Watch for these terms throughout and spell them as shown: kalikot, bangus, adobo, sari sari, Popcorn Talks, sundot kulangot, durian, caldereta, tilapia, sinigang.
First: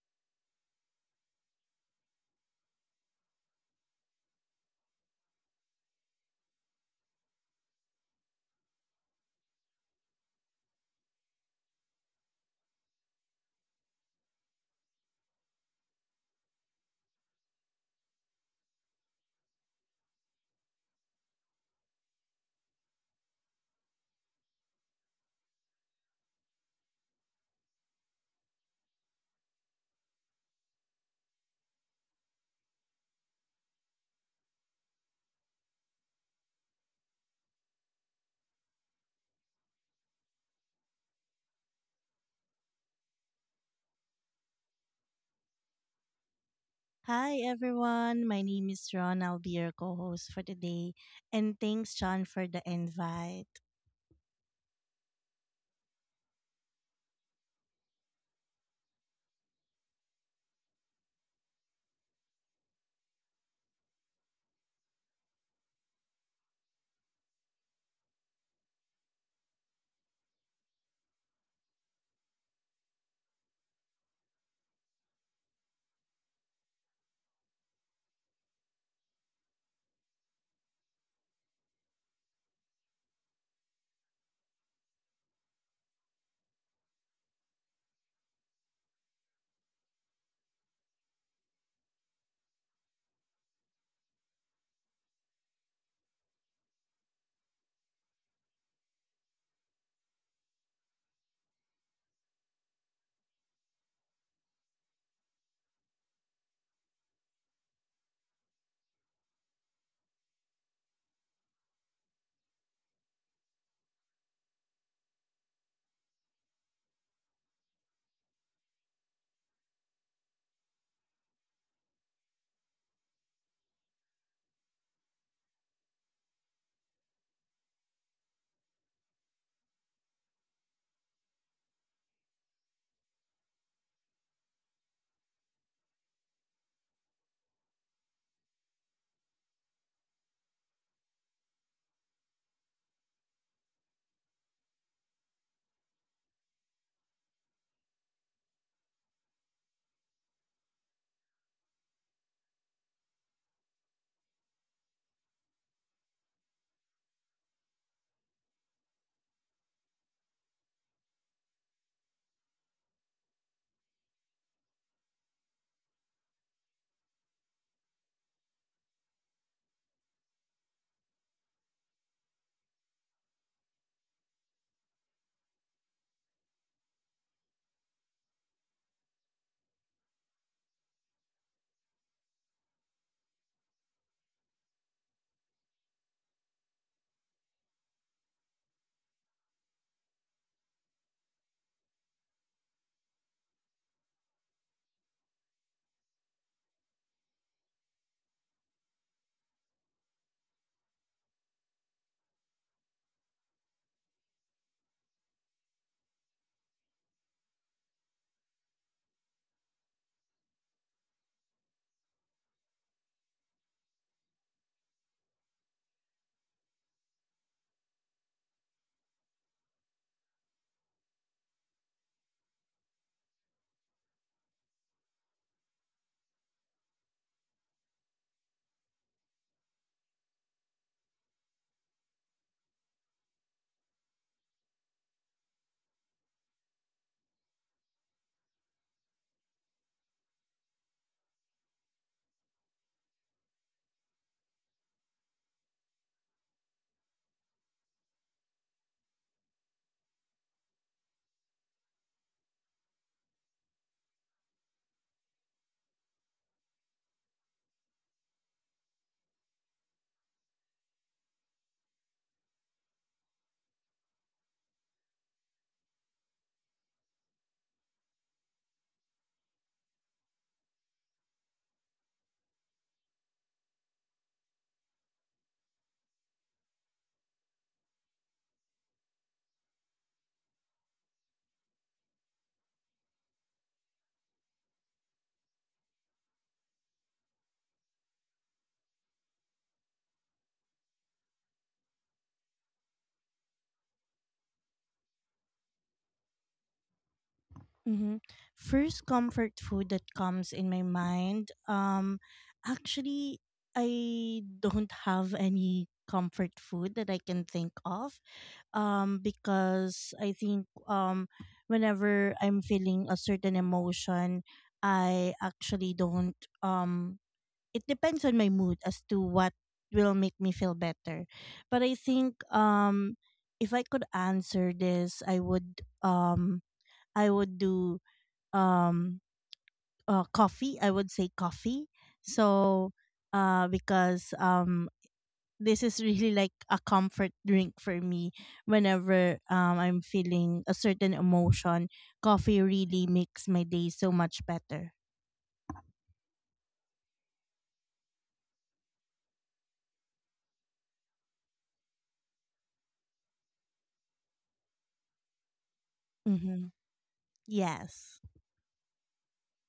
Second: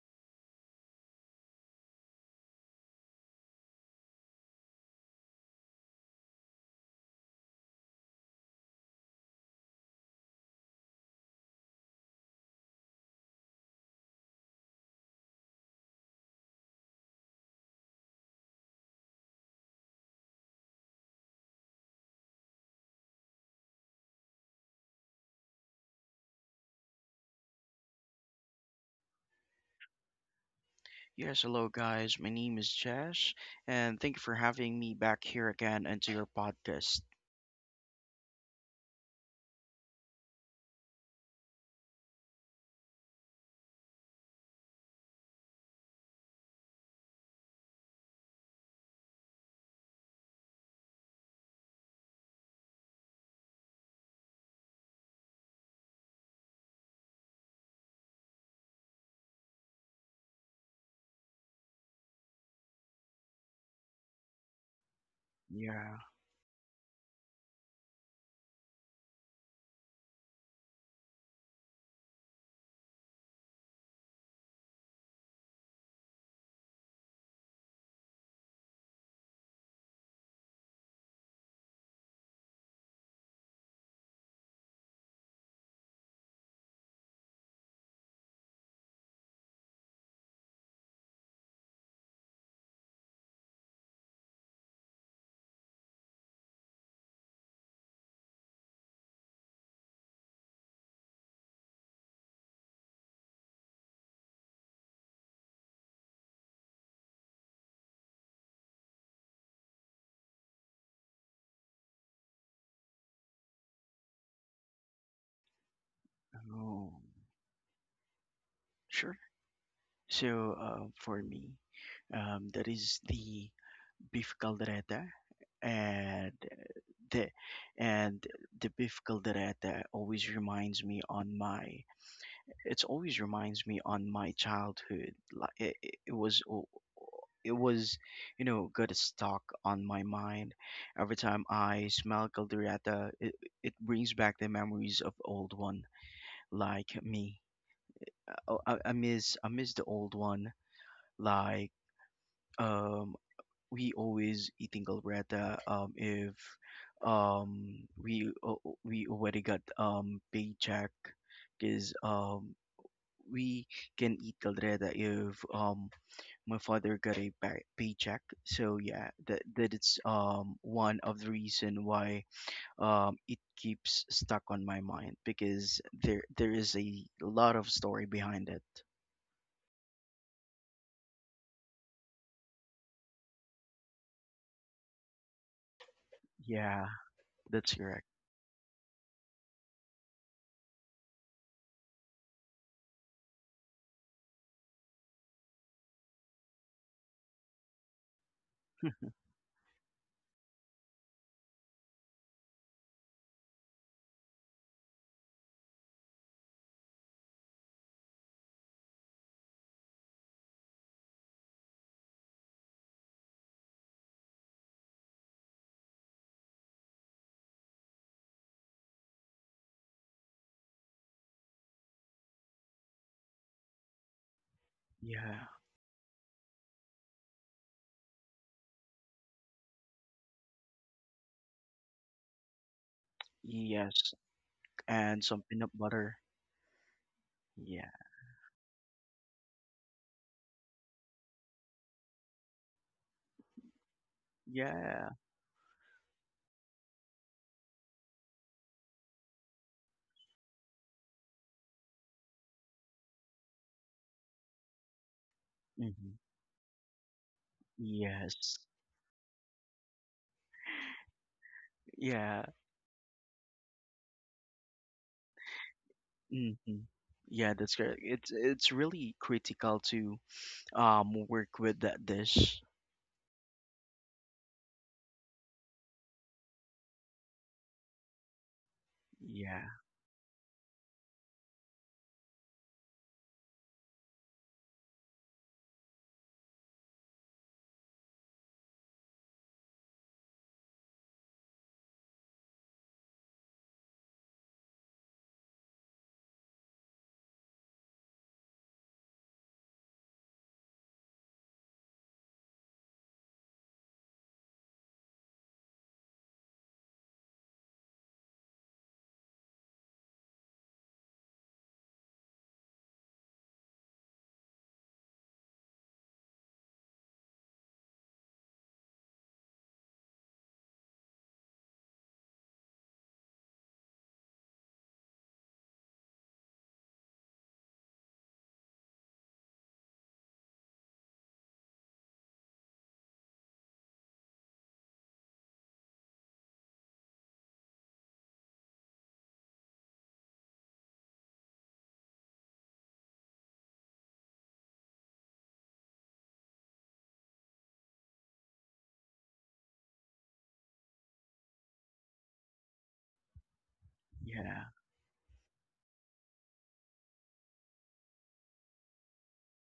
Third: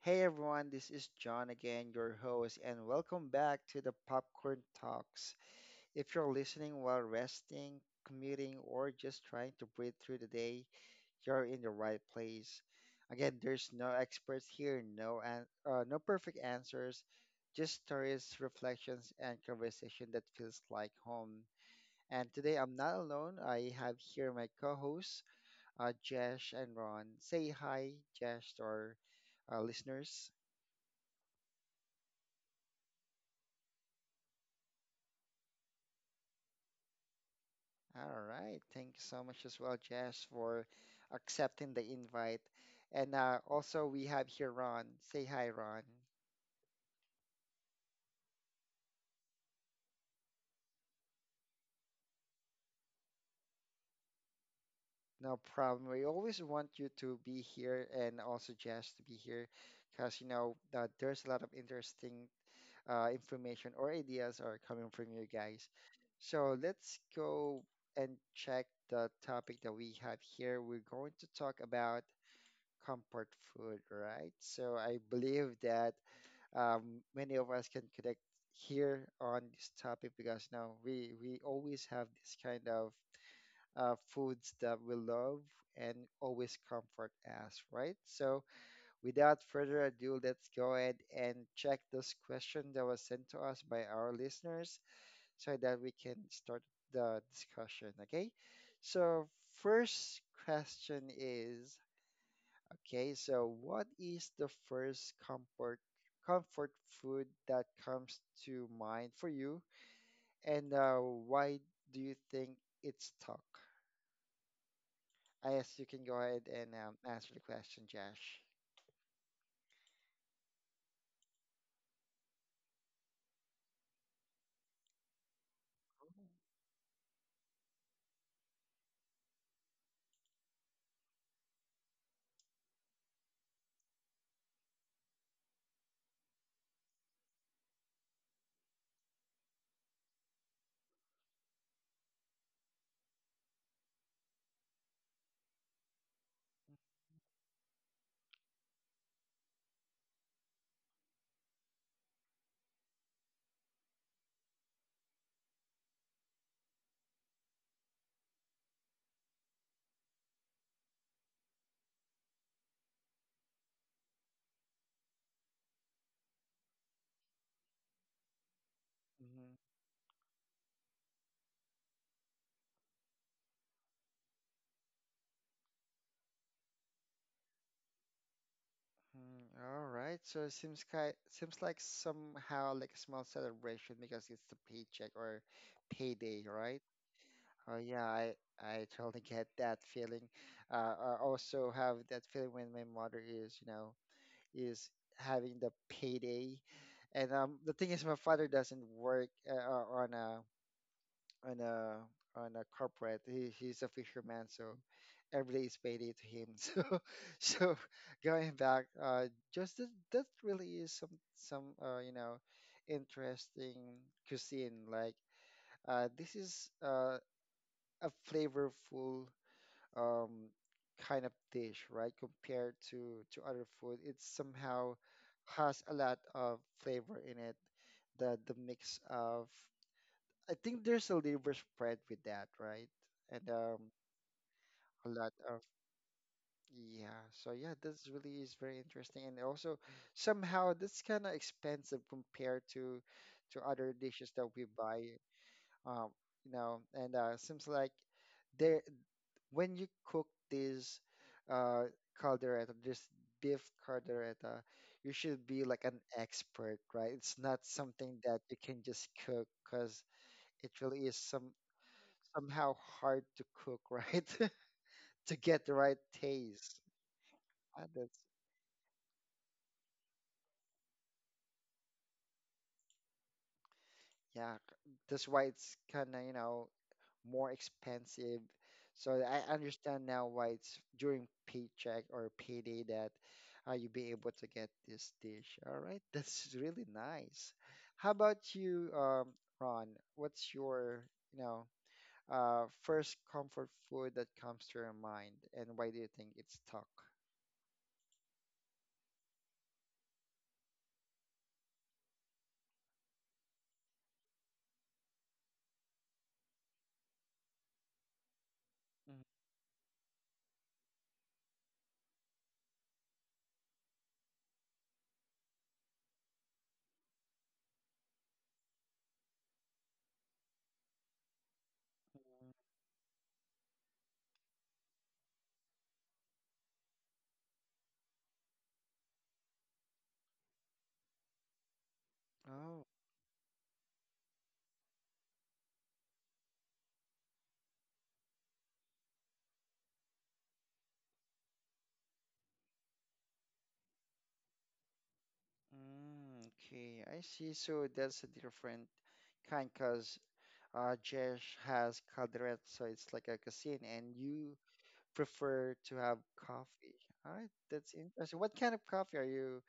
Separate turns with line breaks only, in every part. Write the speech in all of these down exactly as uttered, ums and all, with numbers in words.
Hey everyone, this is John again, your host, and welcome back to the Popcorn Talks. If you're listening while resting, commuting, or just trying to breathe through the day, you're in the right place. Again, there's no experts here, no an- uh, no perfect answers, just stories, reflections, and conversation that feels like home. And today I'm not alone. I have here my co-host uh, Jesh and Ron. Say hi, Jesh, to our uh, listeners.
Yes, hello guys. My name is Josh, and thank you for having me back here again into your podcast.
All right. Thank you so much as well, Jesh, for accepting the invite. And uh, also, we have here Ron. Say hi, Ron.
Hi everyone, my name is Ron. I'll be your co-host for today. And thanks John for the invite.
No problem. We always want you to be here, and also Jess to be here because, you know, uh, there's a lot of interesting uh, information or ideas are coming from you guys.
Yeah,
So let's go and check the topic that we have here. We're going to talk about comfort food, right? So I believe that um, many of us can connect here on this topic because you know we we always have this kind of uh, foods that we love and always comfort us, right? So without further ado, let's go ahead and check those questions that was sent to us by our listeners so that we can start the discussion. Okay, so first question is Okay, so what is the first comfort comfort food that comes to mind for you, and uh, why do you think it's stuck? I guess you can go ahead and um,
oh,
answer the question, Josh.
sure. So, uh, for me, um, that is the beef caldereta, and the and the beef caldereta always reminds me on my It always reminds me on my childhood. Like it, it it was, o- it was, you know, got stuck on my mind. Every time I smell caldereta, it, it brings back the memories of old one, like me. Uh, I, I miss, I miss the old one. Like um, we always eating caldereta. Um, if um we uh, we already got um paycheck because um we can eat caldereta if um my father got a pay- paycheck. So yeah, that
Mm-hmm.
that it's um one of the reason why um it keeps stuck on my mind because there there is a lot of story behind it.
Right. So it seems ki seems like somehow like a small celebration because it's the paycheck or payday, right?
Yeah, that's
Oh
correct.
yeah, I I totally get that feeling. Uh, I also have that feeling when my mother is, you know, is having the payday. And um, the thing is, my father doesn't work uh, uh, on a on a on a corporate. He, he's a fisherman, so every day is payday to him. So so going back, uh, just that, that really is some some uh, you know interesting cuisine. Like uh, this is uh, a flavorful um, kind of dish, right? Compared to to other food, it somehow
Yeah.
has a lot of flavor in it. The the mix of I think there's a liver spread with that, right? And um,
Yes.
a
And
lot
some
of
peanut butter.
yeah. So yeah,
Yeah.
this really is very interesting, and also somehow that's kind of expensive compared to to other dishes that we
Yeah.
buy. Um, you know, and uh, seems like. There, when you cook this uh, caldereta, this beef caldereta, you should be like an
Hmm.
expert, right? It's not something that
Yes.
you can just cook because it really is some
Yeah.
somehow hard to cook, right? To get the right
Hmm.
taste.
Yeah, that's
And
correct.
that's
It's it's really critical to um work with that dish.
yeah, c- that's why it's kind of you know more expensive. So I
Yeah,
understand now why it's during paycheck or payday that uh, you be able to get this dish. All right, that's really nice. How about you, um, Ron? What's your, you know, uh, first comfort food that comes to your mind, and why do you think it's stuck?
hmm First comfort food that comes in my mind, um actually I don't have any comfort food that I can think of. Um because I think um whenever I'm feeling a certain emotion, I actually don't um it depends on my mood as to what will make me feel better. But I think
Mhm.
um if I could answer this, I would um I would do um uh, coffee. I would say coffee.
Oh,
So uh because um this is really like a comfort drink for me whenever um I'm feeling a certain emotion. Coffee really makes my day so much better.
mm, okay, I see. So that's a different kind, cause Uh, Jesh has calderette, so it's like a cuisine, and you
yeah.
prefer to have
Mhm.
coffee. All right, that's
Yes.
interesting. What kind of coffee are you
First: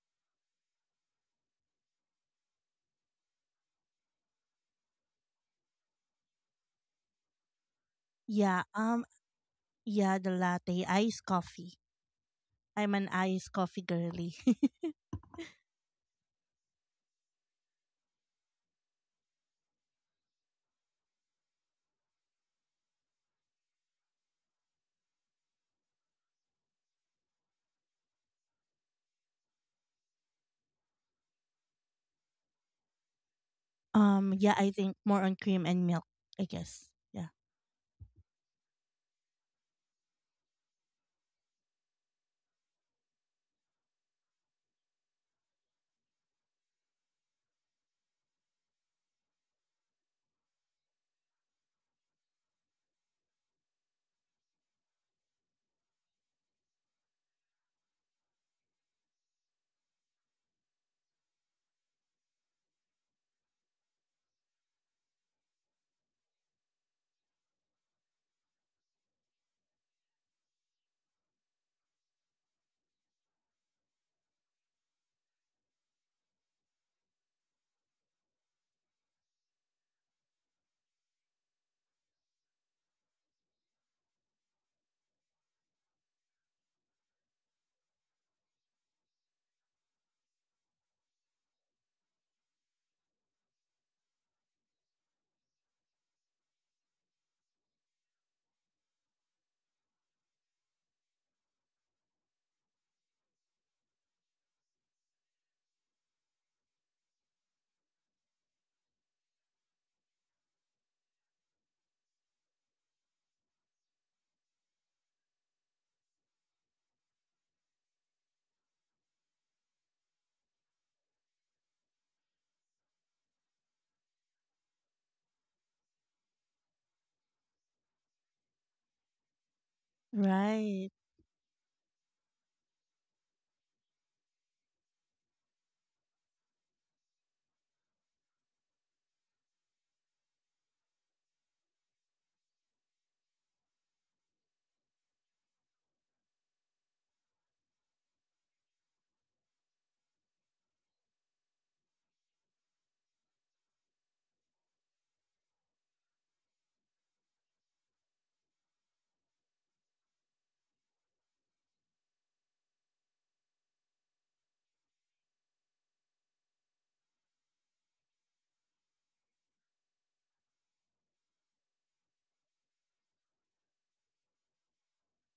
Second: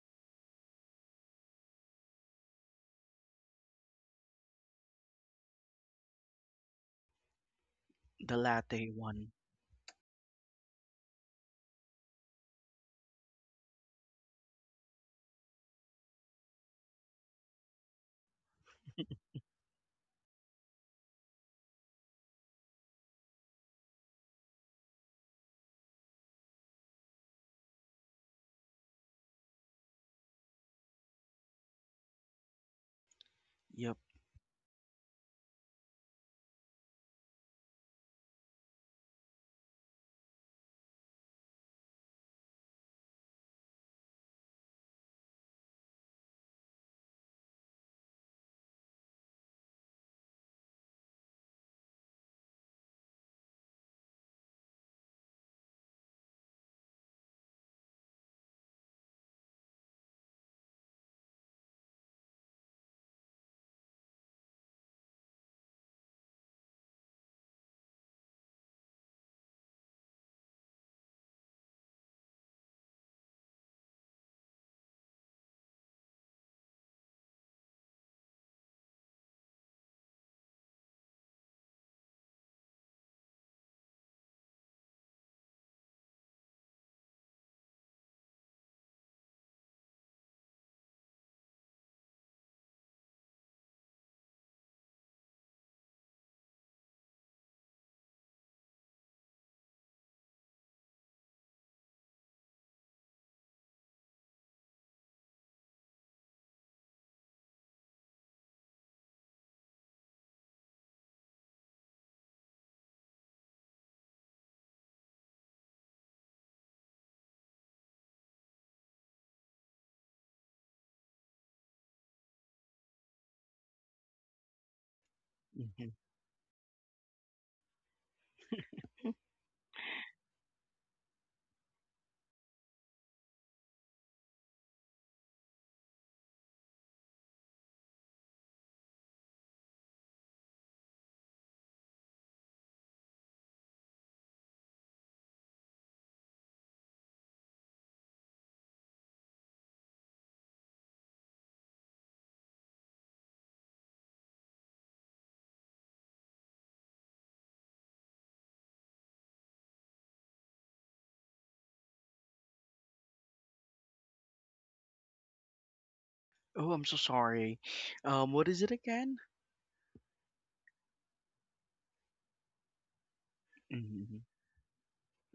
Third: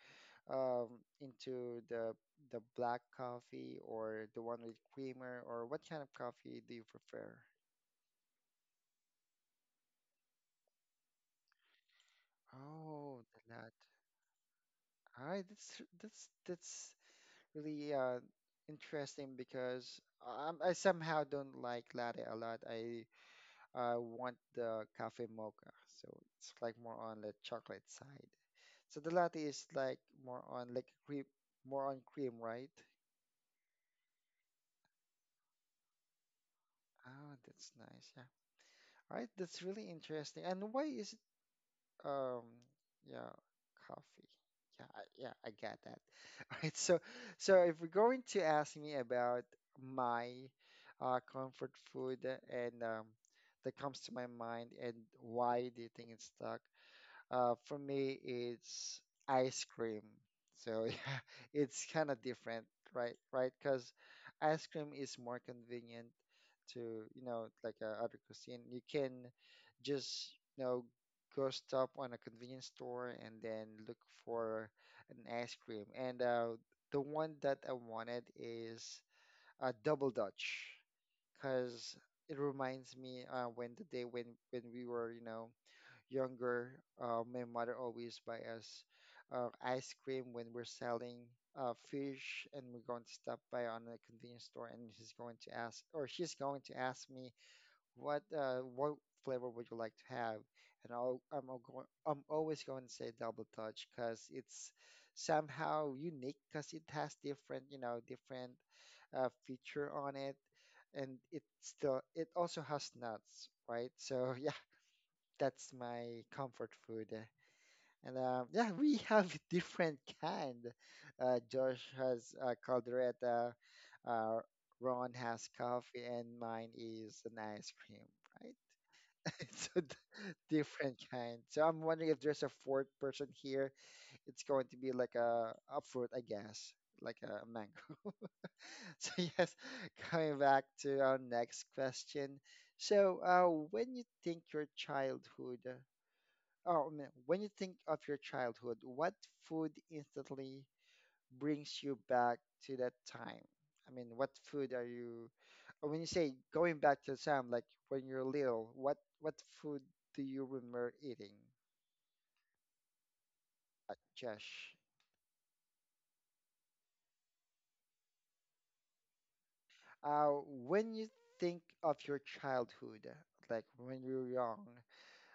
um into? the the black coffee or the one with creamer, or what kind of coffee do you prefer?
The
Yeah.
latte
Um
one.
Yeah, the latte, iced coffee. I'm an
Oh,
iced
the latte.
coffee girly.
All right, that's that's that's really uh interesting because um, I somehow don't like latte a lot. I I want the cafe mocha. So it's like more on the chocolate side. So the latte is like more on like cream, more on cream, right?
Yep.
um, yeah, I think more on cream and milk, I guess.
Ah,
Yeah.
that's nice. Yeah. All right, that's really interesting. And why is it um yeah, coffee. Yeah, I, yeah, I get that. All right. So so if you're going to ask me about my uh comfort food and um that comes to my mind and why do you think it's the Uh, for me, it's ice cream. So yeah, it's kind of different, right? Right? Because ice cream is more convenient to, you know, like uh, other cuisine. You can just, you know, go stop on a convenience store and then look for an ice cream. And uh, the one that I wanted is a double Dutch, because it reminds me uh, when the day when when we were, you know, younger, uh, my mother always buy us uh, ice cream when we're selling uh, fish, and we're going to stop by on a convenience store, and she's going to ask, or she's going to ask me, what uh, what flavor would you like to have? And I'll, I'm going, I'm always going to say double touch because it's somehow unique because it has different, you know, different uh, feature on it, and it still it also has nuts, right? So yeah, that's my comfort food. And uh, yeah, we have different kind. Uh, Josh has uh, caldereta, uh, Ron has
Hmm.
coffee, and mine is an ice cream, right? It's a d-
Right.
different kind. So I'm wondering if there's a fourth person here. It's going to be like a, a fruit, I guess, like a mango. So yes, coming back to our next question. So uh, when you think your childhood Oh, man. When you think of your childhood, what food instantly brings you back to that time? I mean, what food are you, or when you say going back to the time, like when you're little, what what food do you remember eating, uh, Josh?
Oh, I'm so sorry. Um, what is it again?
Uh, when you think of your childhood, like when
Mm-hmm.
you're young,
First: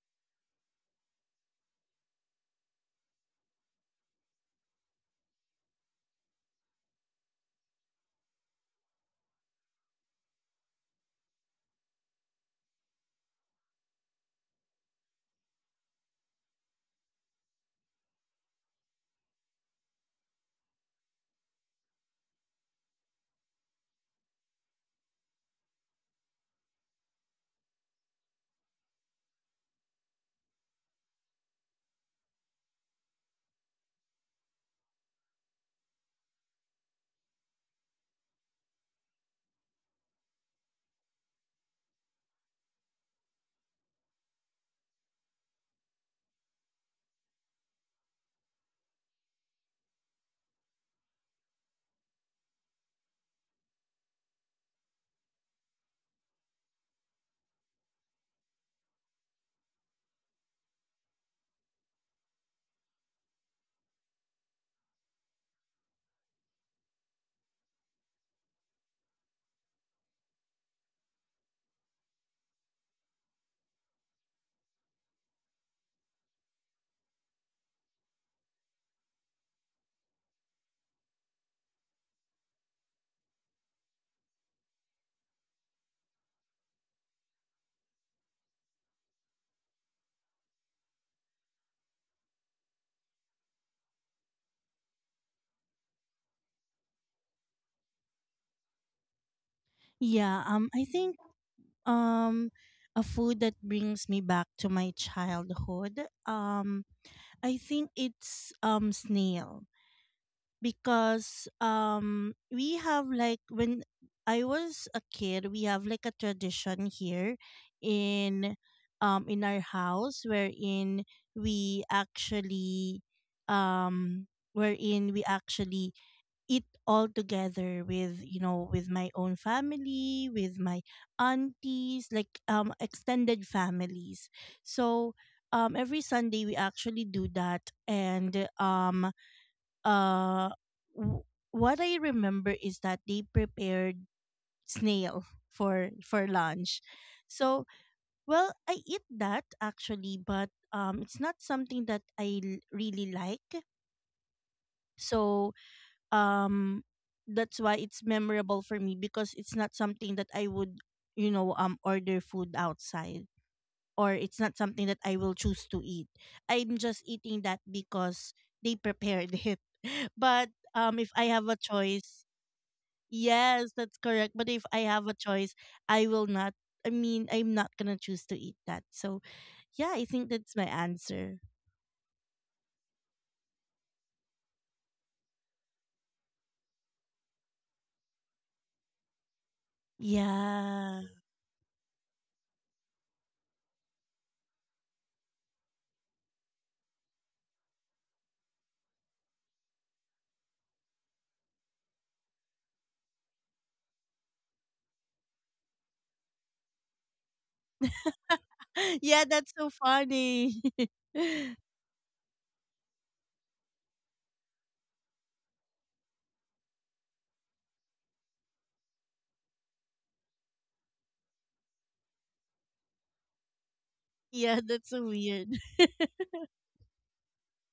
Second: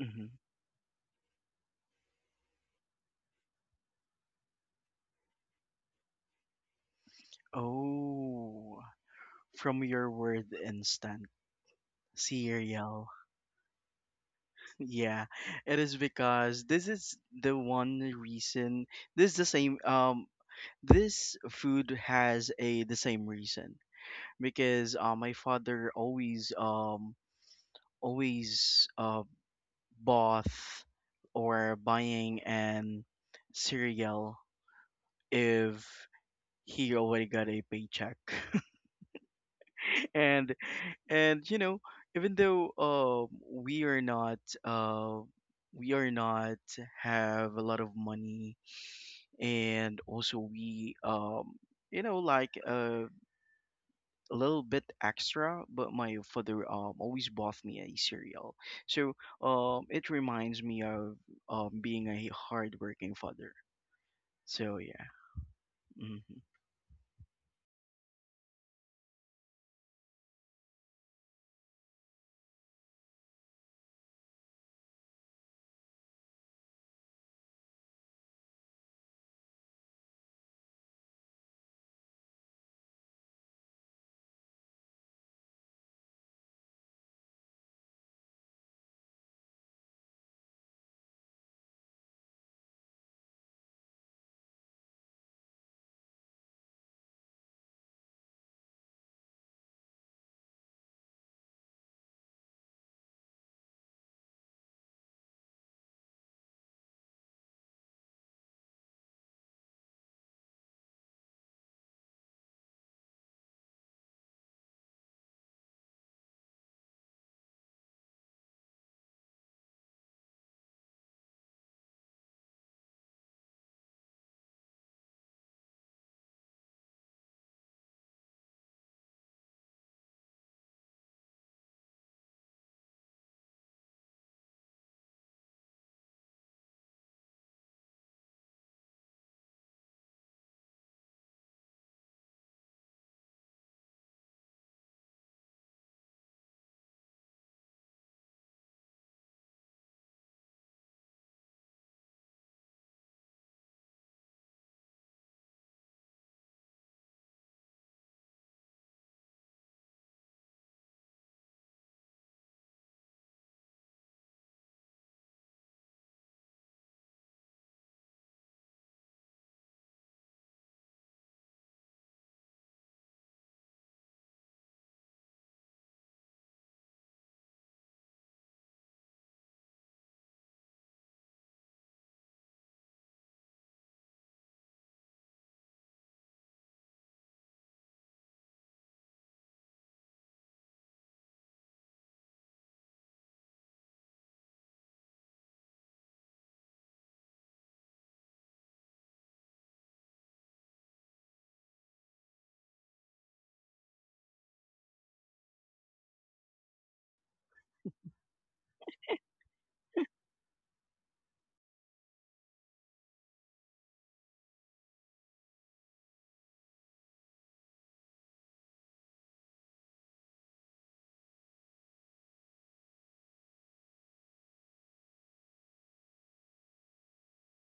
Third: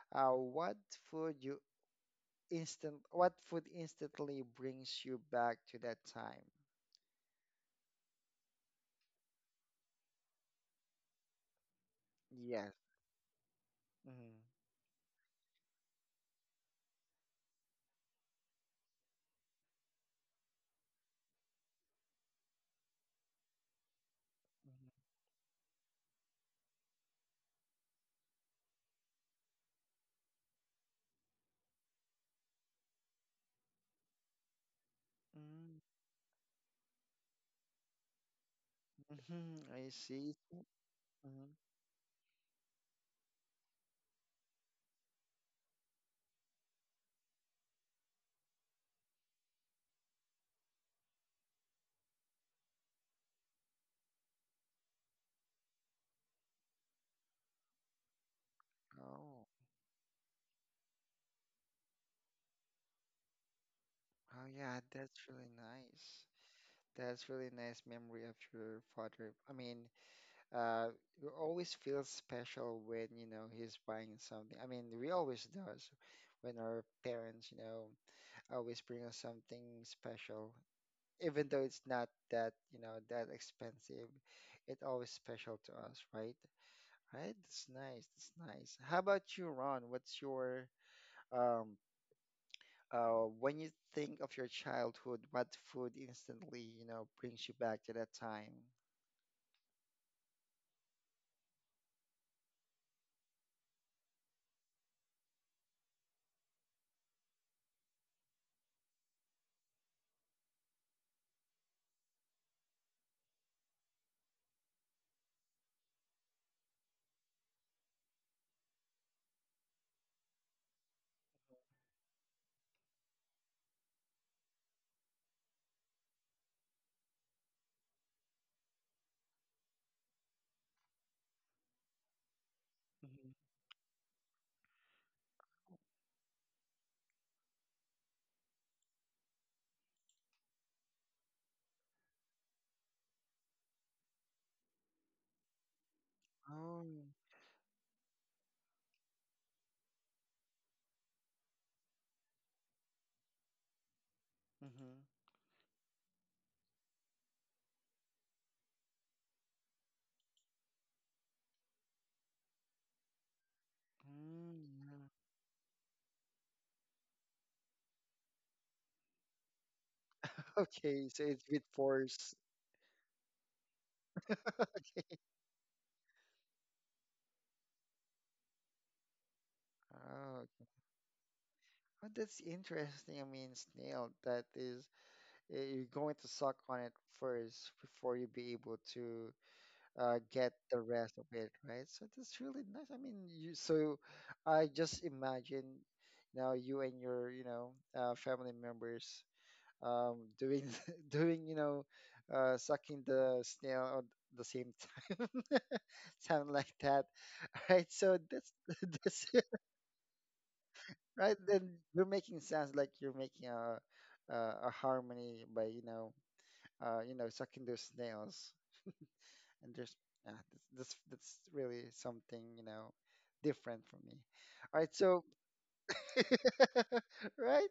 Mm-hmm.
uh, what food you instant, what food instantly brings you back to that time?
Oh, from your word instant
Yes.
cereal.
Mhm.
Yeah, it is because this is the one reason. This is the same. Um, this food has a the same reason because uh, my father always um always uh both or buying an cereal if
Mhm.
he already got a paycheck.
Mm-hmm, I see.
And and
Hmm.
you know even though um we are not uh we are not have a lot of money, and also we um you know like uh, a little bit extra, but my father um always bought me a cereal. So
Oh,
um it reminds me of um being a hard working father.
oh
So
yeah,
yeah.
that's really nice.
Mm-hmm.
That's really nice memory of your father. I mean, uh, you always feel special when, you know, he's buying something. I mean, we always does when our parents, you know, always bring us something special. Even though it's not that, you know, that expensive, it always special to us, right? Right? That's nice. That's nice. How about you, Ron? What's your um uh, when you think of your childhood, what food instantly, you know, brings you back to that time?
Yeah, um I think um a food that brings me back to my childhood. Um I think it's um snail. because um we have like when I was a kid, we have like a tradition here in um in our house wherein we actually um wherein we actually eat all together with you know with my own family with my aunties, like um
Mhm.
extended families. So um every sunday we actually do that, and um uh w- what I remember is that they prepared snail for for lunch.
Oh,
So, well, I eat that actually, but um it's not something that I l- really like.
mm-hmm.
So, um that's why it's memorable for me, because it's not something that I would, you know, um order food outside, or it's not
Mm,
something that
yeah.
I will choose to eat. I'm just eating that because they prepared it. But um
Okay,
if
so
I
it's
have a
with
choice.
force.
Yes, that's correct. But if I have a choice, I will not. I mean, I'm not gonna choose to eat that. So, yeah, I think
Oh,
that's my answer.
oh, that's interesting. I mean, snail, that is, uh, you're going to suck on it first before you be able to uh, get the
Yeah.
rest of it, right? So that's really nice. I mean, you, so I just imagine now you and your, you know, uh, family members um, doing doing you know uh, sucking the snail at the same time, sound like that. Right, so that's that's
Yeah,
it,
that's so funny.
right. Then you're making sounds like you're making a a, a harmony by you know uh, you know sucking those snails, and there's uh, that's that's really something you know different for me.
Yeah,
All
that's
right,
so
so
weird.
right,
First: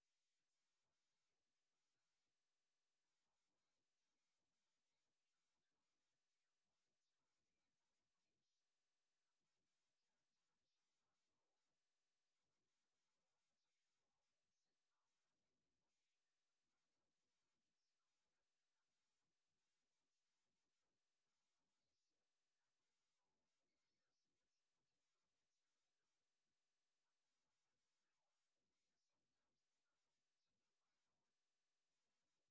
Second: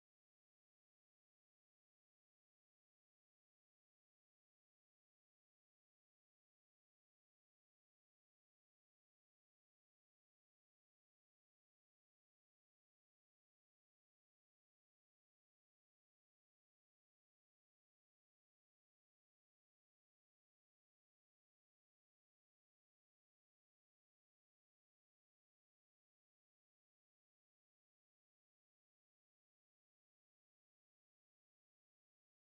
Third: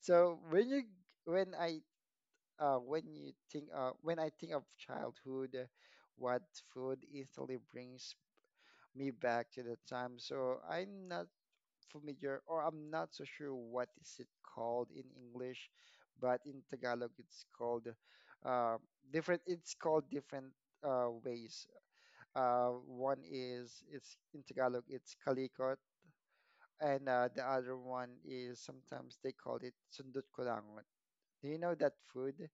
so when you when I uh, when you think uh, when I think of childhood, what food instantly brings me back to that time. So I'm not familiar, or I'm not so sure what is it called in English, but in Tagalog it's called uh, different. It's called different uh, ways. Uh, one is it's in Tagalog it's kalikot, and uh, the other one is sometimes they call it sundot kulangot. Do you know that food?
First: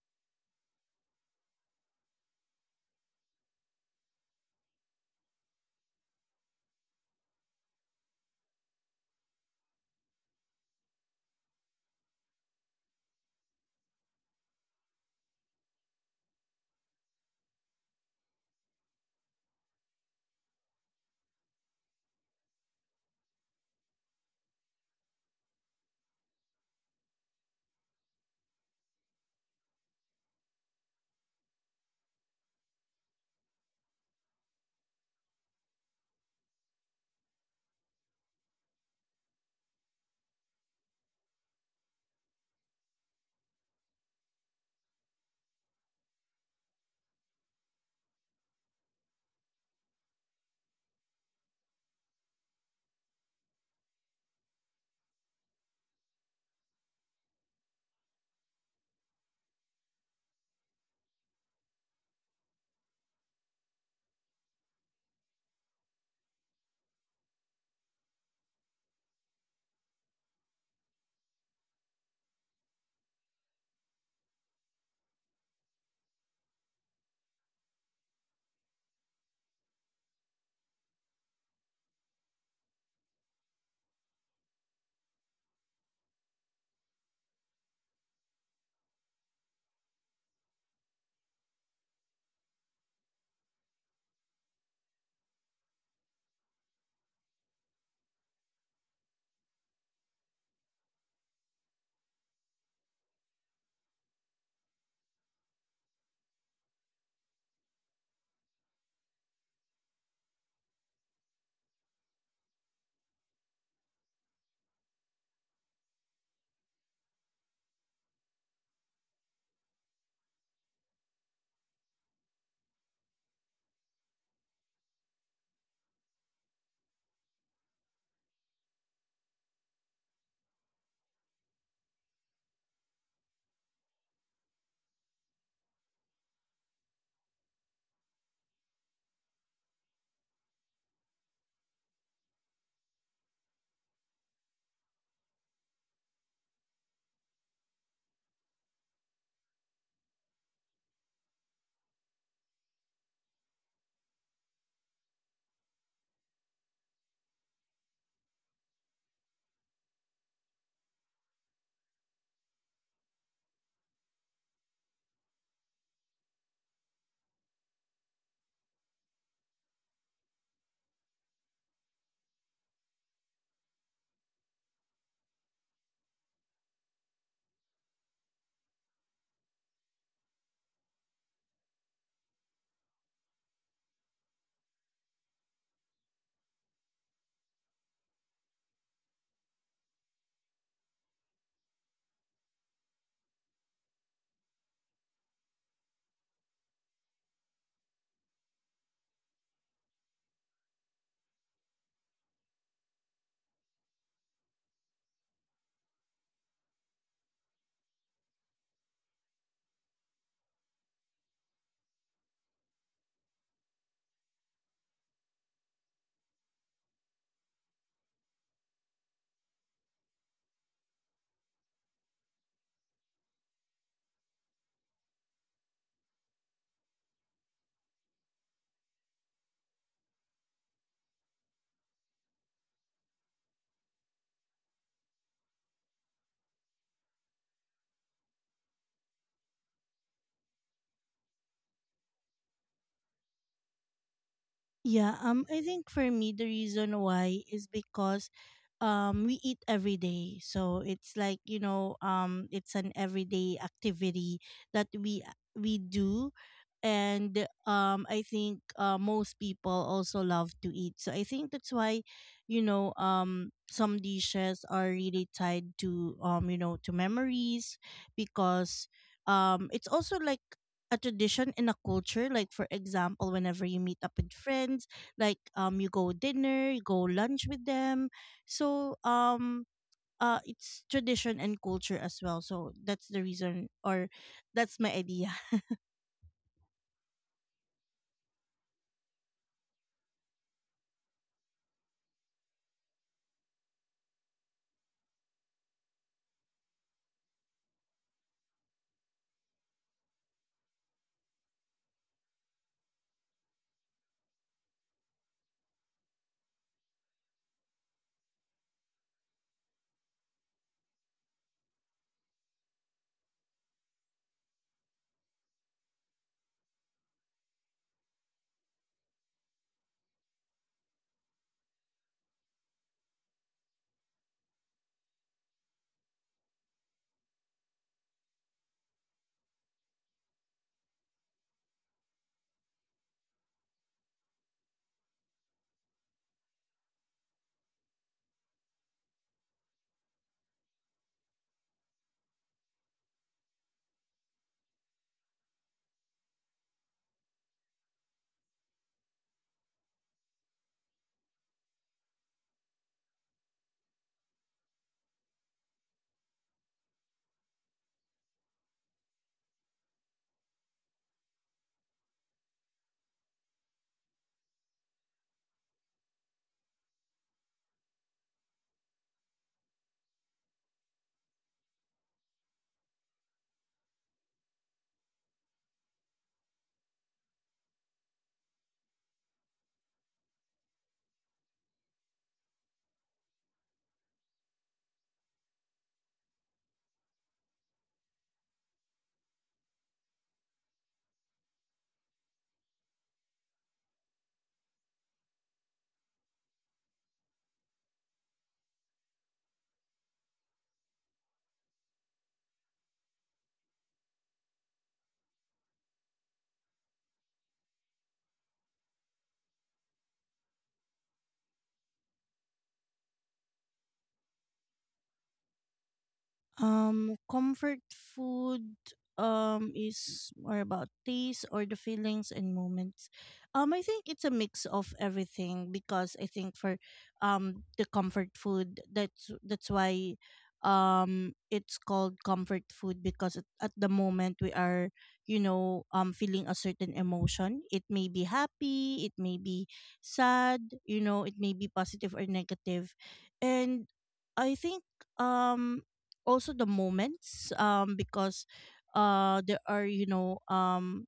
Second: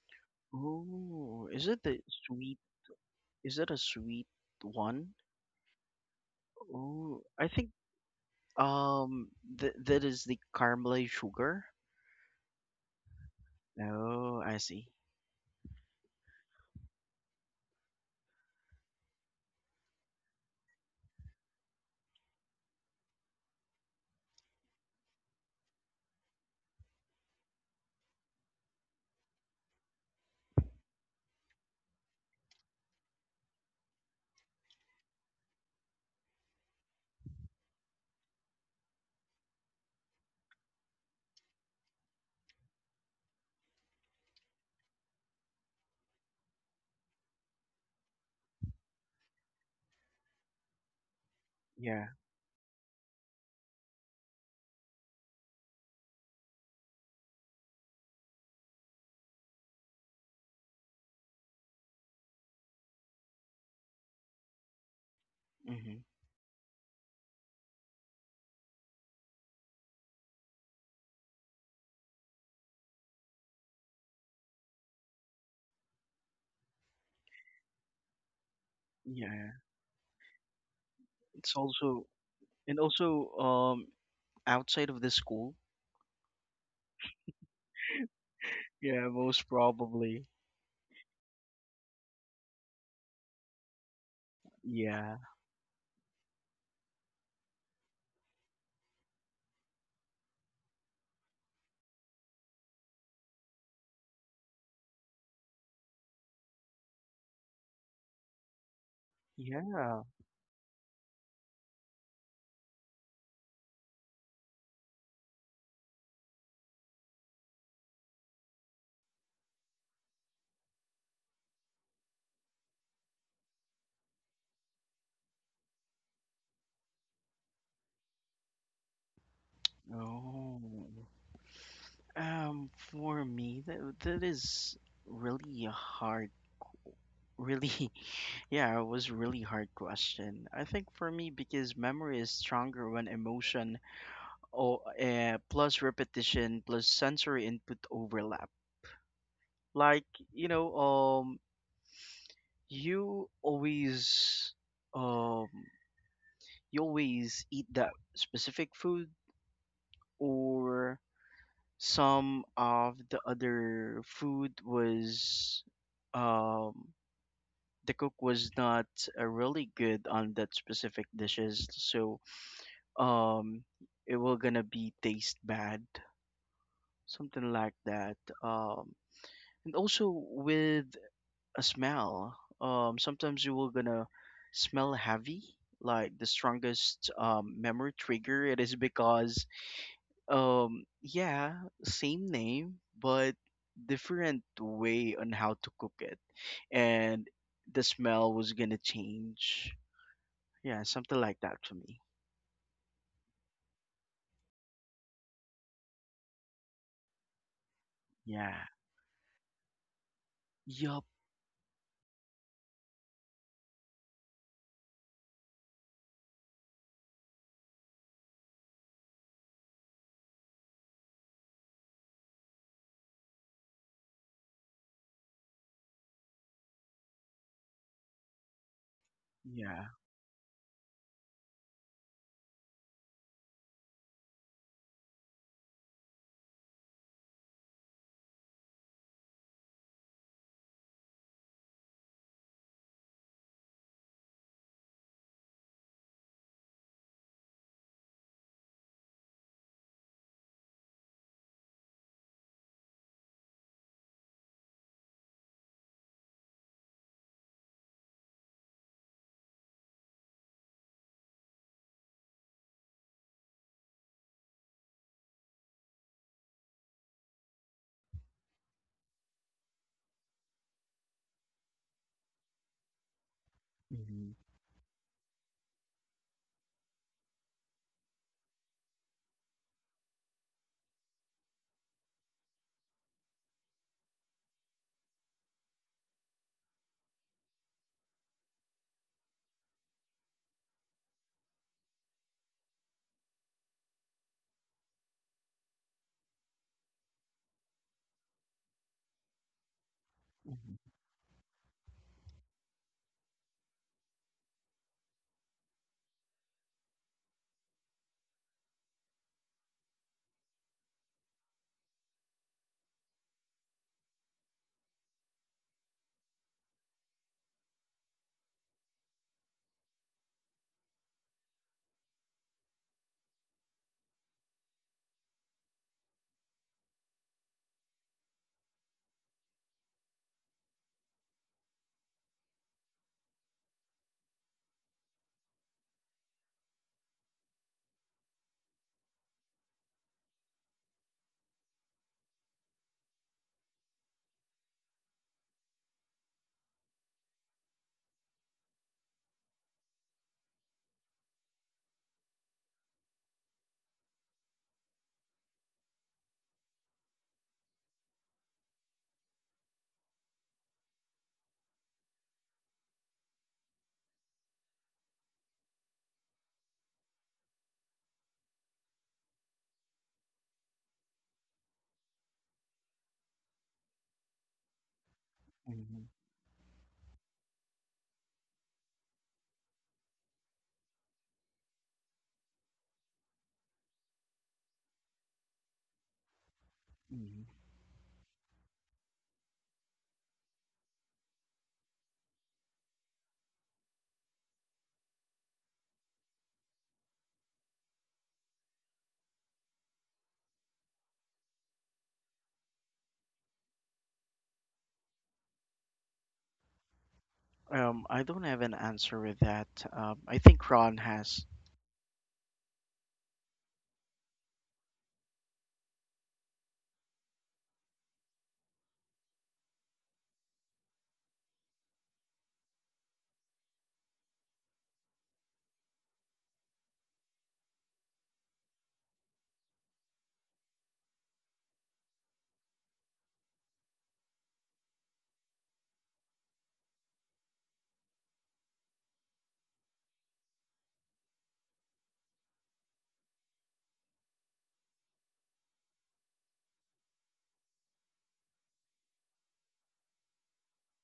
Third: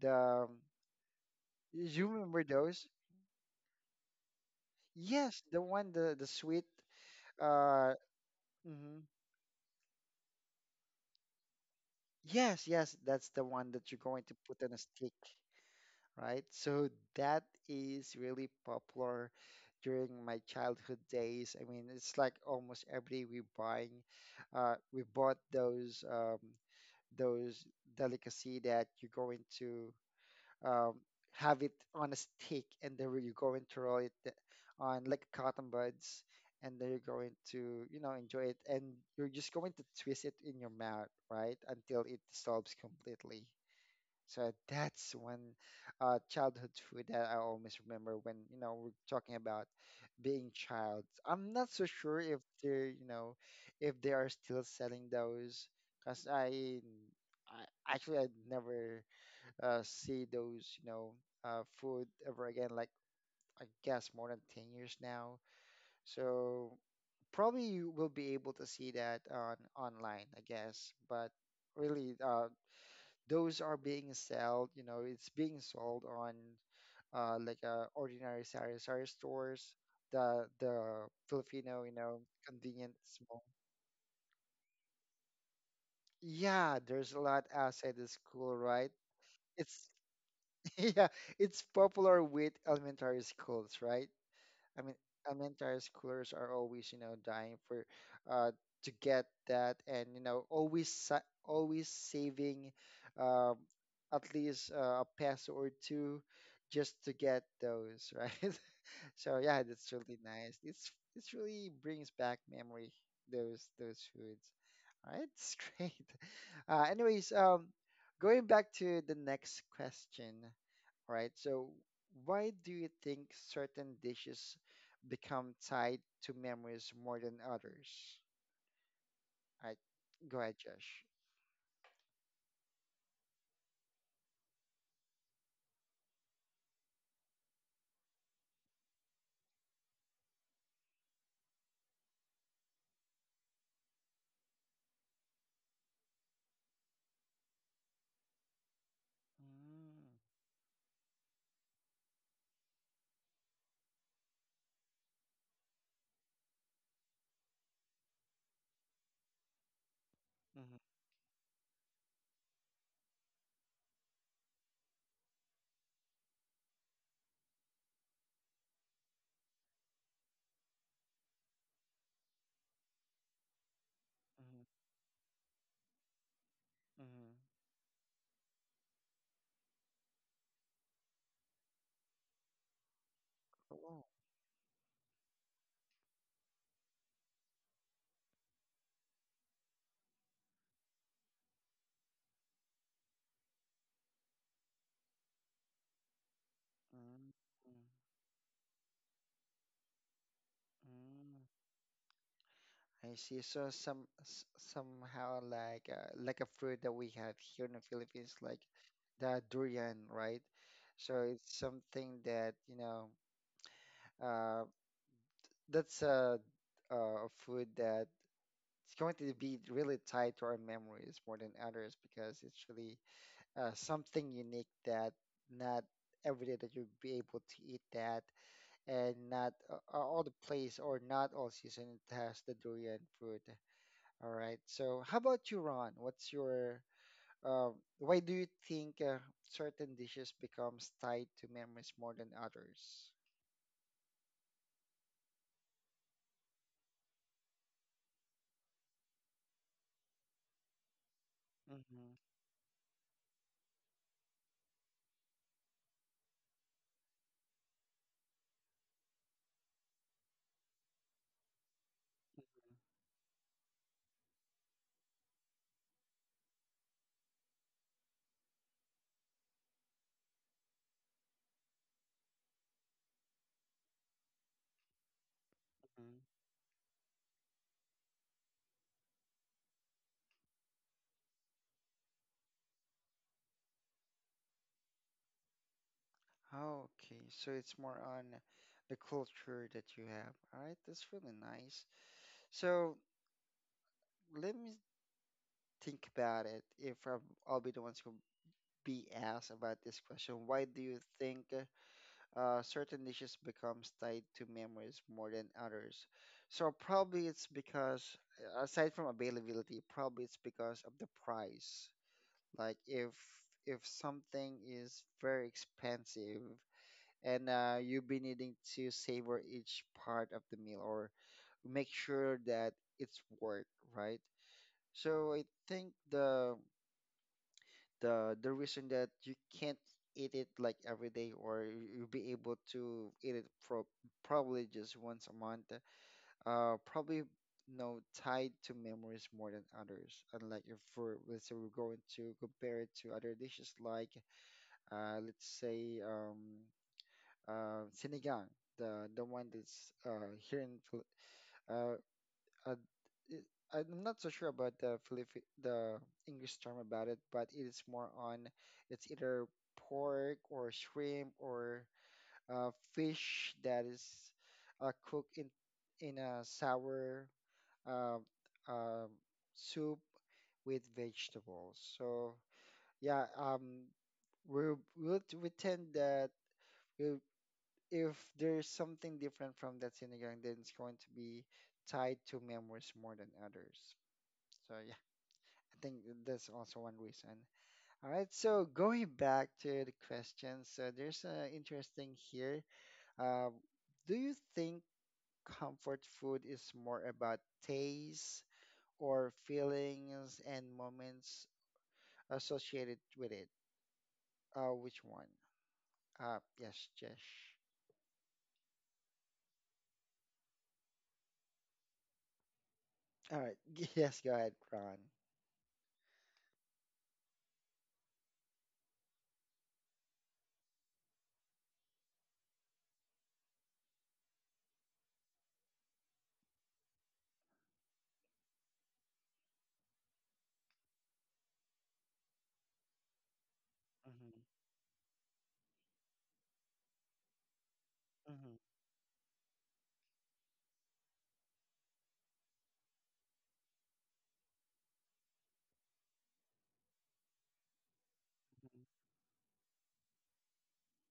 The um,
Oh, is it the
You remember
sweet?
those?
Is it a sweet one?
Yes, the one the the sweet.
Oh, I think
Uh, mhm.
um th that is the caramelized sugar.
Yes, yes, that's the one that you're going to
Oh, I
put on a
see.
stick, right? So that is really popular during my childhood days. I mean, it's like almost every day we buying, uh, we bought those um, those delicacy that you're going to um, have it on a stick, and then you're going to roll it th- on like cotton buds, and then you're going to, you know, enjoy it, and you're just going to twist it in your mouth, right, until it dissolves completely. So that's one uh, childhood food that I always remember when, you know, we're talking about being child. I'm not so
Yeah.
sure if they're, you know, if they are still selling those, because I, I actually I never uh, see those, you know, uh, food ever again, like I guess more than ten years now.
Mm-hmm.
So probably you will be able to see that on online, I guess. But really, uh, those are being sold, you know, it's being sold on uh, like uh, ordinary sari sari
Yeah.
stores, the the
It's
Filipino, you
also
know,
And
convenient
also
small.
um outside of the school.
Yeah, there's a lot outside the school, right?
Yeah, most
It's
probably.
yeah, it's popular with elementary schools, right? I mean,
Yeah.
elementary schoolers are always, you know, dying for uh to get that and you know, always sa- always saving um at least uh, a peso or two just to get those, right? So yeah, that's
Yeah.
really nice. It's it's really brings back memory those those foods. All right, it's great. Uh anyways, um going back to the next question. All right. So, why do you think certain dishes become tied to memories more than others? All right. Go ahead,
Oh.
Josh.
Um, for me, that that is really hard. Really, yeah, it was really hard question. I think for me because memory is stronger when emotion or uh, plus repetition plus sensory input overlap.
Mm,
Like you know, um, you always, um, you always eat that specific food,
mhm,
or some of the other food was, um, the cook was not uh, really good on that specific dishes, so um it will
mhm,
gonna be taste bad,
mhm,
something like that, um and also with a smell. um sometimes you will
oh,
gonna smell heavy, like the strongest um, memory trigger. It is because um yeah, same name but different way on how to cook it,
mm,
and
mm,
the smell was gonna change. Yeah, something
mm.
like that for me.
I see. So, some s- somehow like uh, like a fruit that we have here in the Philippines,
Yeah.
like the durian, right?
Yup.
So it's something that you know uh, that's a, uh, a food that it's going to be really tied to our memories more than others because it's really uh, something unique that not every day that you'll be able to eat that and not uh, uh,
Yeah.
all the place or not all season it has the durian fruit. All right, so how about you, Ron? What's your uh, why do you think uh, certain dishes becomes tied to memories more than others?
Yeah, um I think for me the reason why is because um we eat every day. So it's like, you know,
Hmm.
um it's an everyday activity that we we do, and um I think uh, most people also love to eat. So I think that's why, you know, um some dishes are really tied to um you know to memories because um it's also like a tradition in a culture, like for example whenever you meet up with
Hmm.
friends, like um you go dinner you go lunch with them. So um uh it's tradition and culture as well, so that's the reason, or that's my idea.
Oh, okay. So it's more on the culture that you have. All right, that's really nice. So let me think about it. If i I'll be the ones who be asked about this question, why do you think uh, certain dishes becomes tied to memories more than others? So probably it's because, uh, aside from availability, probably it's because of the price. Like if if something is very expensive, and uh, you'll be needing to savor each part of the meal or make sure that it's worth, right? So I think the the the reason that you can't eat it like every day or you- you'll be able to eat it pro- probably just once a month, uh probably no tied to memories more than others, unlike if we're, let's say we're going to compare it to other dishes like uh let's say um uh, sinigang, the the one that's uh, here in Phil- uh, uh, it, I'm not so sure about the Philippi the English term about it, but it is more on it's either pork or shrimp or uh, fish that is uh, cooked in in a sour uh, uh, soup with vegetables. So yeah, um, we we we tend
Hmm.
that we if there's something different from that sinigang, then it's going to be tied to memories more than others. So yeah, I think that's also one reason.
Mm.
All right, so going back to the questions, so there's an interesting here. Uh, do you think comfort food is more about taste or feelings and moments associated with it? Uh, which one? Uh, yes, Jesh.
Um, I don't have an answer with that. Um, I think Ron has.
All right, yes, go ahead, Ron.
Um, comfort food um is more about taste or the feelings and moments. Um, I think it's a mix of everything, because I think for um the comfort food, that's that's why um it's called comfort food, because at, at the
Hmm.
moment we are you know um feeling a certain emotion, it may be
Hmm.
happy, it may be sad, you know, it may be positive or negative. And I think um also the moments, um because uh there are you know um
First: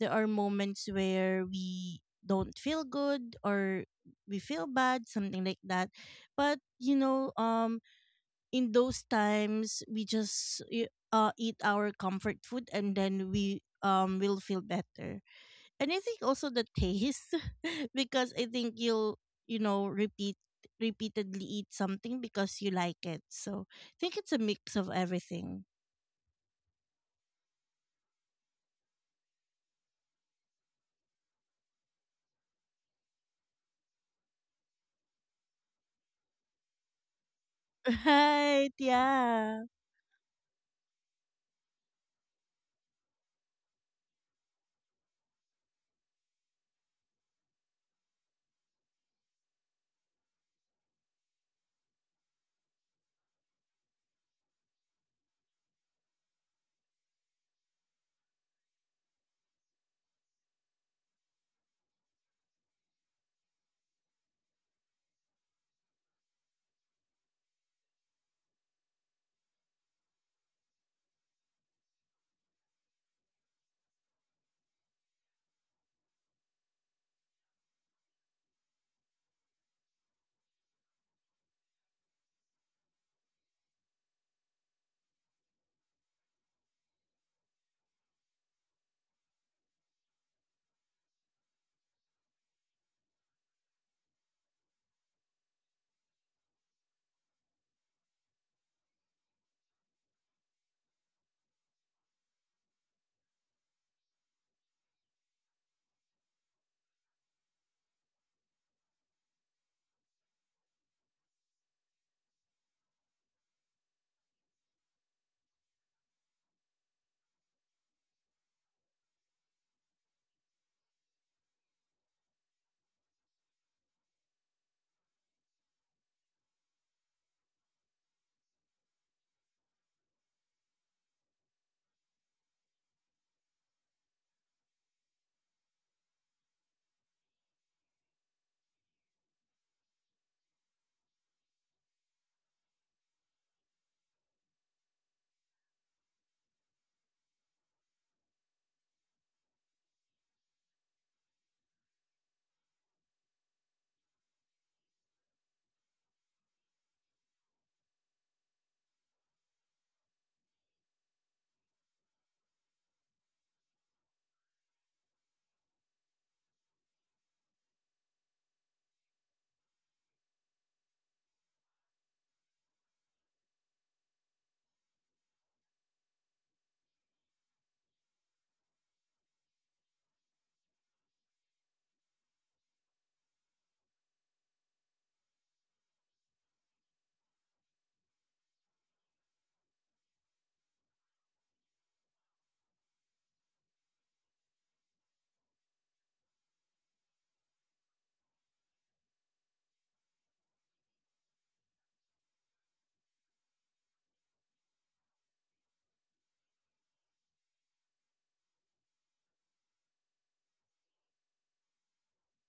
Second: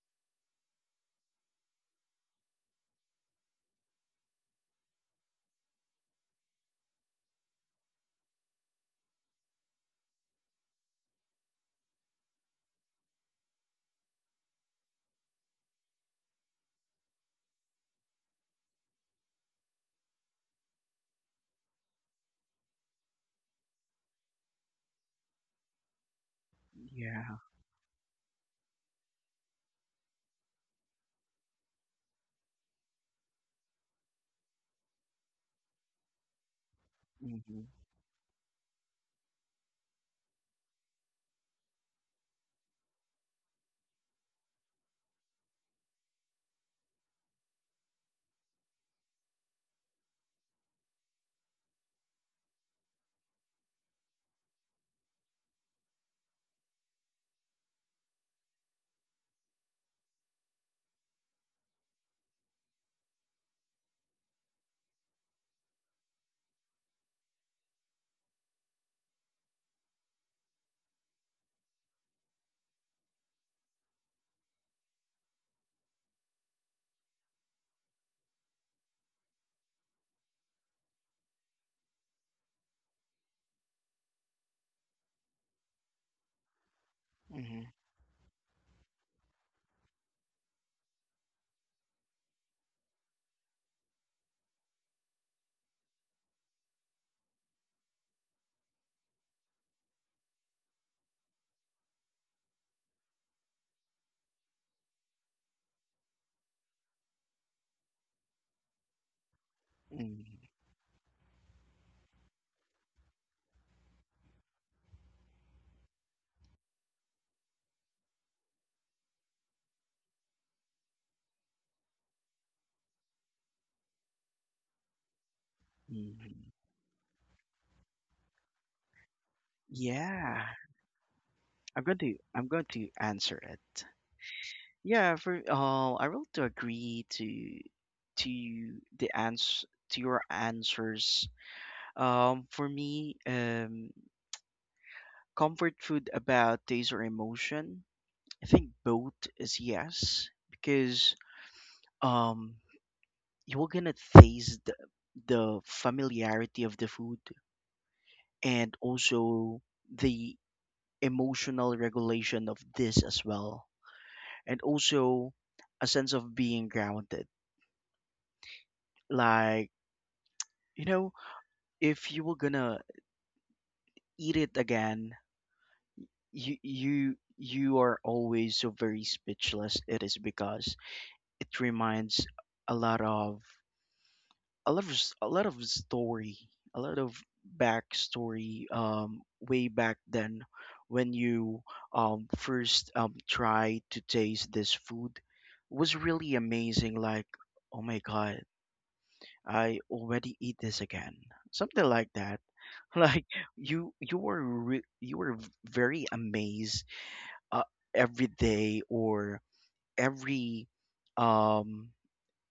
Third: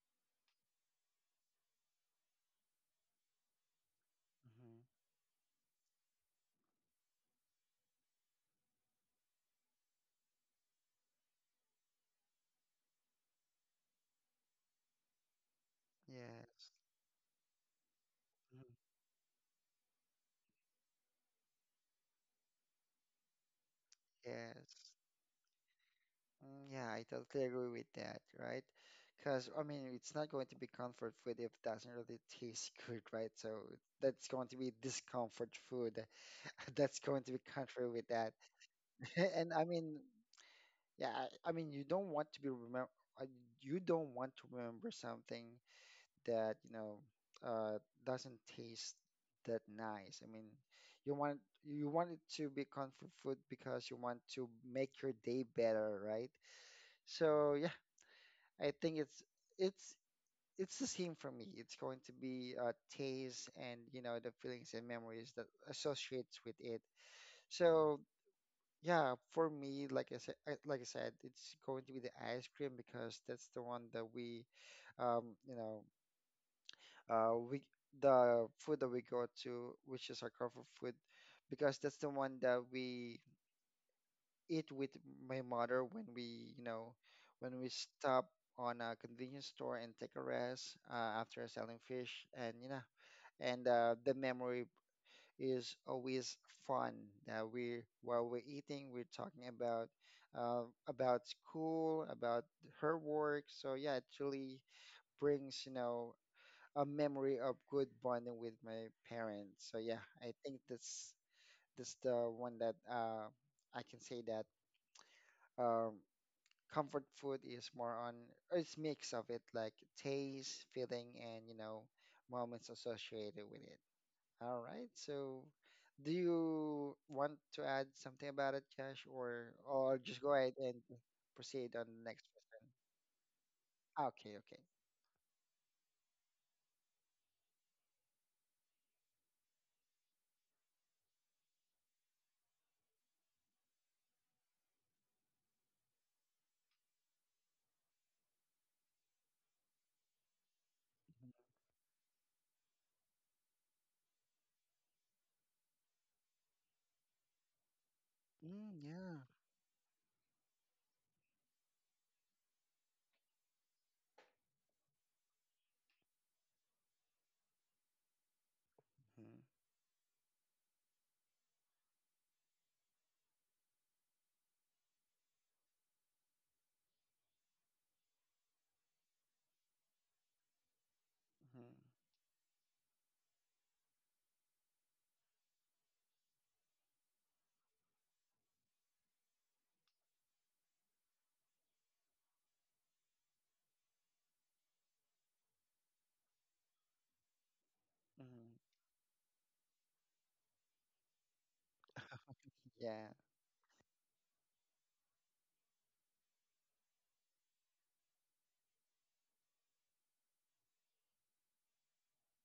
there are moments where we don't feel good, or we feel
Mhm.
bad, something like that. But you know, um in those times we just y- uh eat our comfort food, and then we um will feel better. And I think also the
Yes.
taste because I
Mhm.
think you'll you know repeat repeatedly eat something because you like it, so I think it's a mix of
Yes.
everything.
Mm, yeah, I
Yeah.
totally agree with that, right? Because, I mean, it's not going to be comfort food if it doesn't really taste good, right? So that's going to be discomfort food. That's going to be
Hmm.
contrary with that.
Right,
And
yeah.
I mean, yeah, I I mean, you don't want to be remember, you don't want to remember something that you know uh, doesn't taste that nice. I mean, you want you want it to be comfort food because you want to make your day better, right? So yeah, I think it's it's it's the same for me. It's going to be uh, taste and you know the feelings and memories that associates with it. So yeah, for me, like I said, like I said, it's going to be the ice cream because that's the one that we um, you know uh we the food that we go to which is our comfort food because that's the one that we eat with my mother when we you know when we
Hmm.
stop on a convenience store and take a rest uh, after selling fish and you know and uh, the memory is always fun that we while we're eating we're talking about uh, about school about her work so yeah it really brings you know a memory of good bonding with my parents. So yeah, I
Hmm.
think that's that's the one that uh, I can say that um, comfort food is more on it's mix of it like taste, feeling, and you know moments associated with it. All right, so. Do
Hmm.
you want to add something about it, Josh, or or just go
Yeah.
ahead and proceed
I'm
on
going
the
to
next
I'm going
question?
to answer it.
Okay, okay.
Yeah. For uh, I will to agree to to the ans to your answers. Um, for me, um, comfort food about taste or emotion. I think both is yes because
Mhm.
um you are gonna taste the, the familiarity of the food, and
Mm, yeah.
also the emotional regulation of this as well, and also a sense of being grounded.
Mhm,
Like you know if you were gonna eat it again, you you you are always so very speechless. It is because it
mhm,
reminds a lot of, a lot of s- a lot of story, a lot of backstory, um, way back then when you um, first um, tried to taste this food, was really amazing. Like, oh my god,
mhm.
I already eat this again, something like that.
Yeah.
Like you you were re- you were v- very amazed uh, every day or every um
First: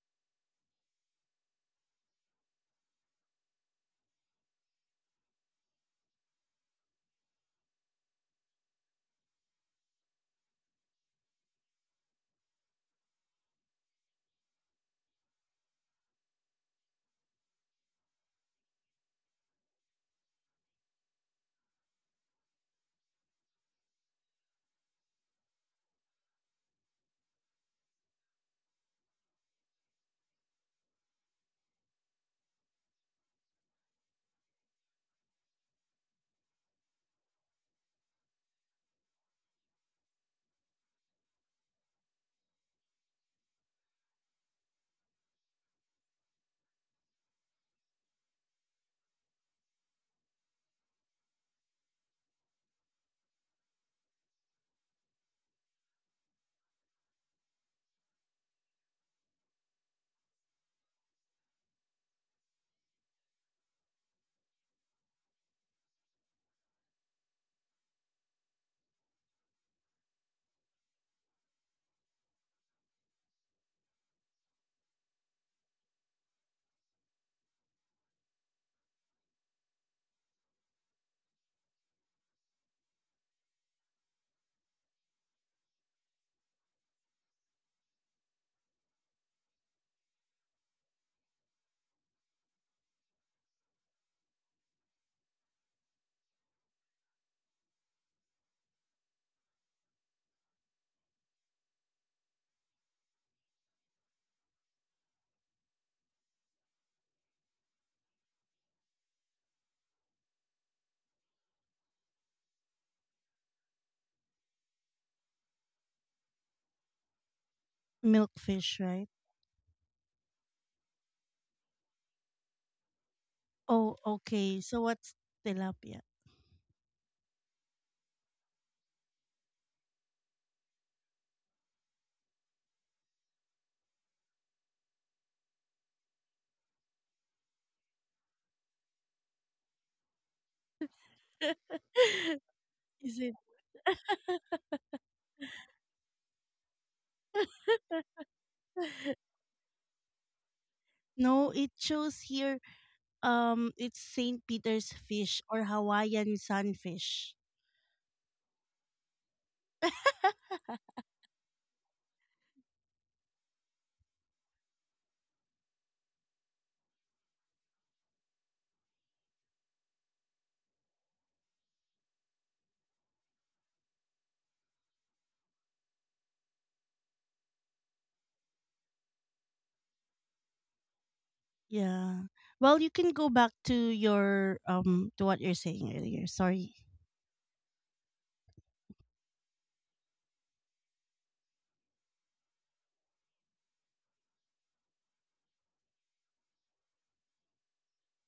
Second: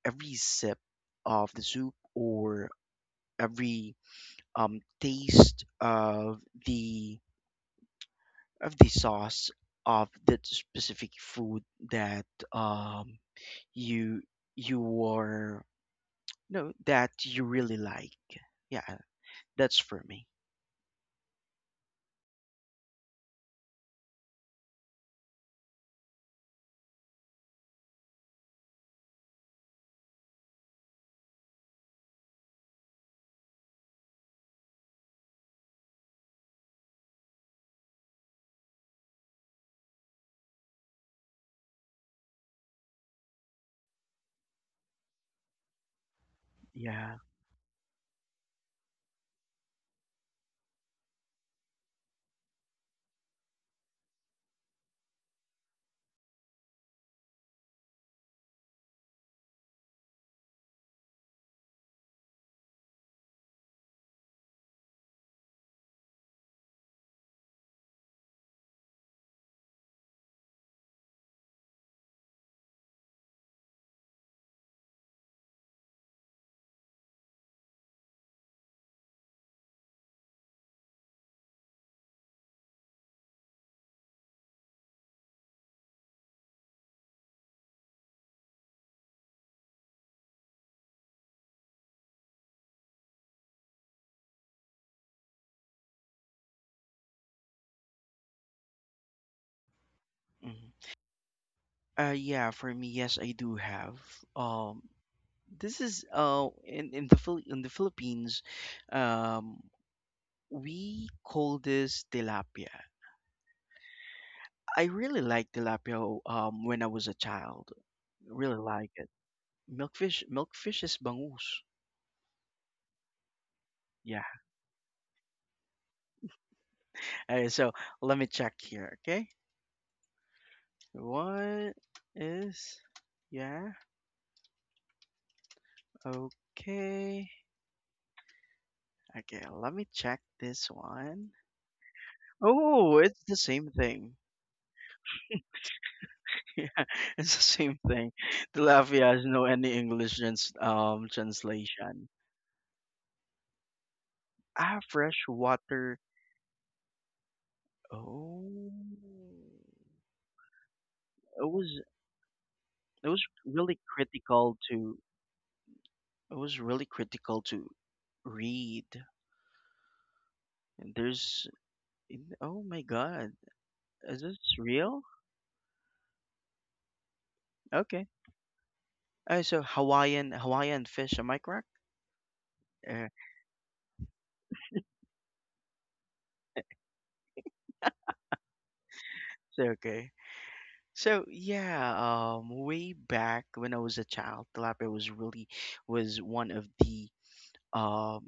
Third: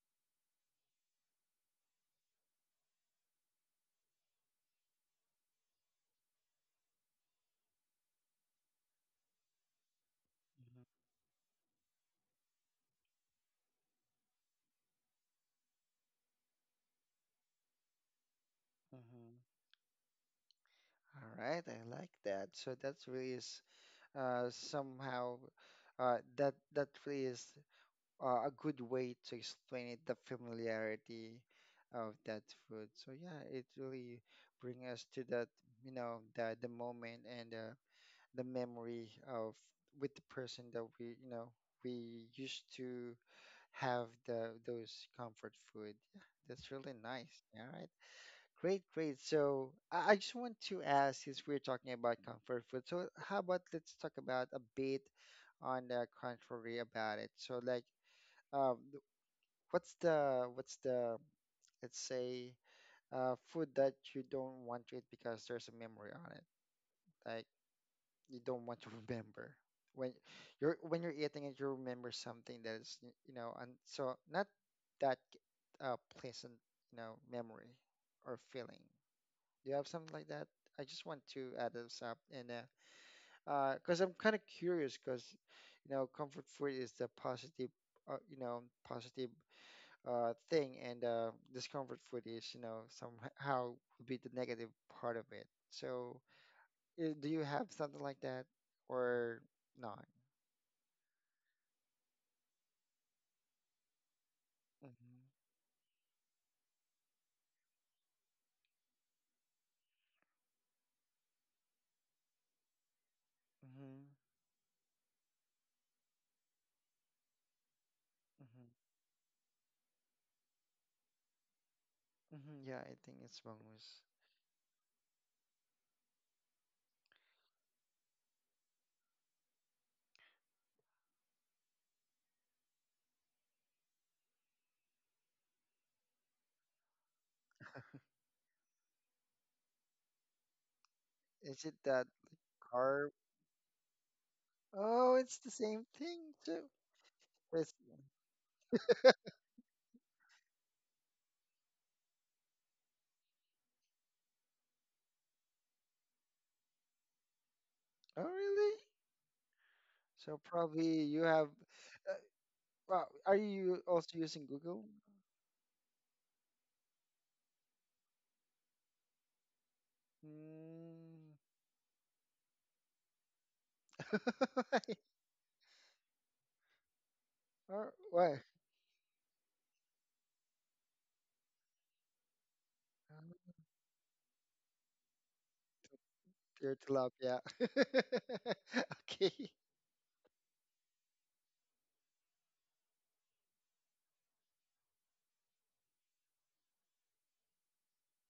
every sip of the soup or every um, taste of the of the sauce of that specific food that um, you you were no that you really like. Yeah,
Mhm.
that's for me.
All right, I like that. So that really is uh, somehow uh, that that really is uh, a good way to explain it, the familiarity of that food. So yeah, it really bring us to that, you know, the the moment and uh, the memory of with the person that we, you know, we used to have the those comfort food. Yeah, that's really
Yeah.
nice. All right. Great, great. So I I just want to ask, since we're talking about comfort food, so how about let's talk about a bit on the contrary about it. So like, um, th- what's the what's the let's say uh, food that you don't want to eat because there's a memory on it, like you don't want to remember when you're when you're eating it, you remember something that is y- you know, and so not that uh, pleasant, you know, memory or feeling. Do you have something like that? I just want to add this up and uh, uh, because I'm kind of curious because, you know, comfort food is the positive, uh, you know, positive uh thing, and uh, discomfort food is, you know, somehow would be the negative part of it. So, i- do you have something like that or not?
Mhm. Uh, yeah, for me, yes, I do have. Um,
Mm-hmm.
this is uh in in the Phil- in the Philippines, um, we call this tilapia.
Mm-hmm.
I really like tilapia um when I was a child. Really
Mm-hmm.
Milkfish,
like
right?
it. Milkfish, milkfish is bangus.
Mm-hmm. Yeah, I think it's mongoose.
Oh,
Yeah.
okay. So what's tilapia?
Alright, so let me check here. Okay, what is? Yeah. Okay. Okay, let me check this one.
Is it that
Oh,
carb?
Is
it's
it?
the same thing.
Oh, it's the same thing too.
Yeah, it's the
It's,
same thing. Tilapia has no any English trans um
No, it
translation.
shows here um it's saint
Ah,
Peter's
fresh
fish or
water.
Hawaiian sunfish.
oh, really?
Oh,
So probably you have.
it was
Uh, well,
it was
are you
really
also using
critical
Google?
to it was really critical to read.
Mm.
There's, oh my god, is this real?
or
Okay.
what?
Uh, so Hawaiian Hawaiian fish, am I correct?
Yeah. Well, you
Uh,
can go back to your um to what you're saying earlier.
Pure
Sorry.
tilapia. okay.
so okay. So yeah, um, way back when I was a child, tilapia was really was one of the um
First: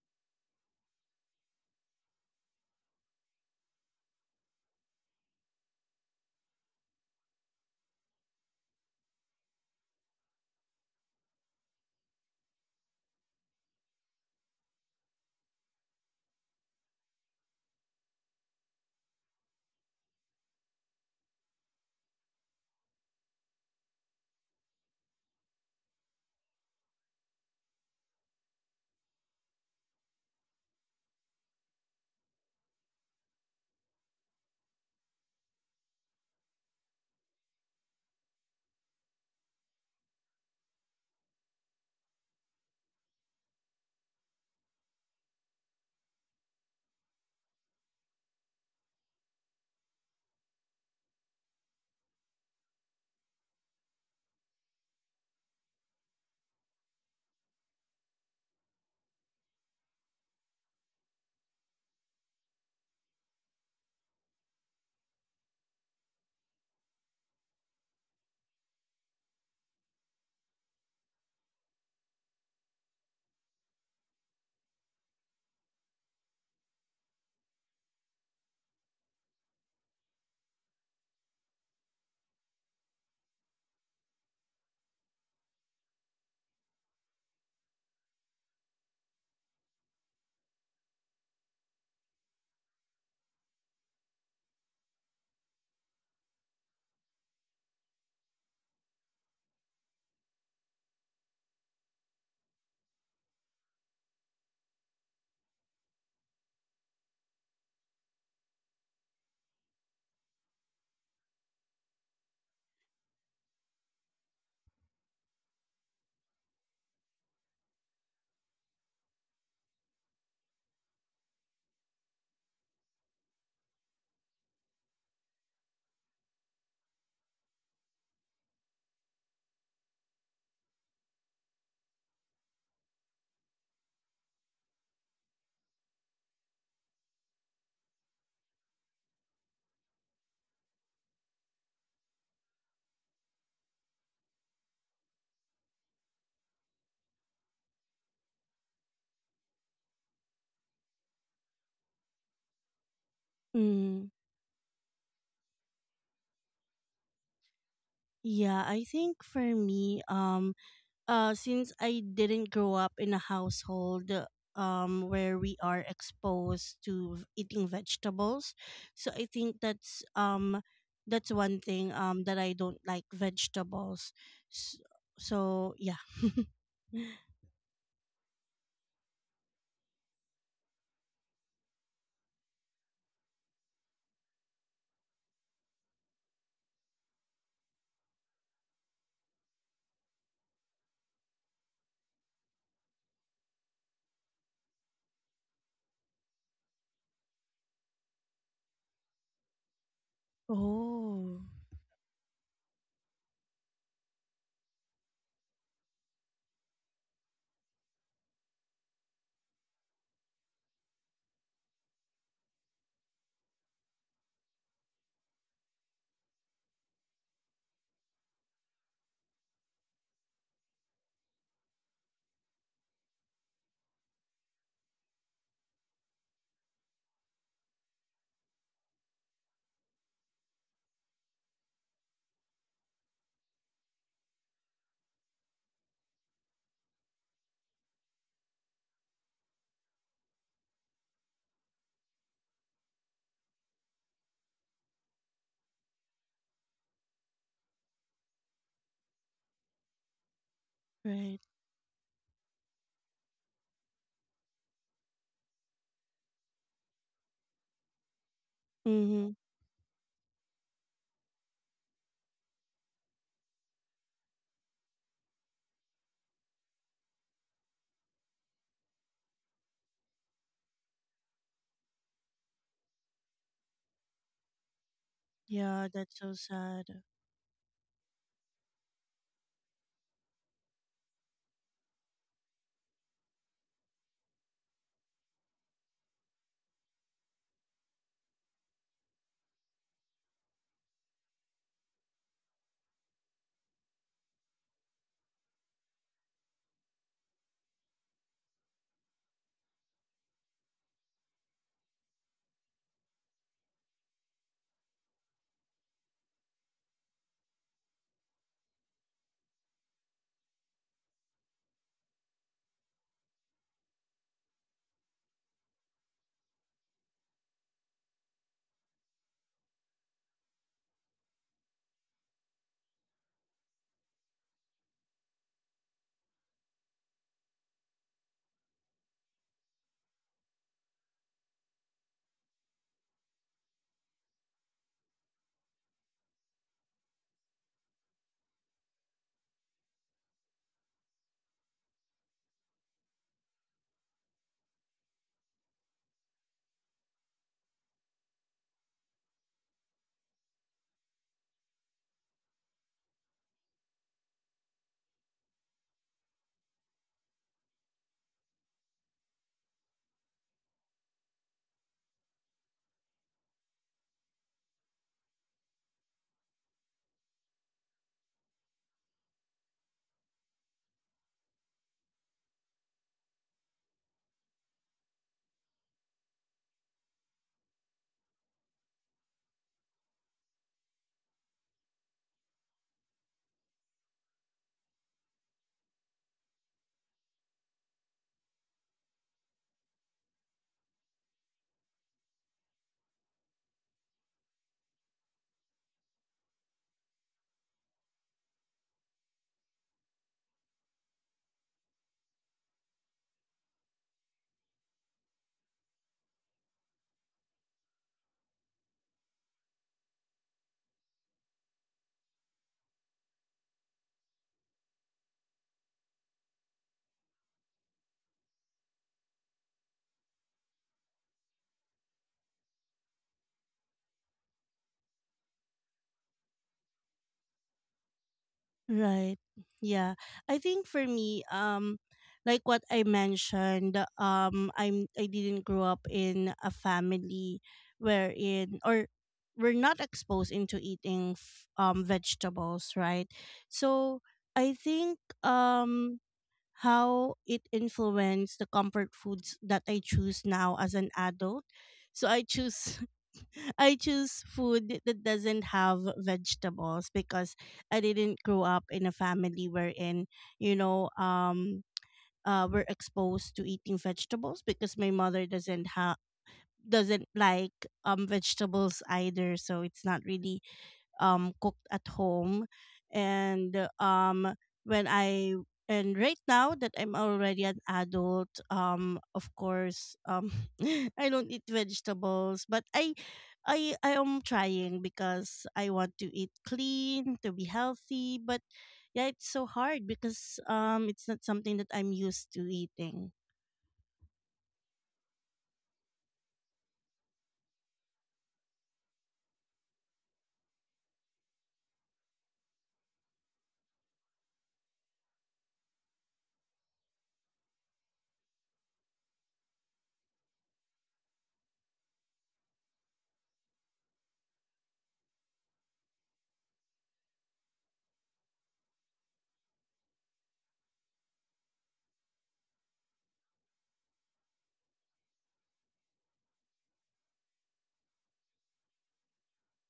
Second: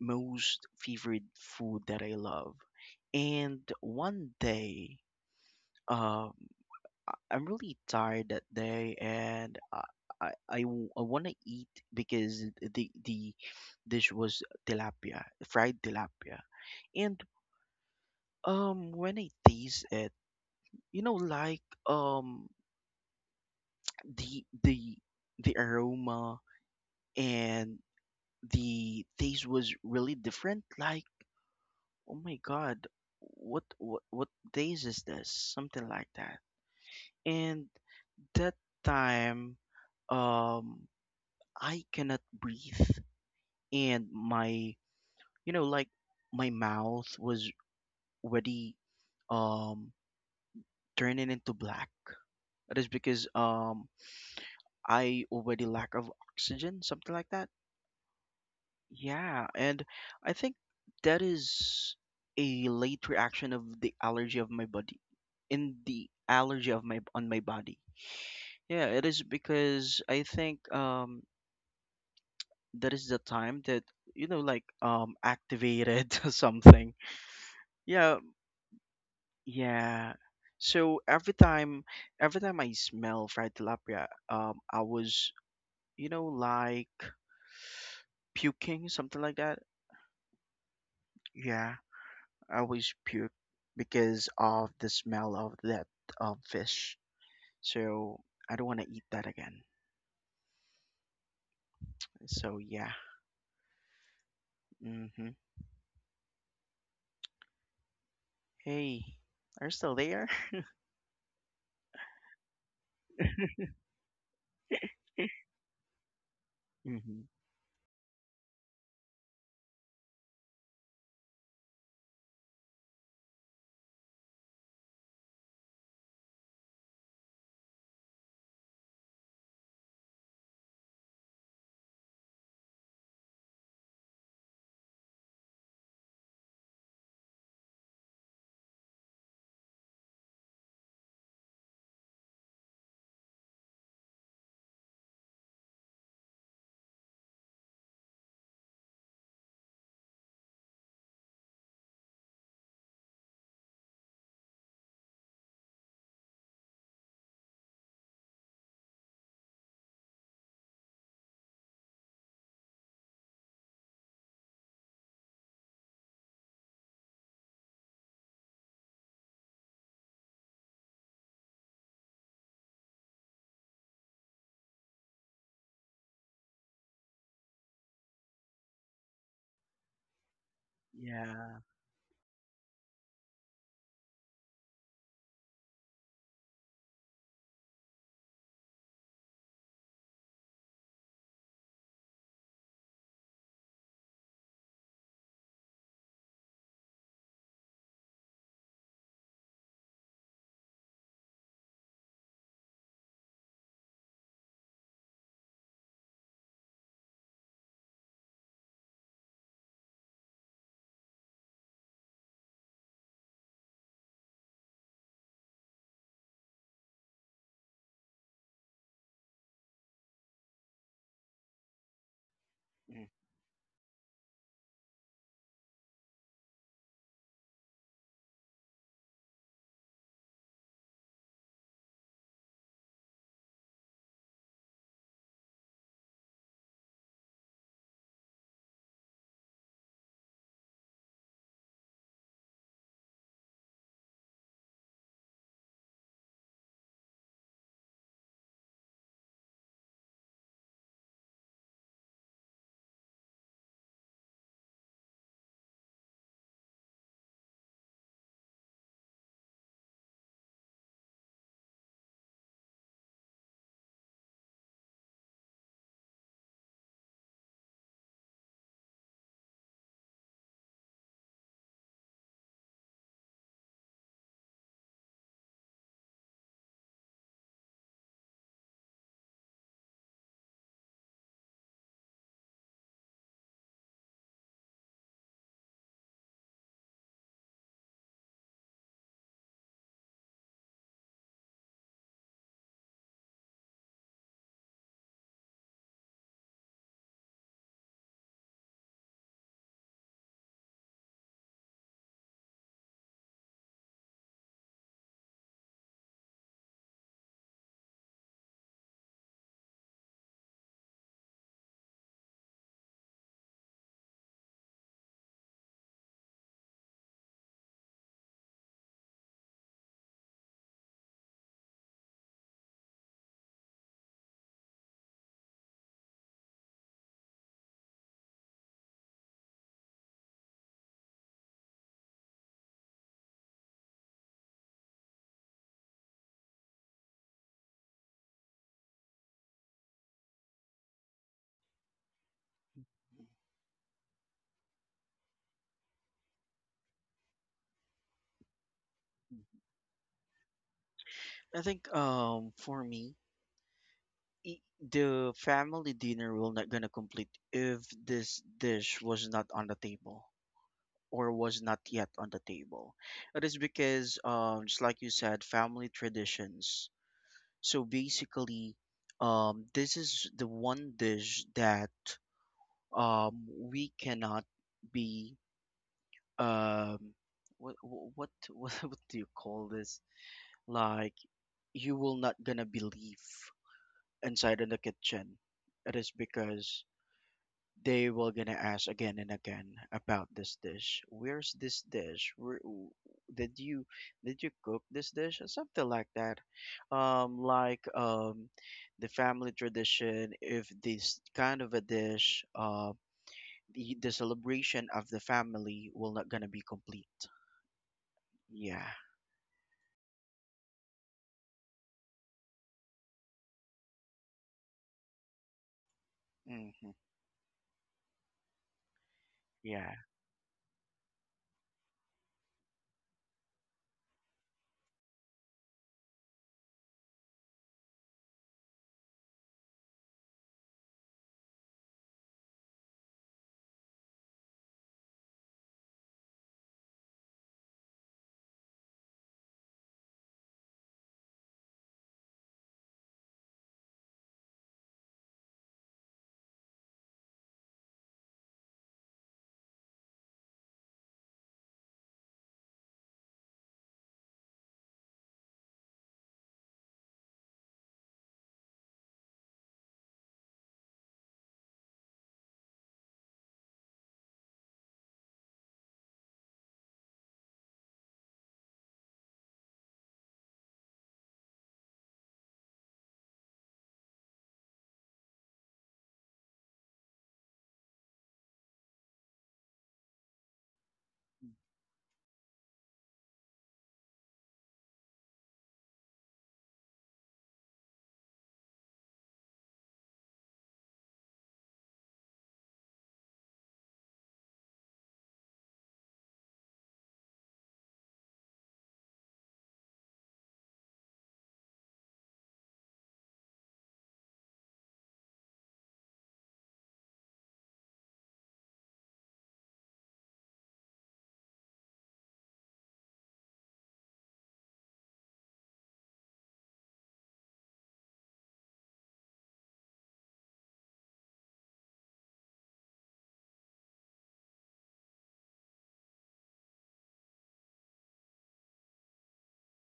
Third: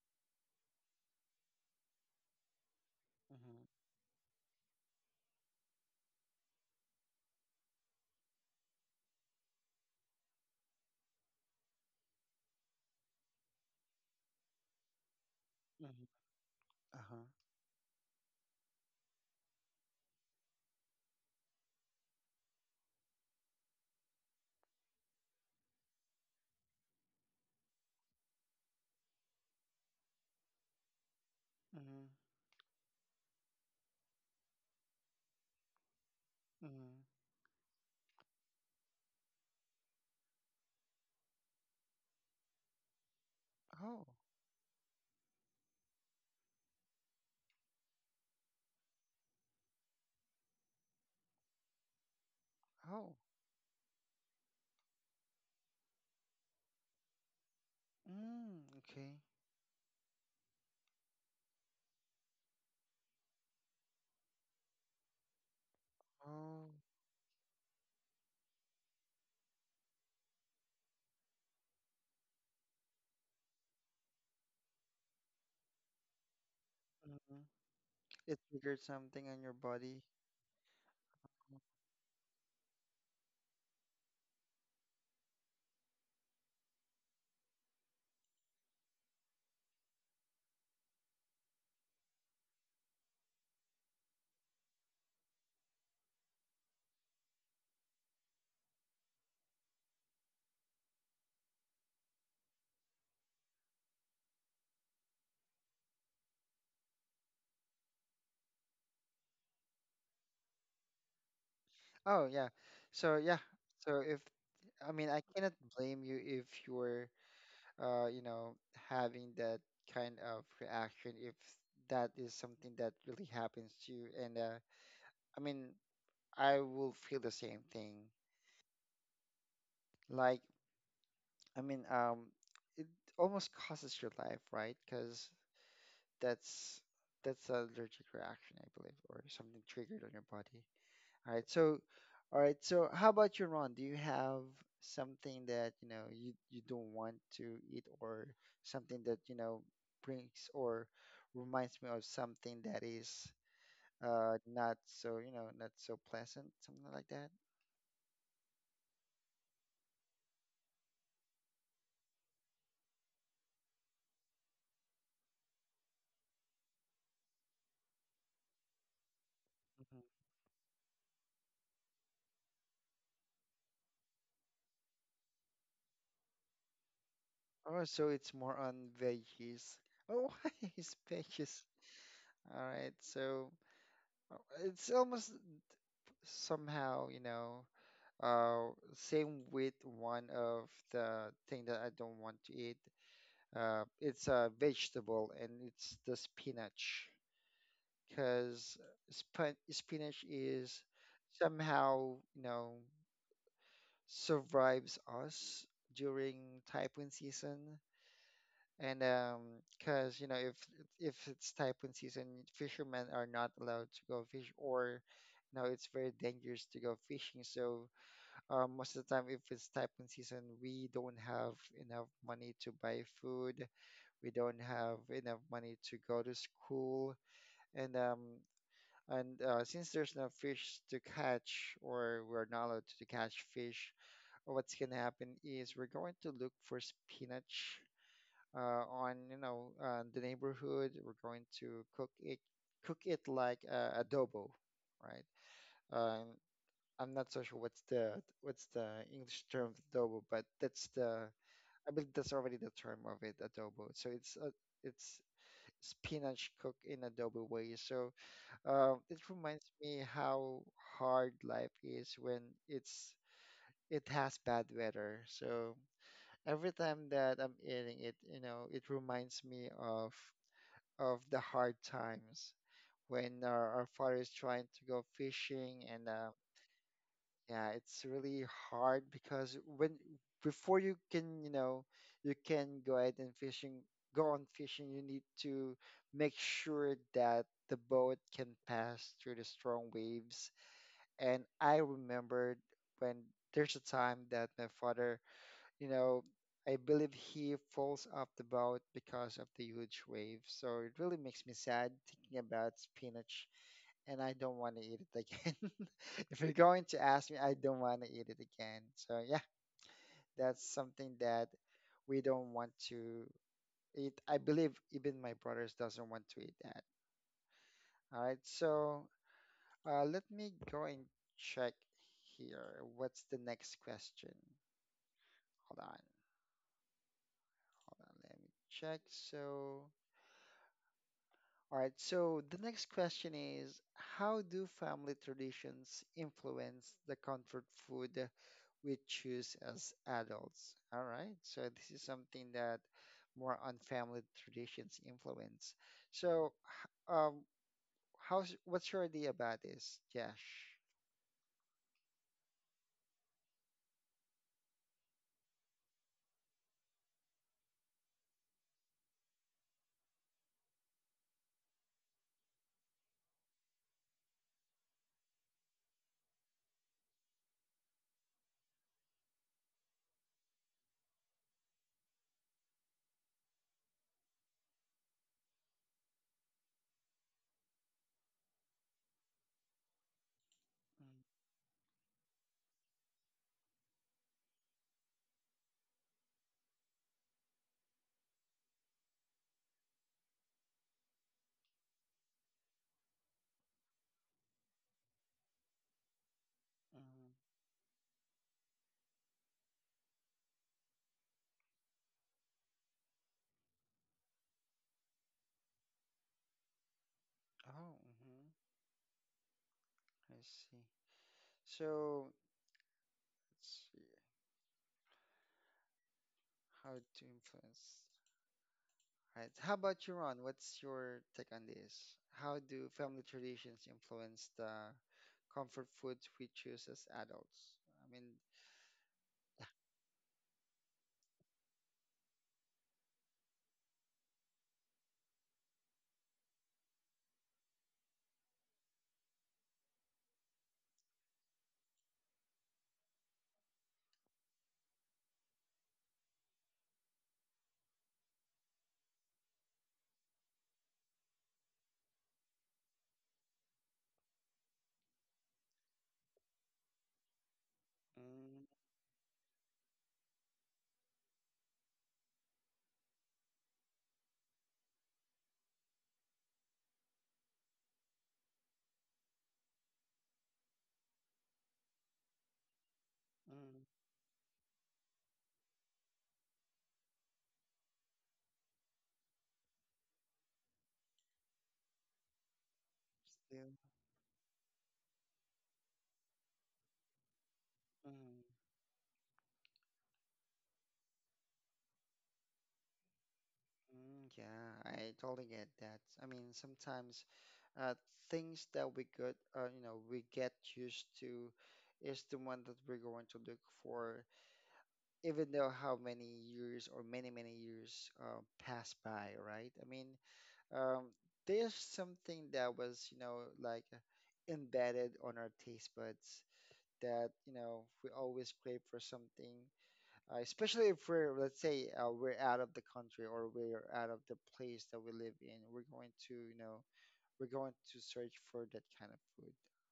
most favorite food that I love. And
Mm-hmm,
one day, um, I'm really tired that day, and I I, I, want to eat because the the dish was tilapia, fried
mm-hmm,
tilapia. And
uh-huh,
um, when I taste it, you know, like um, the the the aroma and the taste was really different. Like,
mm-hmm,
oh my God, what what what taste is this? Something like that.
mm-hmm.
And that time, um. I cannot breathe,
Oh,
and my you know like my mouth was already um turning into black. That is
oh.
because um I already lack of oxygen, something like that.
Mm, okay.
Yeah, and I think that is a late reaction of the allergy of my body, in the
Oh.
allergy of my on my body. Yeah, it is because I think um that is the time that you know like um activated something.
Mm-hmm.
Yeah.
It triggered something on your body.
Yeah. So every time, every time I smell fried tilapia, um, I was, you know, like puking, something like that. Yeah, I always puke because of the smell of that um fish. So I don't want to eat that again. So yeah. Mm-hmm. Hey, are you still there?
Oh yeah. So yeah. So if I mean I cannot blame you if you're
Mm-hmm.
uh, you know, having that kind of reaction if that is something that really happens to you. And uh, I mean, I will feel the same thing. Like, I mean, um, it almost causes your life, right? Because that's that's an allergic reaction, I believe, or something triggered on your body. All right. So, all right. So, how about you, Ron? Do you have something that you know you you don't want to eat, or something that you know brings or reminds me of something that is
Mm.
uh not so you know not so pleasant, something like that?
Yeah, I think for me, um, uh, since I didn't grow up in a household um where we are exposed to v- eating vegetables, so I think
Mhm.
that's um that's one thing um that I don't like vegetables. So, so yeah.
Oh, so it's more on veggies. Oh, why is
Yeah.
veggies? All right. So uh, it's almost somehow you know uh same with one of the thing that I don't want to eat. Uh, it's a vegetable and it's the spinach because sp- spinach is
Oh,
somehow, you know, survives us during typhoon season. And um, because you know, if if it's typhoon season, fishermen are not allowed to go fish, or you know, it's very dangerous to go fishing. So uh, most of the time, if it's typhoon season, we don't have enough money to buy
Mm.
food, we don't have enough money to go to school, and um and uh, since there's no fish to catch or we're not allowed to catch fish what's going to happen is we're going to look for spinach uh, on you know uh, the neighborhood, we're going to cook it, cook it like uh, adobo, right? um, I'm not so sure what's the what's the English term for adobo but that's the
right.
I believe that's already the term of it, adobo, so it's uh, it's spinach cooked in adobo way. So uh, it
Mm-hmm.
reminds me how hard life is when it's it has bad weather. So every time that I'm eating it, you know, it reminds me of of the hard times when our, our father is trying to go fishing
Yeah,
and
that's
uh,
so sad.
yeah, it's really hard because when before you can, you know, you can go ahead and fishing, go on fishing, you need to make sure that the boat can pass through the strong waves. And I remembered when there's a time that my father, you know, I believe he falls off the boat because of the huge waves. So it really makes me sad thinking about spinach and I don't want to eat it again. If you're going to ask me, I don't want to eat it again. So yeah, that's something that we don't want to eat. I believe even my brothers doesn't want to eat that. All right, so uh, let me go and check here. What's the next question? Hold on, hold on. Let me check. So. All right, so the next question is: how do family traditions influence the comfort food we choose as adults? All right. So this is something that more on family traditions influence. So, h- um, how's what's your idea about this, Josh?
I think um for me, i- the family dinner will not gonna complete if this dish was not on the table, or was not yet on the table. It is because um just like you said, family traditions. So basically, um this is the one dish that um we cannot be um what wh- what what, what do you call this?
Mm,
Like you will not gonna believe inside in the kitchen. It is because they were gonna ask again and again about this dish. Where's this dish? Where, w- did you did you cook this dish or something like that?
mm.
Um, like um, the family tradition. If this kind of a dish, uh, the the celebration of the family will not gonna be complete.
Oh, mhm.
Yeah.
I see. So let's see
Mm-hmm.
how to influence. Right. How
Yeah.
about you, Ron? What's your take on this? How do family traditions influence the comfort foods we choose as adults? I mean,
Right. Yeah. I think for me, um, like what I mentioned, um, I'm I didn't grow up in a family wherein, or we're not exposed into eating f- um vegetables, right? So I think um how it influenced the comfort foods that I choose now as an adult. So I choose I choose food that doesn't have vegetables because I didn't
Mm,
grow up in a family wherein, you know, um uh we're exposed to eating vegetables because my mother doesn't have doesn't like um vegetables either, so it's not really um, cooked at home. And
mm.
um, when I and right now that I'm already an adult, um, of course, um, I don't eat vegetables, but I,
yeah.
I, I am trying, because I want to eat clean, to be healthy,
Mm,
but yeah, it's so hard, because um, it's not something that I'm used to eating.
mm, yeah, I totally get that. I mean, sometimes uh, things that we could, uh, you know, we get used to is the one that we're going to look for, even though how many years or many, many years uh, pass by, right? I mean, um, there's something that was, you know, like uh, embedded on our taste buds that, you know, we always crave for something uh, especially if we're, let's say uh, we're out of the country or we're out of the place that we live in, we're going to, you know, we're going to search for that kind of food,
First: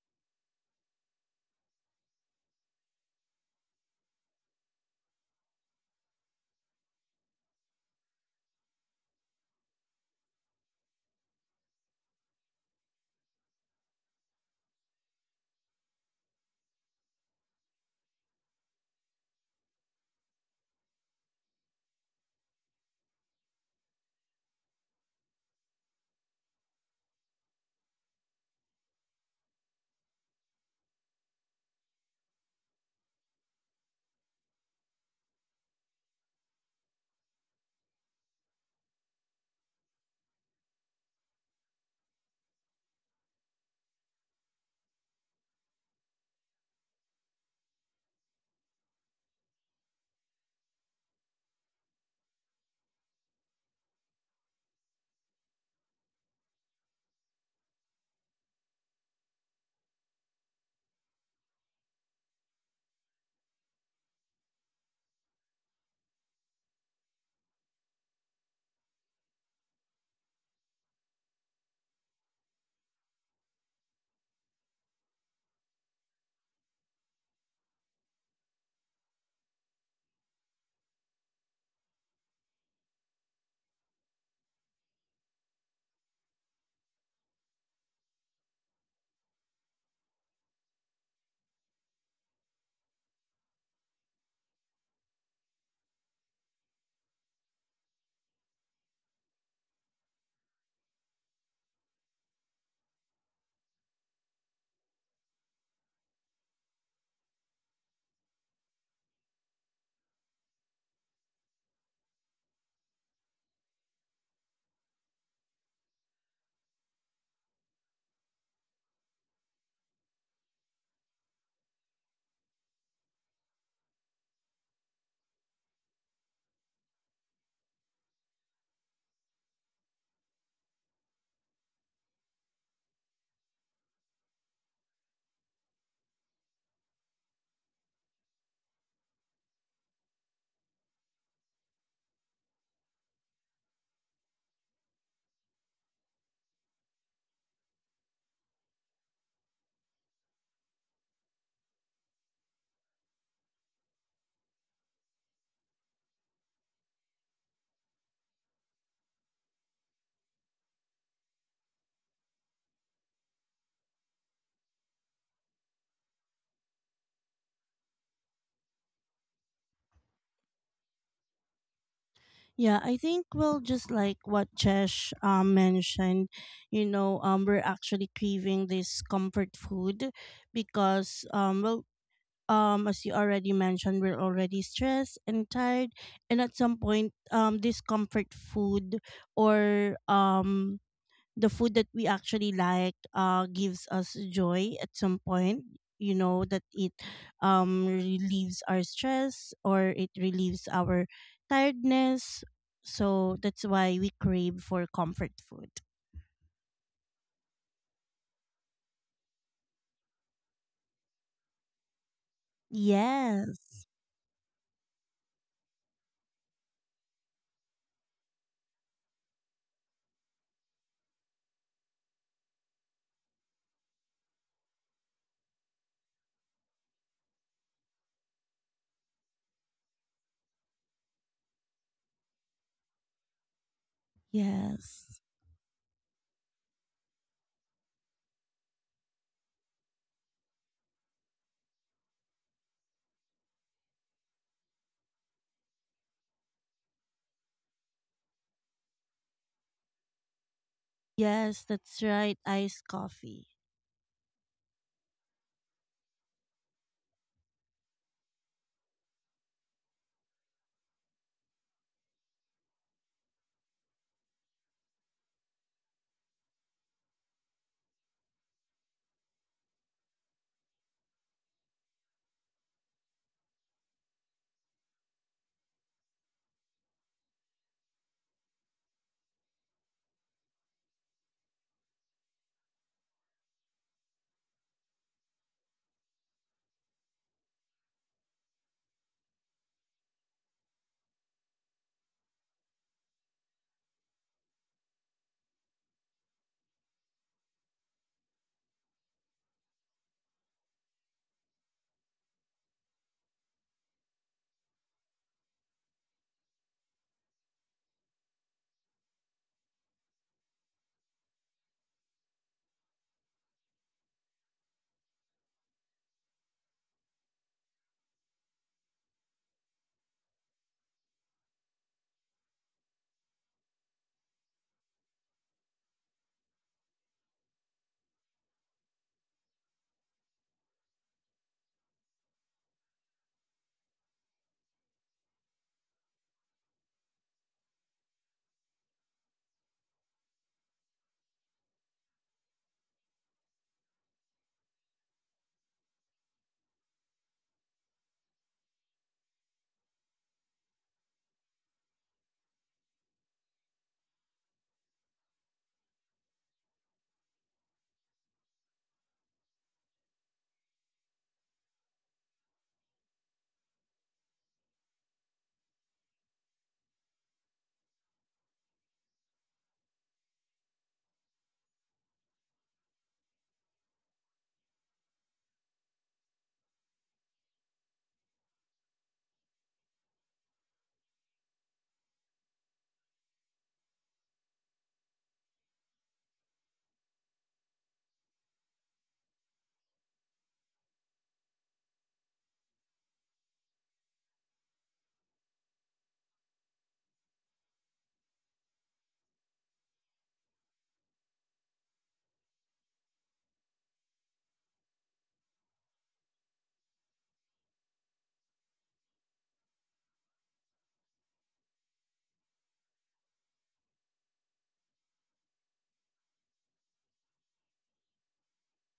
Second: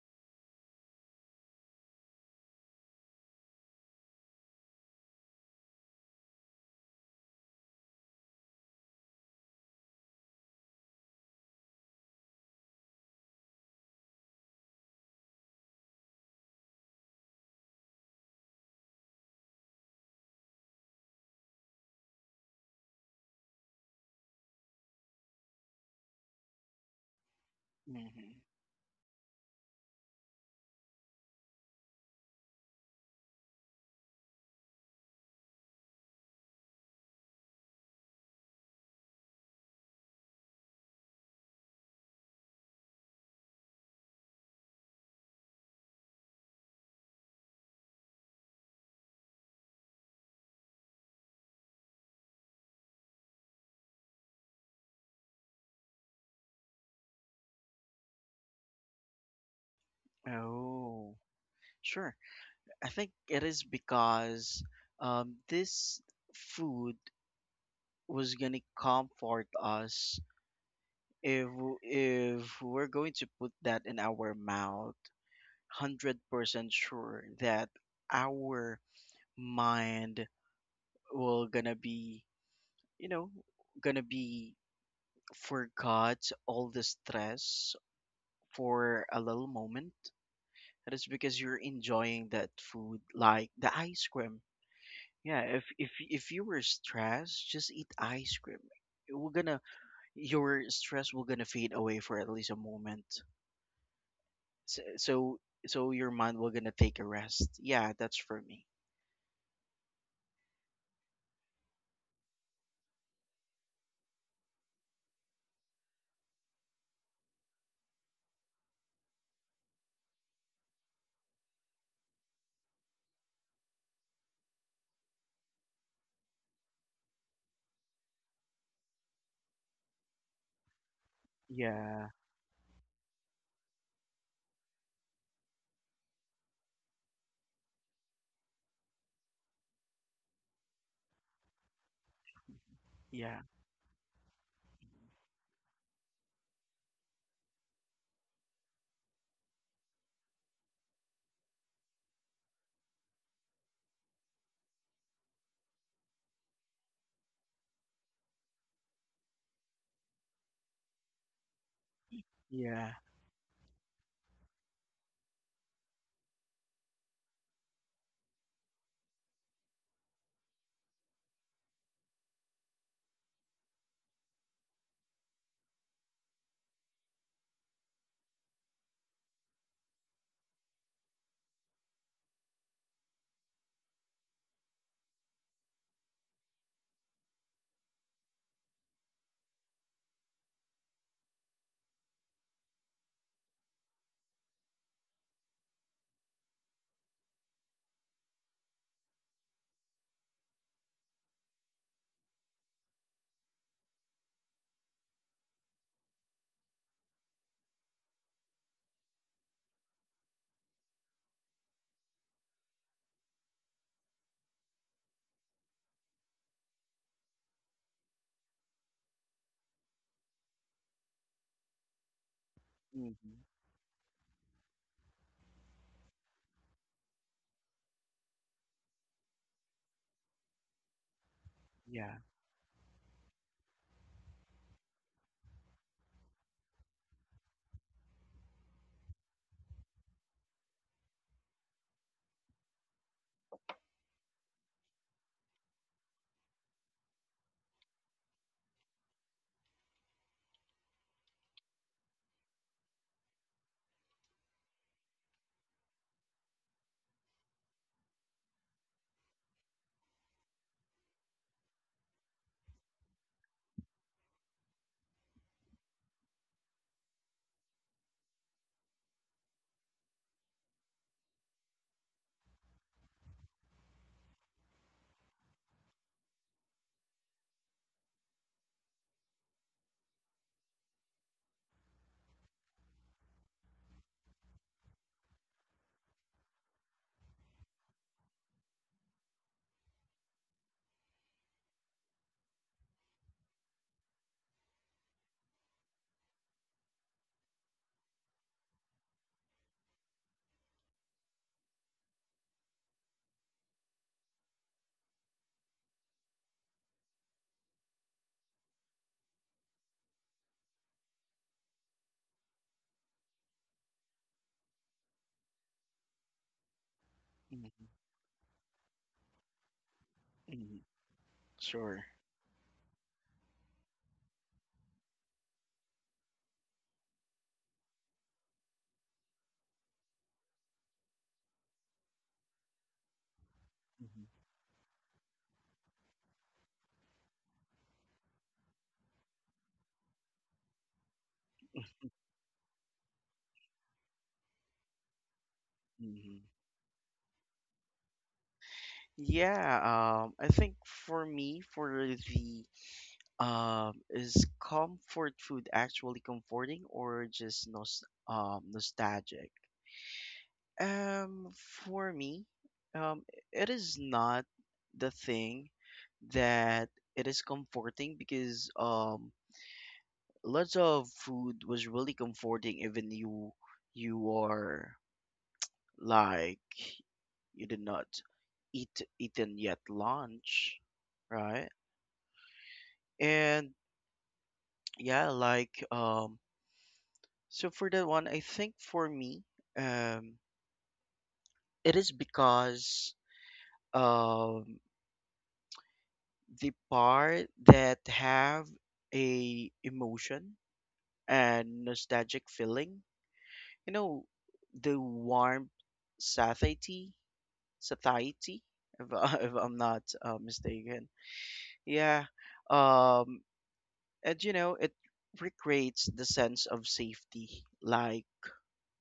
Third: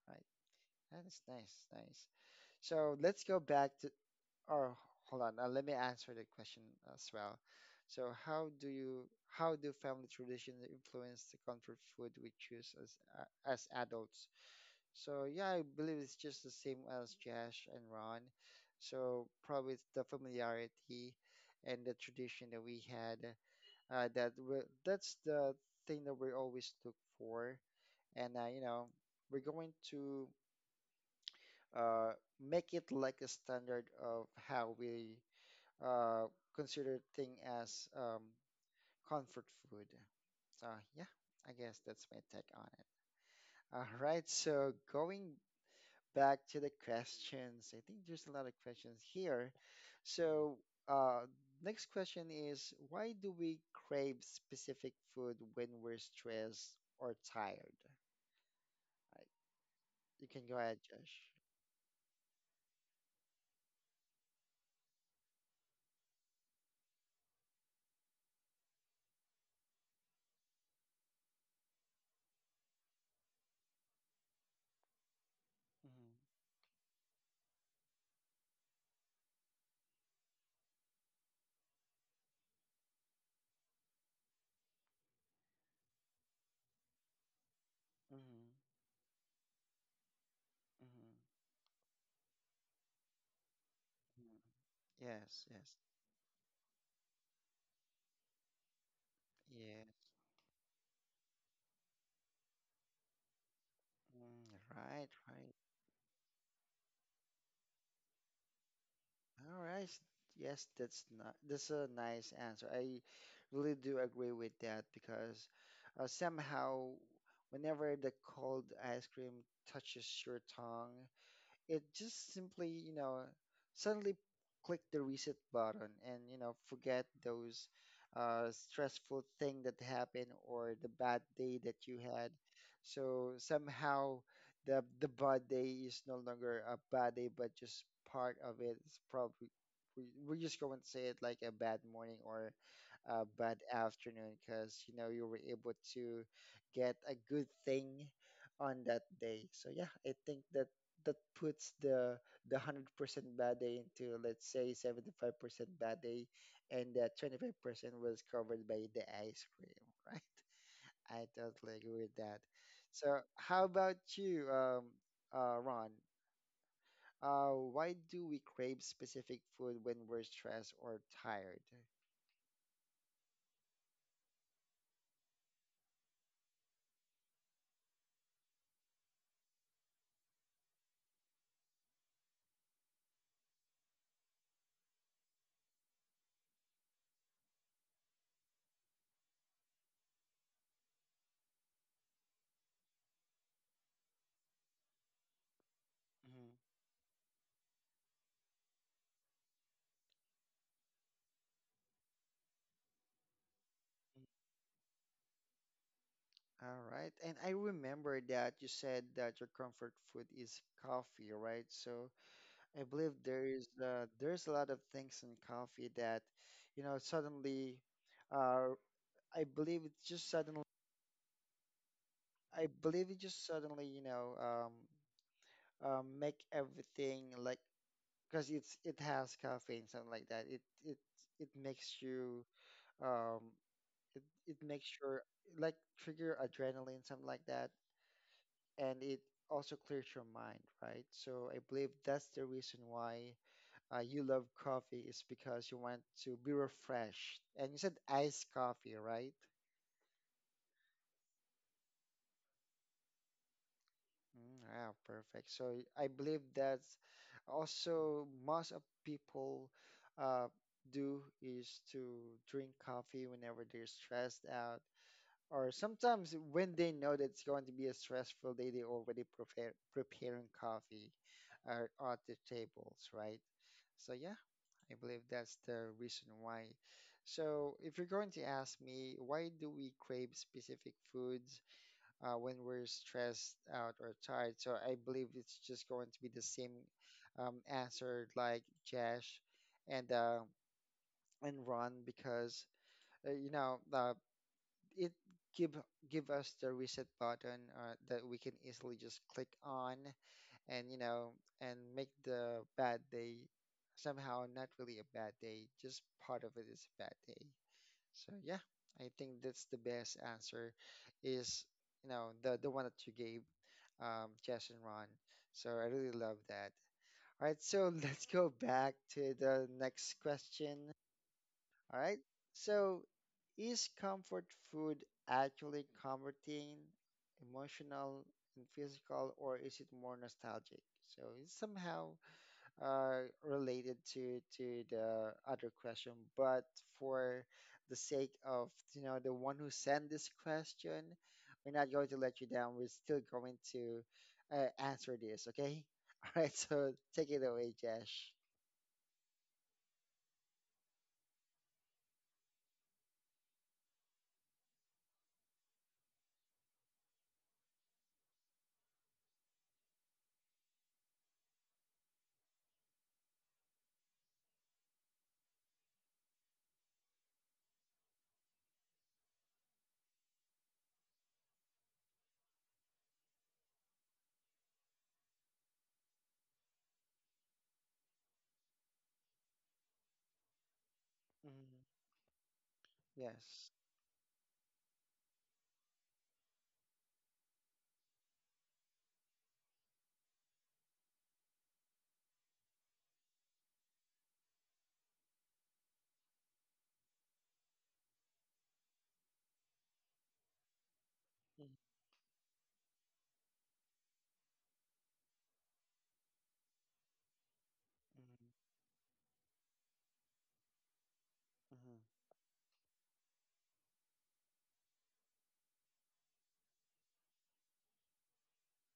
right? That's nice, nice. So let's go back to, or hold on, uh, let me answer the question as well. So how do you, how do family traditions influence the comfort food we choose as, uh, as adults? So yeah, I believe it's just the same as Josh and Ron. So probably it's the familiarity and the tradition that we had. Uh, that we, that's the thing that we always look for, and
Mm-hmm.
uh, you know, we're going to, uh, make it like a standard of how we, uh, consider thing as, um, comfort food. So yeah, I guess that's my take on it. All right, so going back to the questions. I think there's a lot of questions here. So, uh, next question is: why do we crave specific food when we're stressed or tired? I, you can go ahead, Josh.
Oh, sure. I think it is because um, this food was gonna comfort us if w- if we're going to put that in our mouth.
Mm-hmm.
one hundred percent sure that our mind will gonna be, you know gonna be, forgot all the stress
Mm-hmm.
for a little moment, that is because you're enjoying that food, like the ice
Mm-hmm.
cream. Yeah,
Yes,
if
yes,
if if you were stressed, just eat ice cream. We're gonna
yeah.
Your stress will gonna fade away for at least a moment.
Mm,
So
right,
so,
right.
so your mind will gonna take a rest. Yeah, that's for me.
All right. Yes, that's not, that's a nice answer. I really do agree with that because uh, somehow, whenever the cold ice cream touches your tongue, it just simply, you know, suddenly click the reset button and, you know, forget those uh, stressful thing that happened or the bad day that you
Yeah,
had. So somehow the the bad day is no longer a bad day, but just part of it. It's probably we- we're just going to say it like a bad morning or uh,
yeah,
bad afternoon because you know you were able to get a good thing on that day. So yeah, I think that that puts the the hundred percent bad day into, let's say, seventy five percent bad day, and that twenty five percent was covered by the ice cream, right? I totally agree with that.
yeah.
So how about you, um, uh, Ron? Uh, why do we crave specific food when we're stressed or tired?
Yeah, I think well, just like what Chesh um, mentioned, you know, um, we're actually craving this comfort food because um, well, um, as you already mentioned, we're already stressed and tired, and at some point, um, this comfort food or um the food that we actually like uh gives us joy at some point, you know,
Mhm.
that it um relieves our stress, or it relieves our tiredness. So that's why we crave for comfort food.
All right. And I remember that you said that your comfort food is coffee, right? So I believe there is,
yes
uh, there's a lot of things in coffee that, you know, suddenly, uh, I believe it just suddenly, I believe it
Hmm.
just suddenly, you know, um, um, make everything like, because it's, it has caffeine, something like that. It it it makes
Yeah.
you, um, it it makes
yes
your, like, trigger adrenaline, something like that. And it also clears your mind, right? So I believe that's the reason why uh, you love coffee is because you want to be refreshed. And you said iced coffee, right?
yes, that's right, iced coffee.
Mm, ah, perfect. So I believe that's also most of people uh, do is to drink coffee whenever they're stressed out. Or sometimes when they know that it's going to be a stressful day, they already prepare preparing coffee uh, at the tables, right? So yeah, I believe that's the reason why. So, if you're going to ask me, why do we crave specific foods uh, when we're stressed out or tired? So, I believe it's just going to be the same um, answer like Jash and uh, and Ron because, uh, you know, uh, it give, give us the reset button uh, that we can easily just click on, and you know and make the bad day somehow not really a bad day, just part of it is a bad day. So yeah, I think that's the best answer is, you know, the the one that you gave, um Jess and Ron. So I really love that. All right,
Hmm.
so let's go back to the next question.
Hmm.
All
Sure.
right, so is comfort food actually comforting emotional and physical, or is it more nostalgic? So it's somehow uh, related
Hmm.
to to the other question, but for the sake of, you know, the one who sent this question, we're not going to let you down. We're still going to uh, answer this, okay?
Hmm.
All right, so take it away, Jesh.
Yeah, um, I think for me, for the um, is comfort food actually comforting or just nos um nostalgic? Um, for me, um, it is not the thing that it is comforting because um, lots of food was really comforting, even you you are, like, you did not eat eaten yet lunch, right?
Mm-hmm.
And
Yes.
yeah, like um, so for that one, I think for me, um, it is because. um. the part that have a emotion
Yes.
and nostalgic feeling, you know the warm satiety satiety if, I- if I'm not uh, mistaken. Yeah, um and you know it recreates the sense of safety, like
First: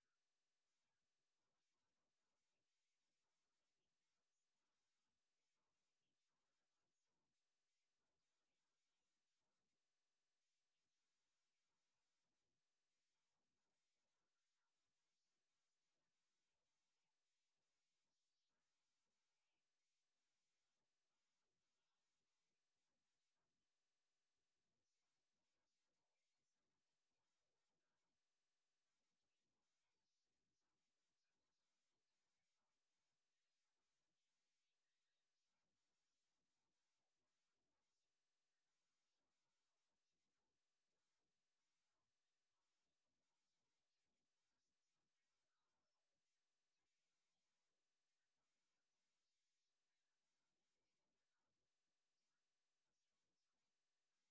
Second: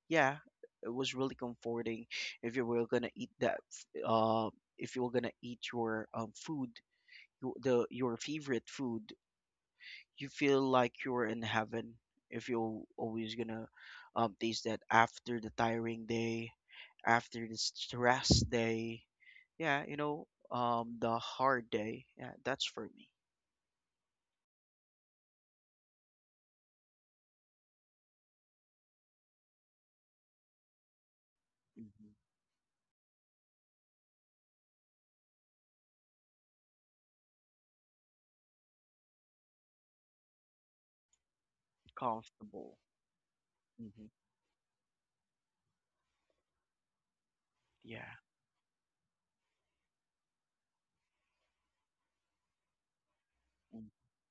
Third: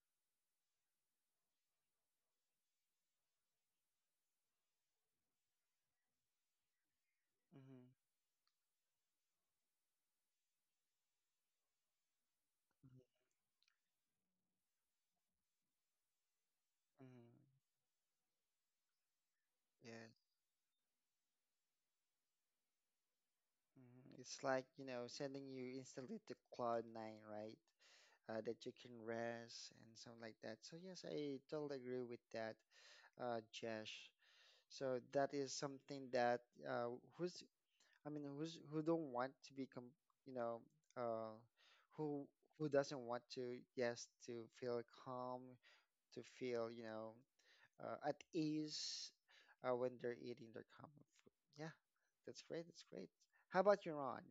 yeah, it was really comforting if you were gonna eat that f- uh if you were gonna eat your um food, your, the your favorite food. You feel like you're in heaven if you're always gonna um, taste that after the tiring day, after the stress day. Yeah, you know, um, the hard day. Yeah, that's for me.
Mhm. It's like, you know, sending you instantly to cloud nine, right? Uh, that you can rest and something like that. So yes, I totally agree
Hmm.
with that. uh, Jesh. So that is something that, uh, who's, I mean who's who don't want to become, you know, uh, who who
Comfortable.
doesn't want to,
Hmm.
yes, to feel calm, to feel, you know, uh,
Yeah.
at ease uh, when they're eating their comfort food. Yeah, that's great. That's great. How about you, Ron?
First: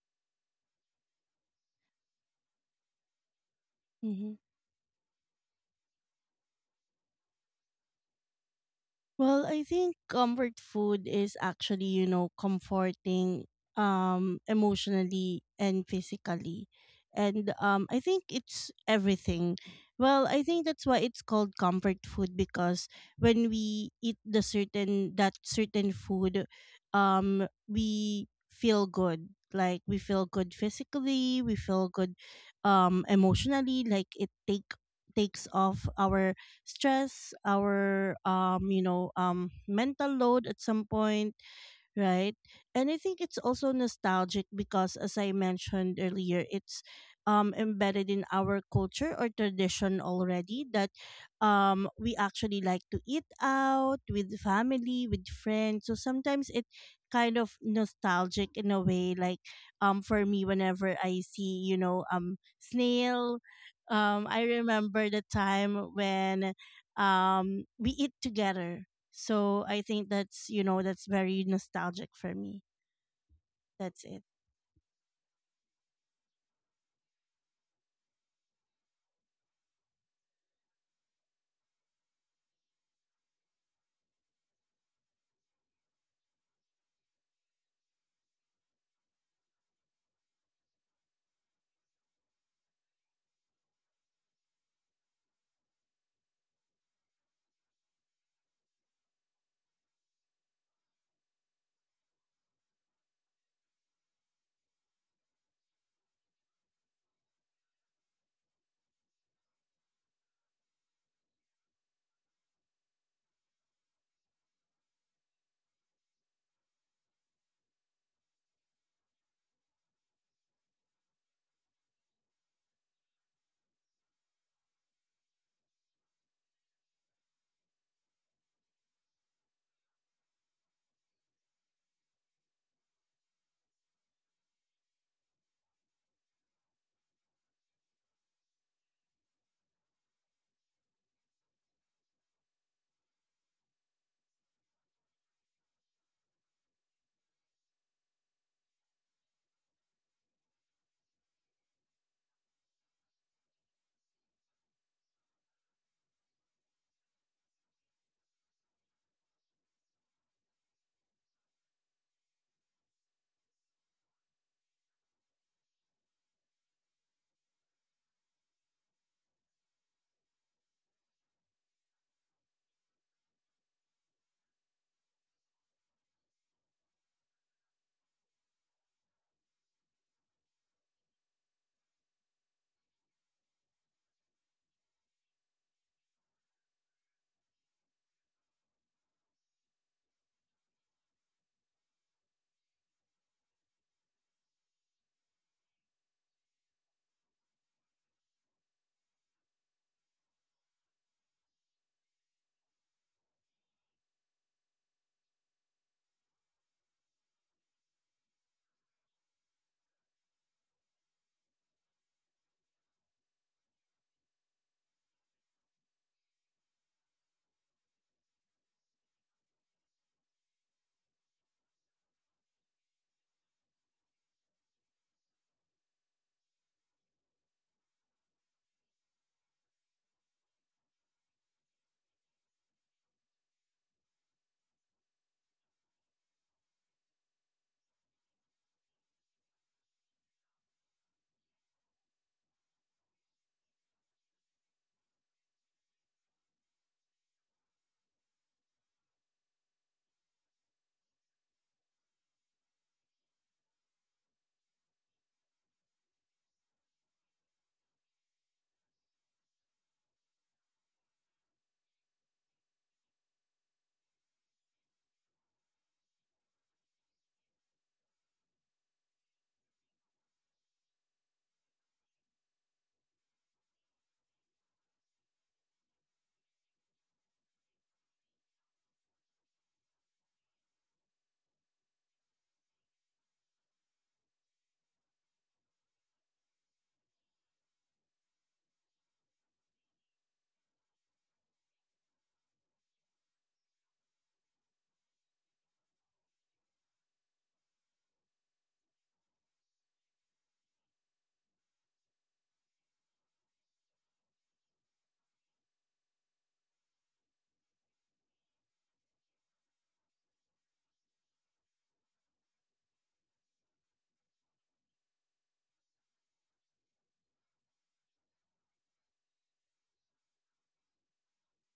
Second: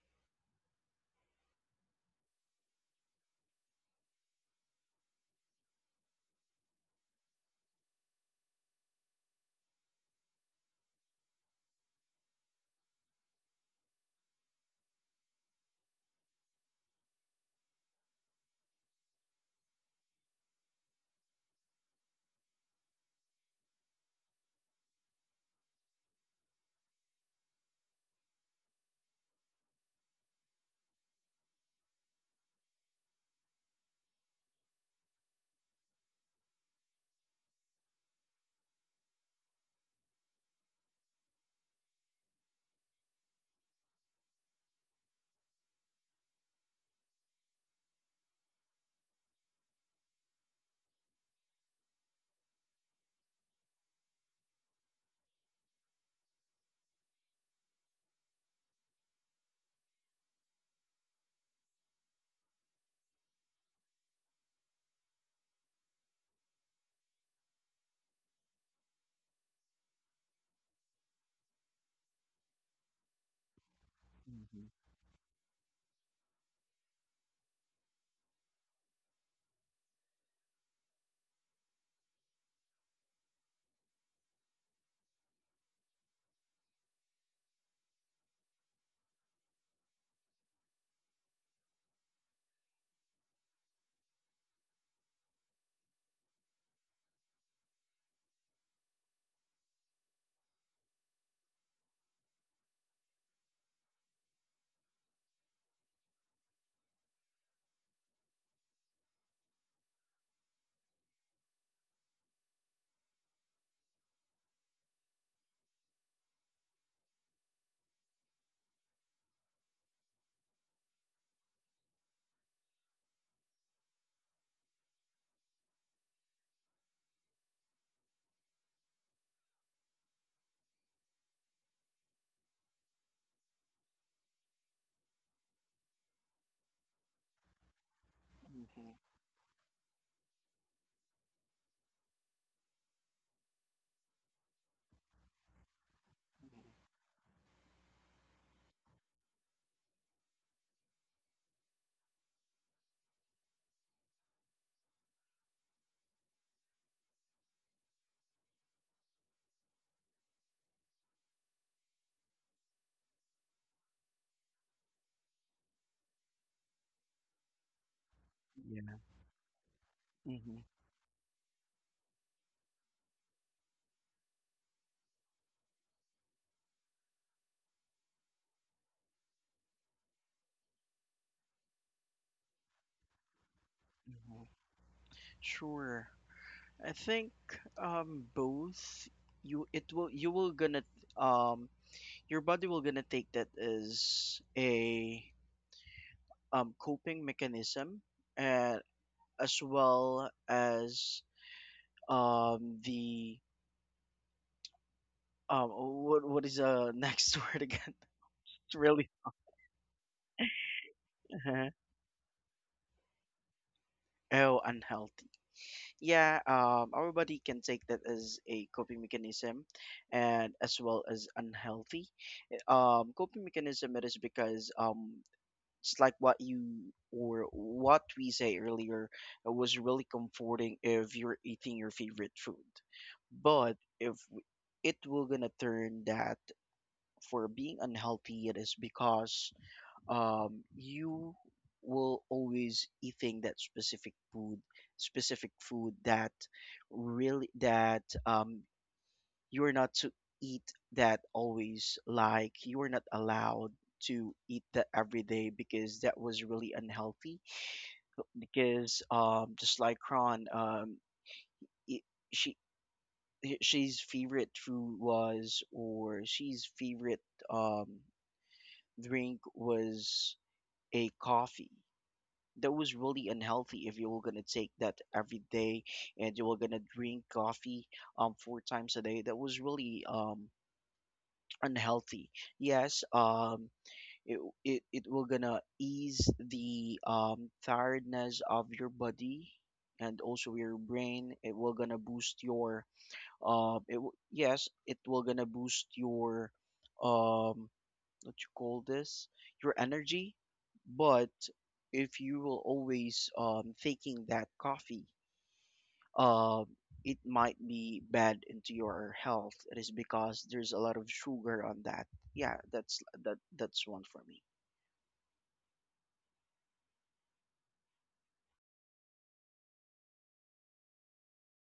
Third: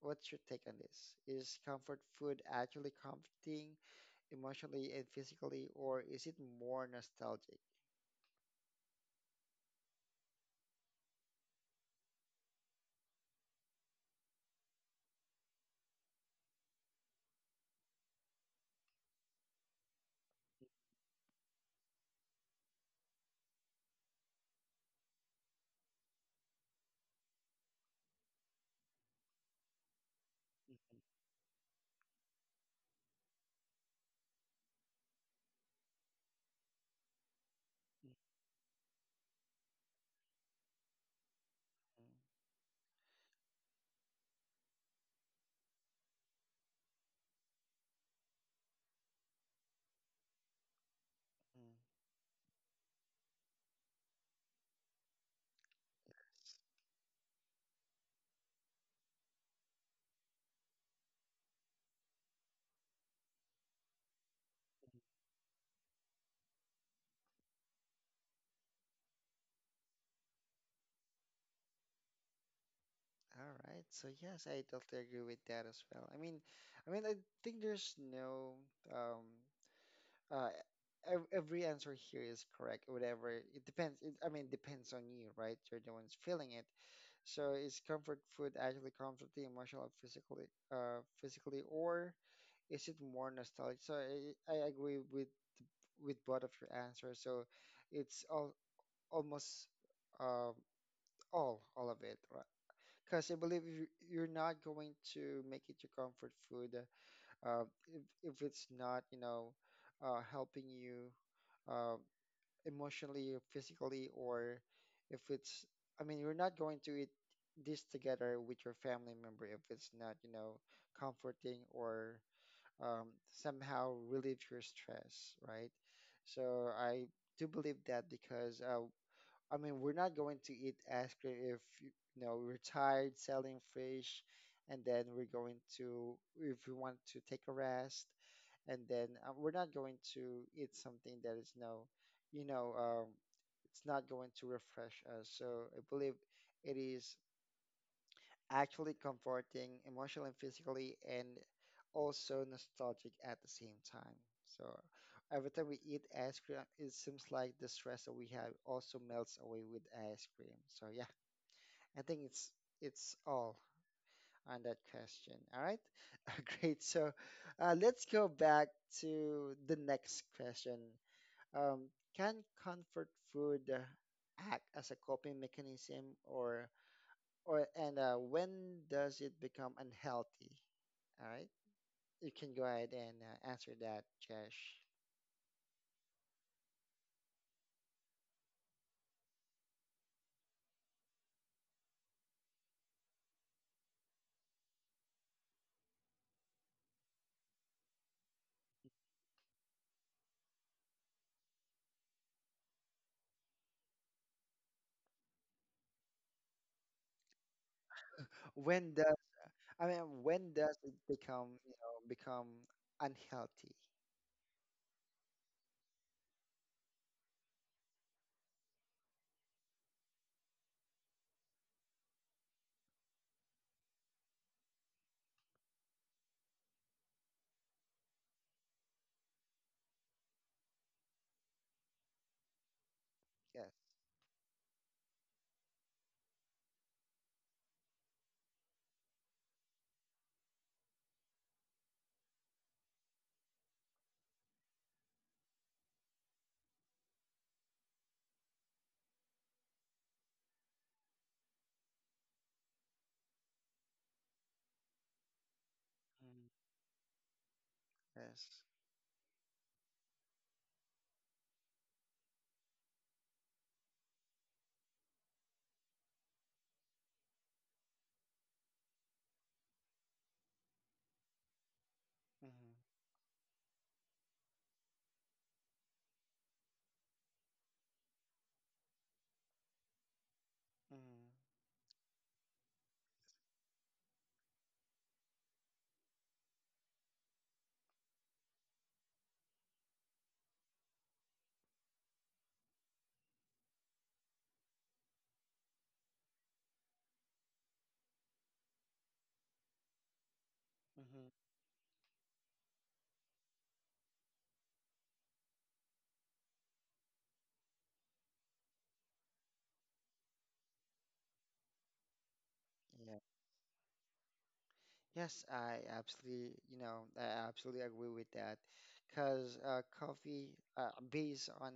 What's your take on this? Is comfort food actually comforting
Mm-hmm.
emotionally and physically, or is it more nostalgic?
Well, I think comfort food is actually, you know, comforting um emotionally and physically. And um I think it's everything. Well, I think that's why it's called comfort food, because when we eat the certain that certain food, um we feel good. Like we feel good
Mhm,
physically, we feel good um emotionally, like it take takes off our stress, our um, you know, um mental load at some point,
mhm,
right? And I think it's also nostalgic because, as I mentioned earlier, it's um, embedded in our culture or tradition already, that
mhm.
um, we actually like to eat out with family, with friends. So sometimes it kind of nostalgic in a way. Like um, for me, whenever I see, you know, um, snail, um, I remember the time when um, we eat together. So I think that's, you know, that's very nostalgic for me.
All right.
That's
So
it.
yes, I
Mm-hmm.
totally agree with that as well. I mean, I mean, I think there's no um uh ev- every answer here is correct. Whatever it depends. It, I mean, depends on you, right? You're the ones feeling it. So is comfort food actually comfort the emotional, or physically, uh, physically, or is it more nostalgic? So I, I agree with with both of your answers. So it's all almost, um all all of it, because I believe you- you're not going to make it your comfort food, uh, uh, if, if it's not, you know, uh, helping you uh, emotionally, or physically, or if it's, I mean, you're not going to eat this together with your family member if it's not, you know, comforting or um, somehow relieve your stress, right? So I do believe that because uh, I mean, we're not going to eat ice cream if, you know, we're tired selling fish, and then we're going to, if we want to take a rest, and
Hmm.
then uh, we're not going to eat something that is no, you know, um, it's not going to refresh us. So I believe it is actually comforting emotionally and physically, and also nostalgic at the same time. So every time we eat ice cream, it seems like the stress that we have also melts away with ice cream. So yeah, I think it's it's all on that question. All right, great. So uh, let's go back
Yeah.
to the next
Hmm.
question. Um, can comfort food uh, act as a coping mechanism, or or and uh, when does it become unhealthy? All right. You can go ahead and uh, answer that,
Hmm.
Jesh.
Sure. I think um both. You it will you will gonna, um your body will gonna take that as a um, coping mechanism, and as well as um, the um, what what is the next word again? It's
When
really
does, I mean, when does it become, you know, become unhealthy?
oh, unhealthy. Yeah, um, our body can take that as a coping mechanism, and as well as unhealthy. Eh, Um, coping mechanism, it is because um it's like what you, or what we say earlier, it was really comforting if you're eating your favorite food.
Yes,
But if w- it will gonna turn that for being unhealthy, it is because um you will always eating that specific food, specific food that really that um you're not to eat that always, like you're not allowed to eat that every day because that was
Mm,
really unhealthy.
yes,
Because um just like Ron, um it, she h- she's favorite food was, or she's favorite um drink was a coffee.
mhm,
That was really unhealthy if you were gonna take that every day, and you were gonna drink coffee um four times a day. That was really um
mhm,
unhealthy. Yes, um, it it it will gonna ease the um tiredness of your body and also your brain. It will gonna boost your um. It w- yes, it will gonna boost your um. What you call this? Your energy. But
mhm.
if you will always um taking that coffee, um, it might be bad into your health. It is because there's a lot of sugar on that. Yeah, that's
Yeah,
that that's one for me.
yes. I absolutely, you know, I absolutely agree with that because uh, coffee, uh, based on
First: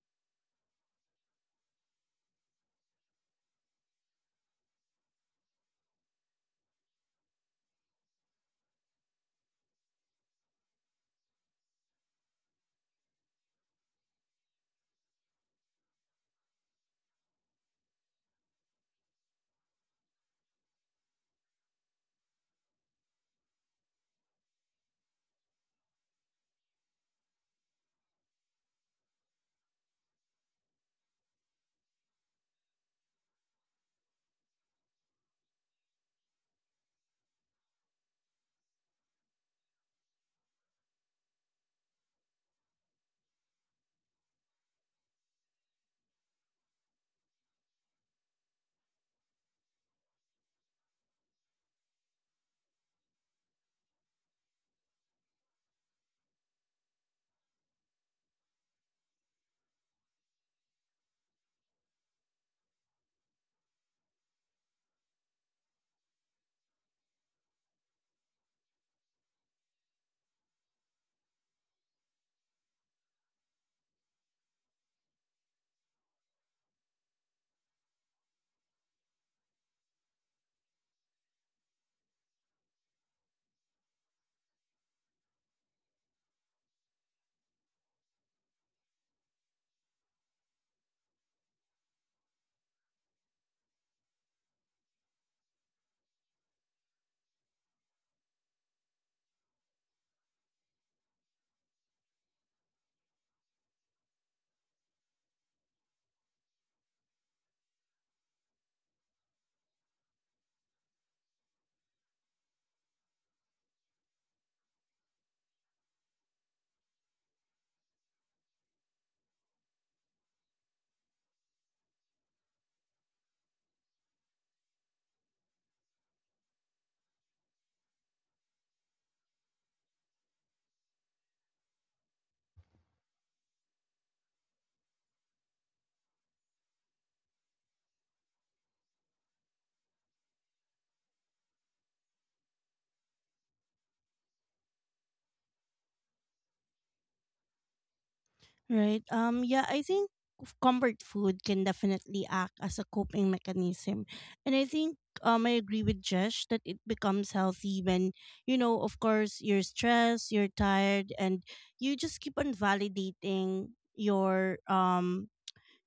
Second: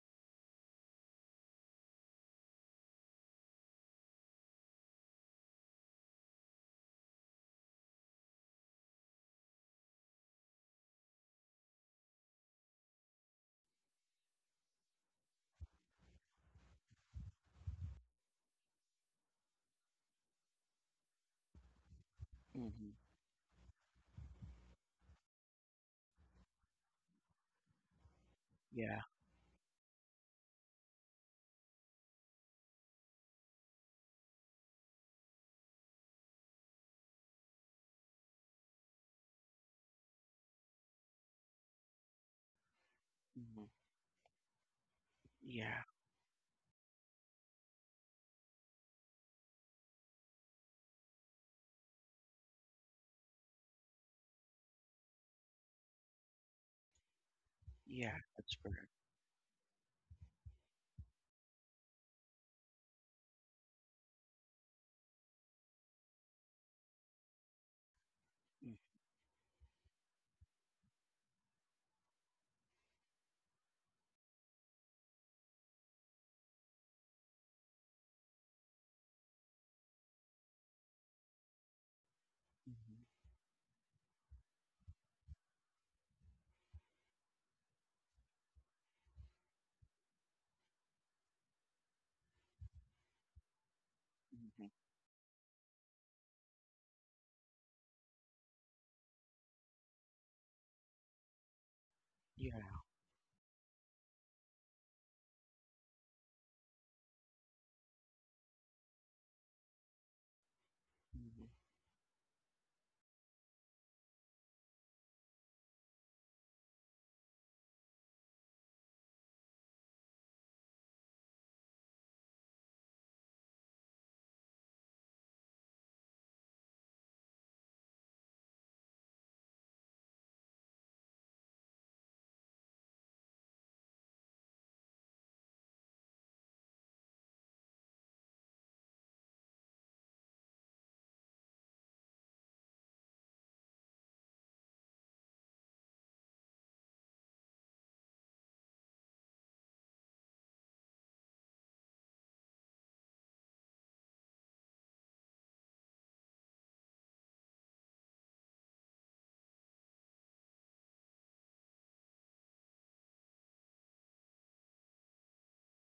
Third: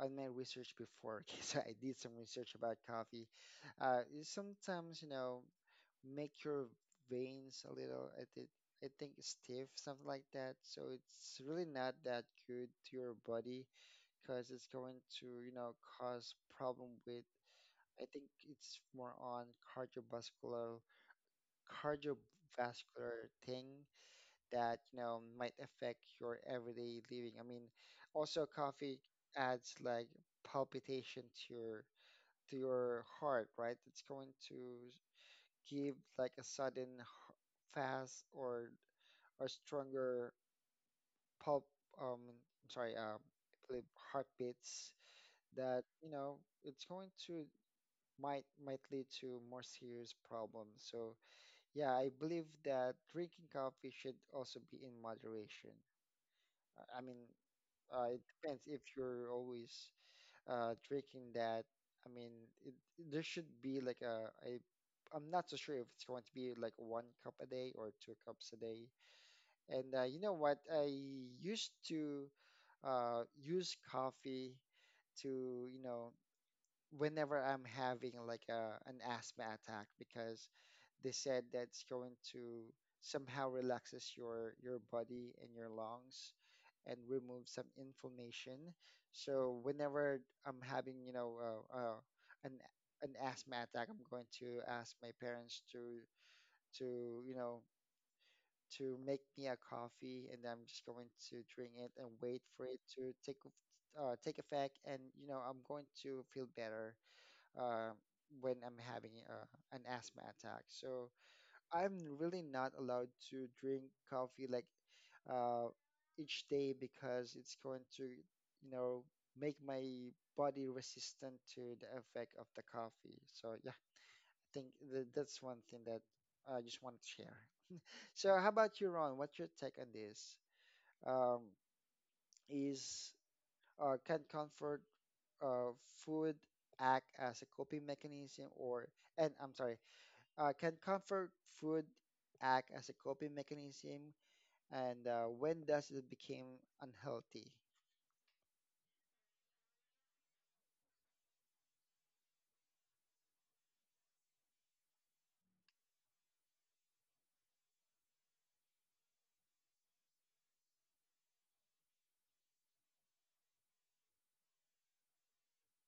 on my research before, because I did some research about coffee. Uh, is sometimes, you know, make your veins a little, I think I think stiff, something like that. So it's really not that good to your body because it's going to, you know, cause problem with, I think it's more on cardiovascular
Hmm.
cardiovascular thing that, you know, might affect your everyday living. I mean, also coffee
Yeah.
adds like palpitation to your, to your heart, right? It's going to give like a sudden fast or or stronger pulp, um I'm sorry um
Hmm.
like heartbeats that,
Yeah.
you know, it's going to, might might lead to more serious problems. So yeah, I believe that drinking coffee should also be in moderation. I I mean, uh,
Yeah.
it
That's
depends if
correct.
you're always uh, drinking that. I mean, it, there should be like a, a, I'm not so sure if it's going to be like one cup a day or two cups a
Mm-hmm.
day. And uh, you know what? I used to uh, use coffee to, you know, whenever I'm having like a, an asthma attack because they said that's going to somehow relaxes your your body and your lungs and remove some inflammation. So whenever I'm having, you know, uh, uh, an an asthma attack, I'm going to
Hmm.
ask my parents to to, you know, to make me a coffee, and I'm just going to drink it and wait
Yeah.
for it to take eff- uh, take effect. And you know, I'm going to feel better uh, when I'm having uh, an asthma attack. So
Hmm.
I'm really not allowed to drink coffee like uh, each day because it's going to, you know, make my body resistant to the effect of the coffee. So yeah, I think th- that's one thing that I just want to share. So how about you, Ron? What's your take on this? Um, is uh, Can comfort uh, food act as a coping mechanism? Or and I'm sorry, uh, can comfort food act as a coping mechanism, and uh, when does it become unhealthy?
Right. Um yeah, I think f- comfort food can definitely act as a coping mechanism. And I think um I agree with Jesh that it becomes healthy when, you know, of course you're stressed, you're tired, and you just keep on validating your um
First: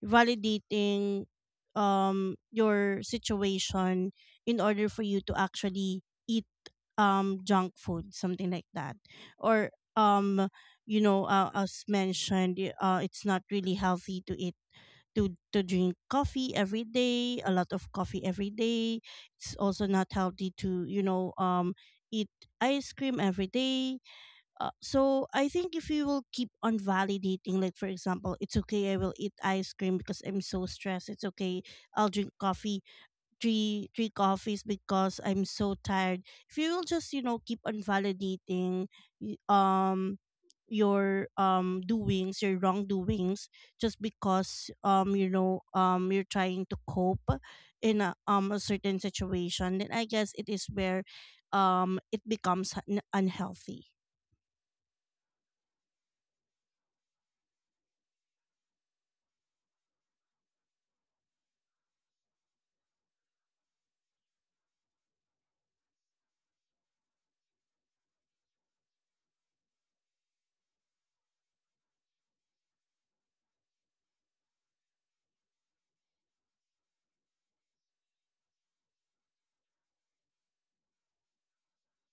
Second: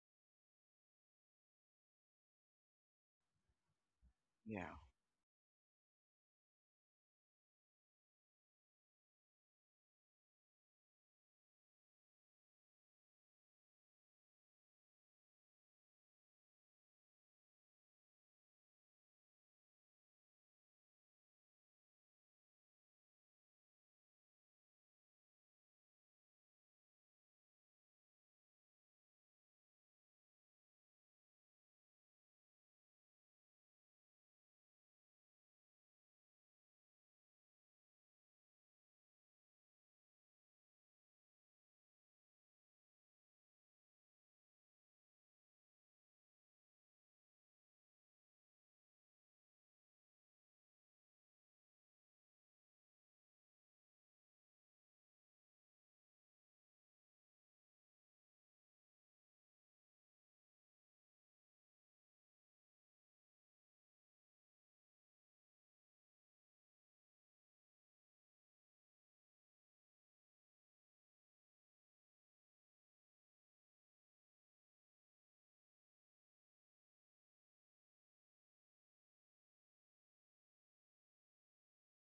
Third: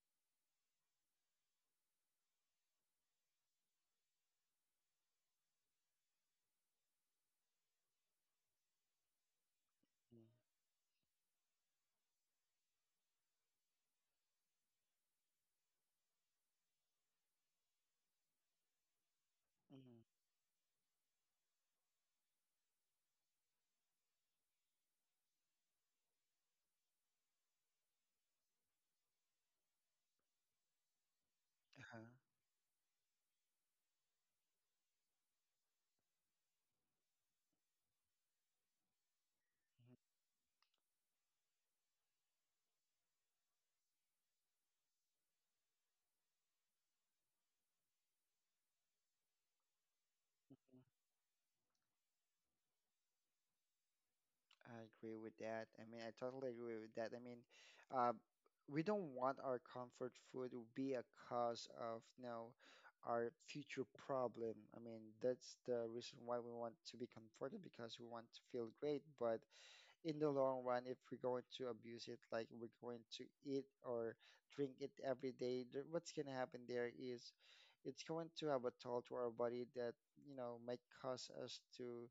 validating um your situation in
Yeah.
order for you to actually eat um junk food, something like that, or um you know uh, as mentioned, y- uh it's not really healthy to eat to to drink coffee every day, a lot of coffee every day. It's also not
Mm-hmm.
healthy to you know um eat ice cream every day. Uh, so I think if you will keep on validating, like for example, it's okay. I will eat ice cream because I'm so stressed. It's okay. I'll drink coffee, three three coffees because I'm so tired. If you will just you know keep on validating, y-
Uh-huh.
um, your um doings, your wrongdoings, just because um you know um you're trying to cope in a um a certain situation, then I guess it is where um it becomes un- unhealthy.
I agree with that. I mean, I totally agree with that. I mean, uh, we don't want our comfort food to be a cause of, you know, our future problem. I mean, that's the reason why we want to be comforted because we want to feel great. But in the long run, if we're going to abuse it, like we're going to eat or drink it every day, th- what's going to happen there is it's going to have a toll to our body that, you know, might cause us to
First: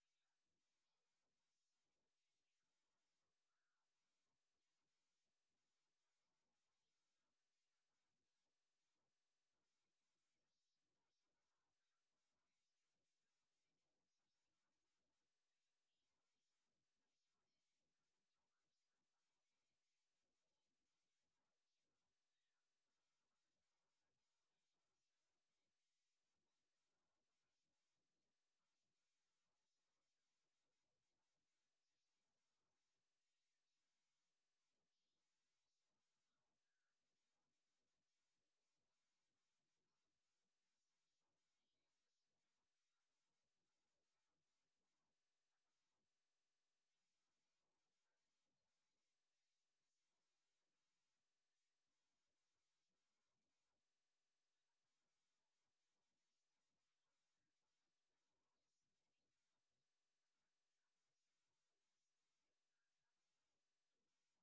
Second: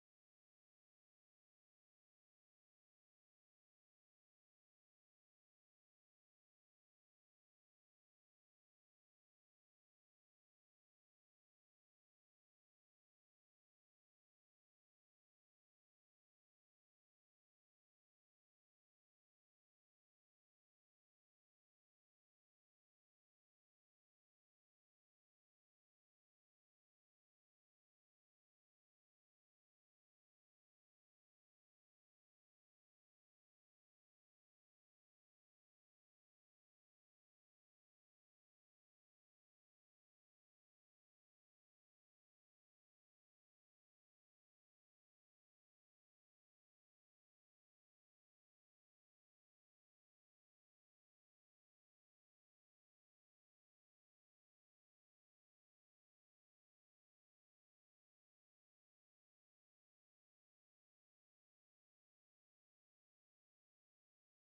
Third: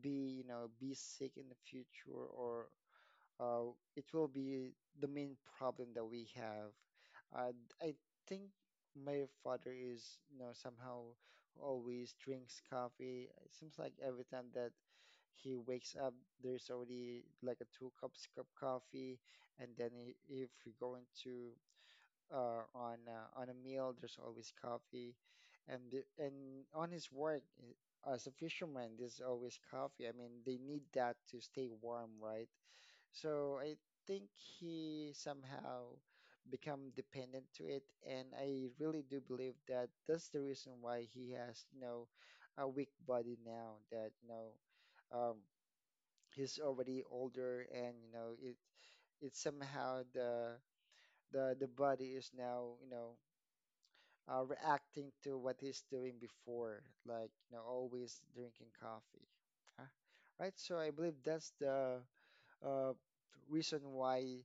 be, you know, be sick in the future, or uh, it will be the main problem that we have. uh, I think my father is, you know, somehow always drinks coffee. It seems like every time that he wakes up there's already like a two cups cup coffee, and then i- if we go into uh, on uh, on a meal, there's always coffee, and the- and on his work i- as a fisherman, there's always coffee. I mean, they need that to stay warm, right? So I think he somehow become dependent to it, and I really do believe that that's the reason why he has, you know, a weak body now. That, you know, um, he's already older, and you know it, it's somehow the the the body is now, you know, uh, reacting to what he's doing before, like, you know, always drinking coffee. Huh? Right. So I believe that's the uh, reason why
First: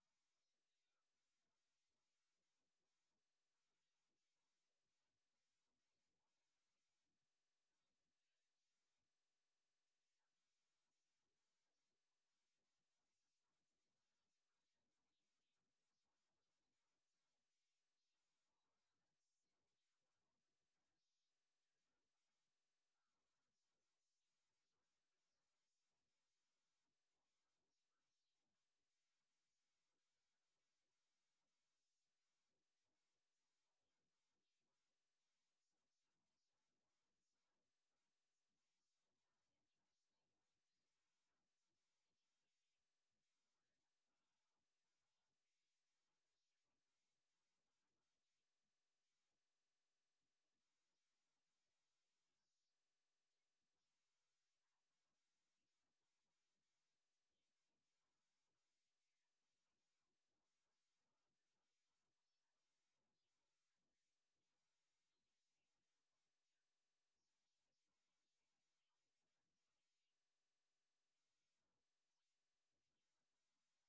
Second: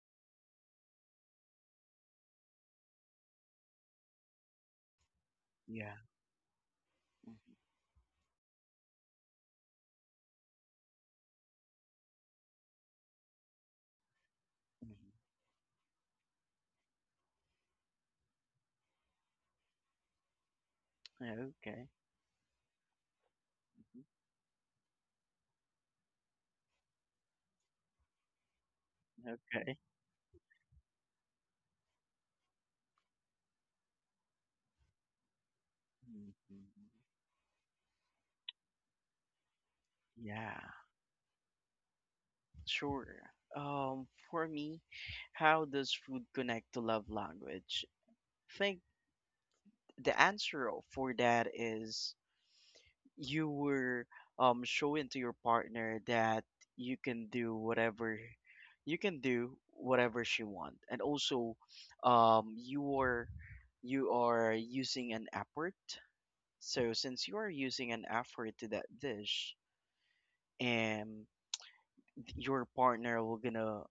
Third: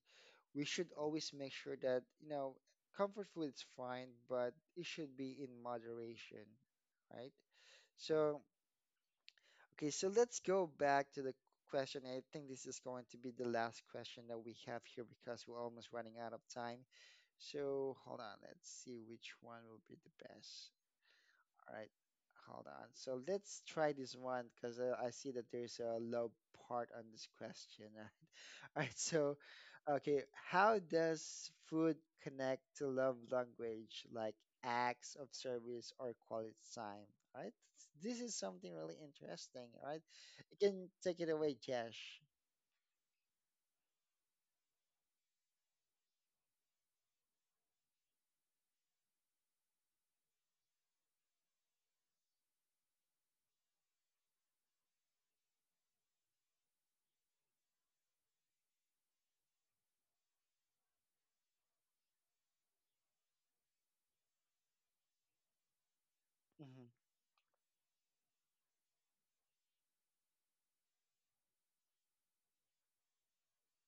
we should always make sure that, you know, comfort food is fine, but it should be in
Yeah.
moderation, right?
Hmm.
So okay, so let's go back to the question. I think this is going to be the last question that we have here because we're almost running out of time. So hold on, let's see which one will be the best.
Hmm.
All
Okay.
right, hold on. So let's try
Mhm.
this one because uh, I see that there's a low part on this question. All right, so
Okay.
okay, how does food connect to love language, like acts of service or quality
Hmm.
time? All right, this is something really interesting. All right, you
Yeah.
can take it away, Josh.
Sure. Um, for me, how does food connect to love language? I think the answer for that is you were um showing to your partner that you can do whatever you can do whatever she want, and also um you are you are using an effort. So
Mm-hmm,
since you are using an effort to that dish, and your partner will gonna,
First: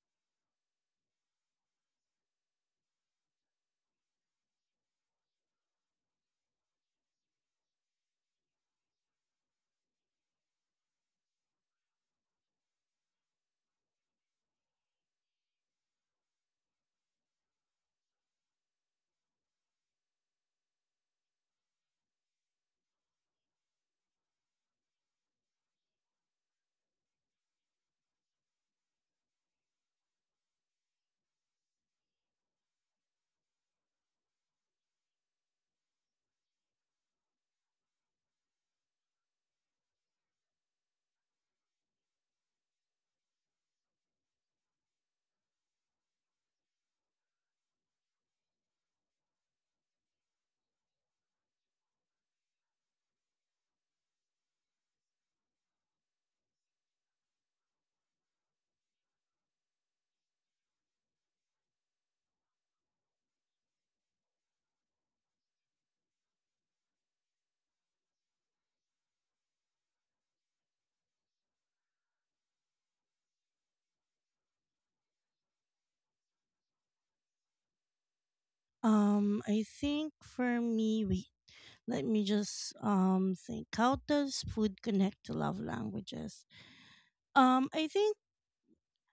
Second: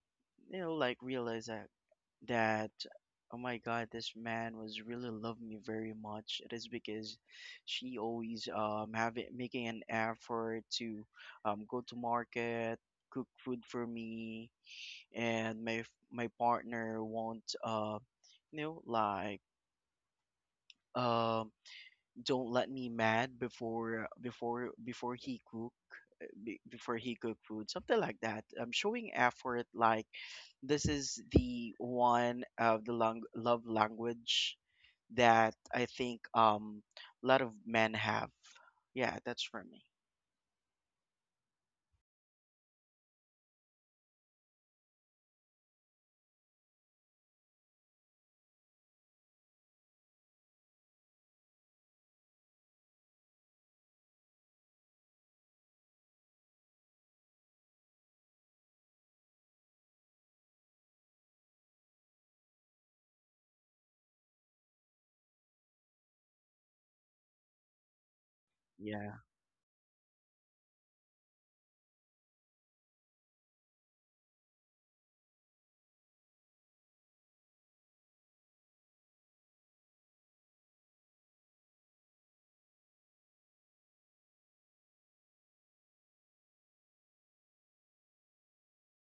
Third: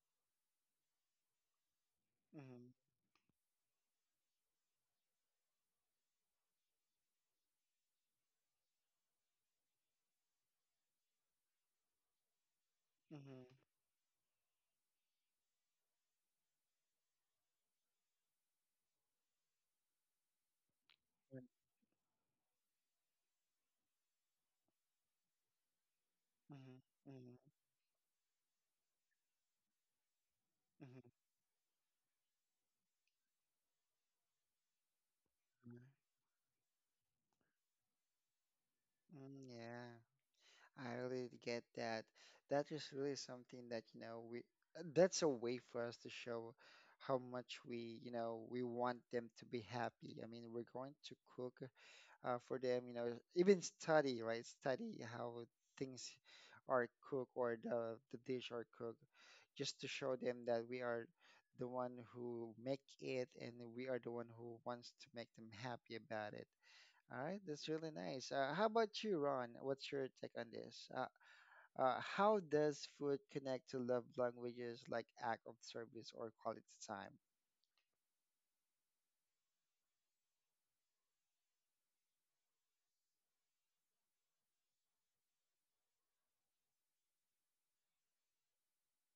you know like, realize that,
mm-hmm,
that oh my god, this man was really love me very much. It is because she always um having making an effort to um go to market, cook
mm-hmm,
food for me, and my f- my partner won't uh you know like, um don't let me mad before before before he cook, be-
mm-hmm,
before he
mm-hmm,
cook
mm-hmm.
food, something like that. Um, showing effort, like this is the one of the lang- love language that I think um a lot of men have. Yeah, that's
Mm,
for me.
yeah. I really get that. That is really something that, you know, we, that's a way for us to show how much we, you know, we want them to be happy. I mean, we're going to cook uh, for them, you know, even study, right? Study how things are cooked, or the, the dish are cooked, just to show them that we are the one who make it, and we are the one who wants to make them happy about it. All right, that's really nice. Uh, how about
Yeah,
you, Ron? What's your take on this? Uh, uh, how does food connect to love languages like act of service or quality time?
Um, I think for me, wait, let me just um think. How does food connect to love languages? Um, I think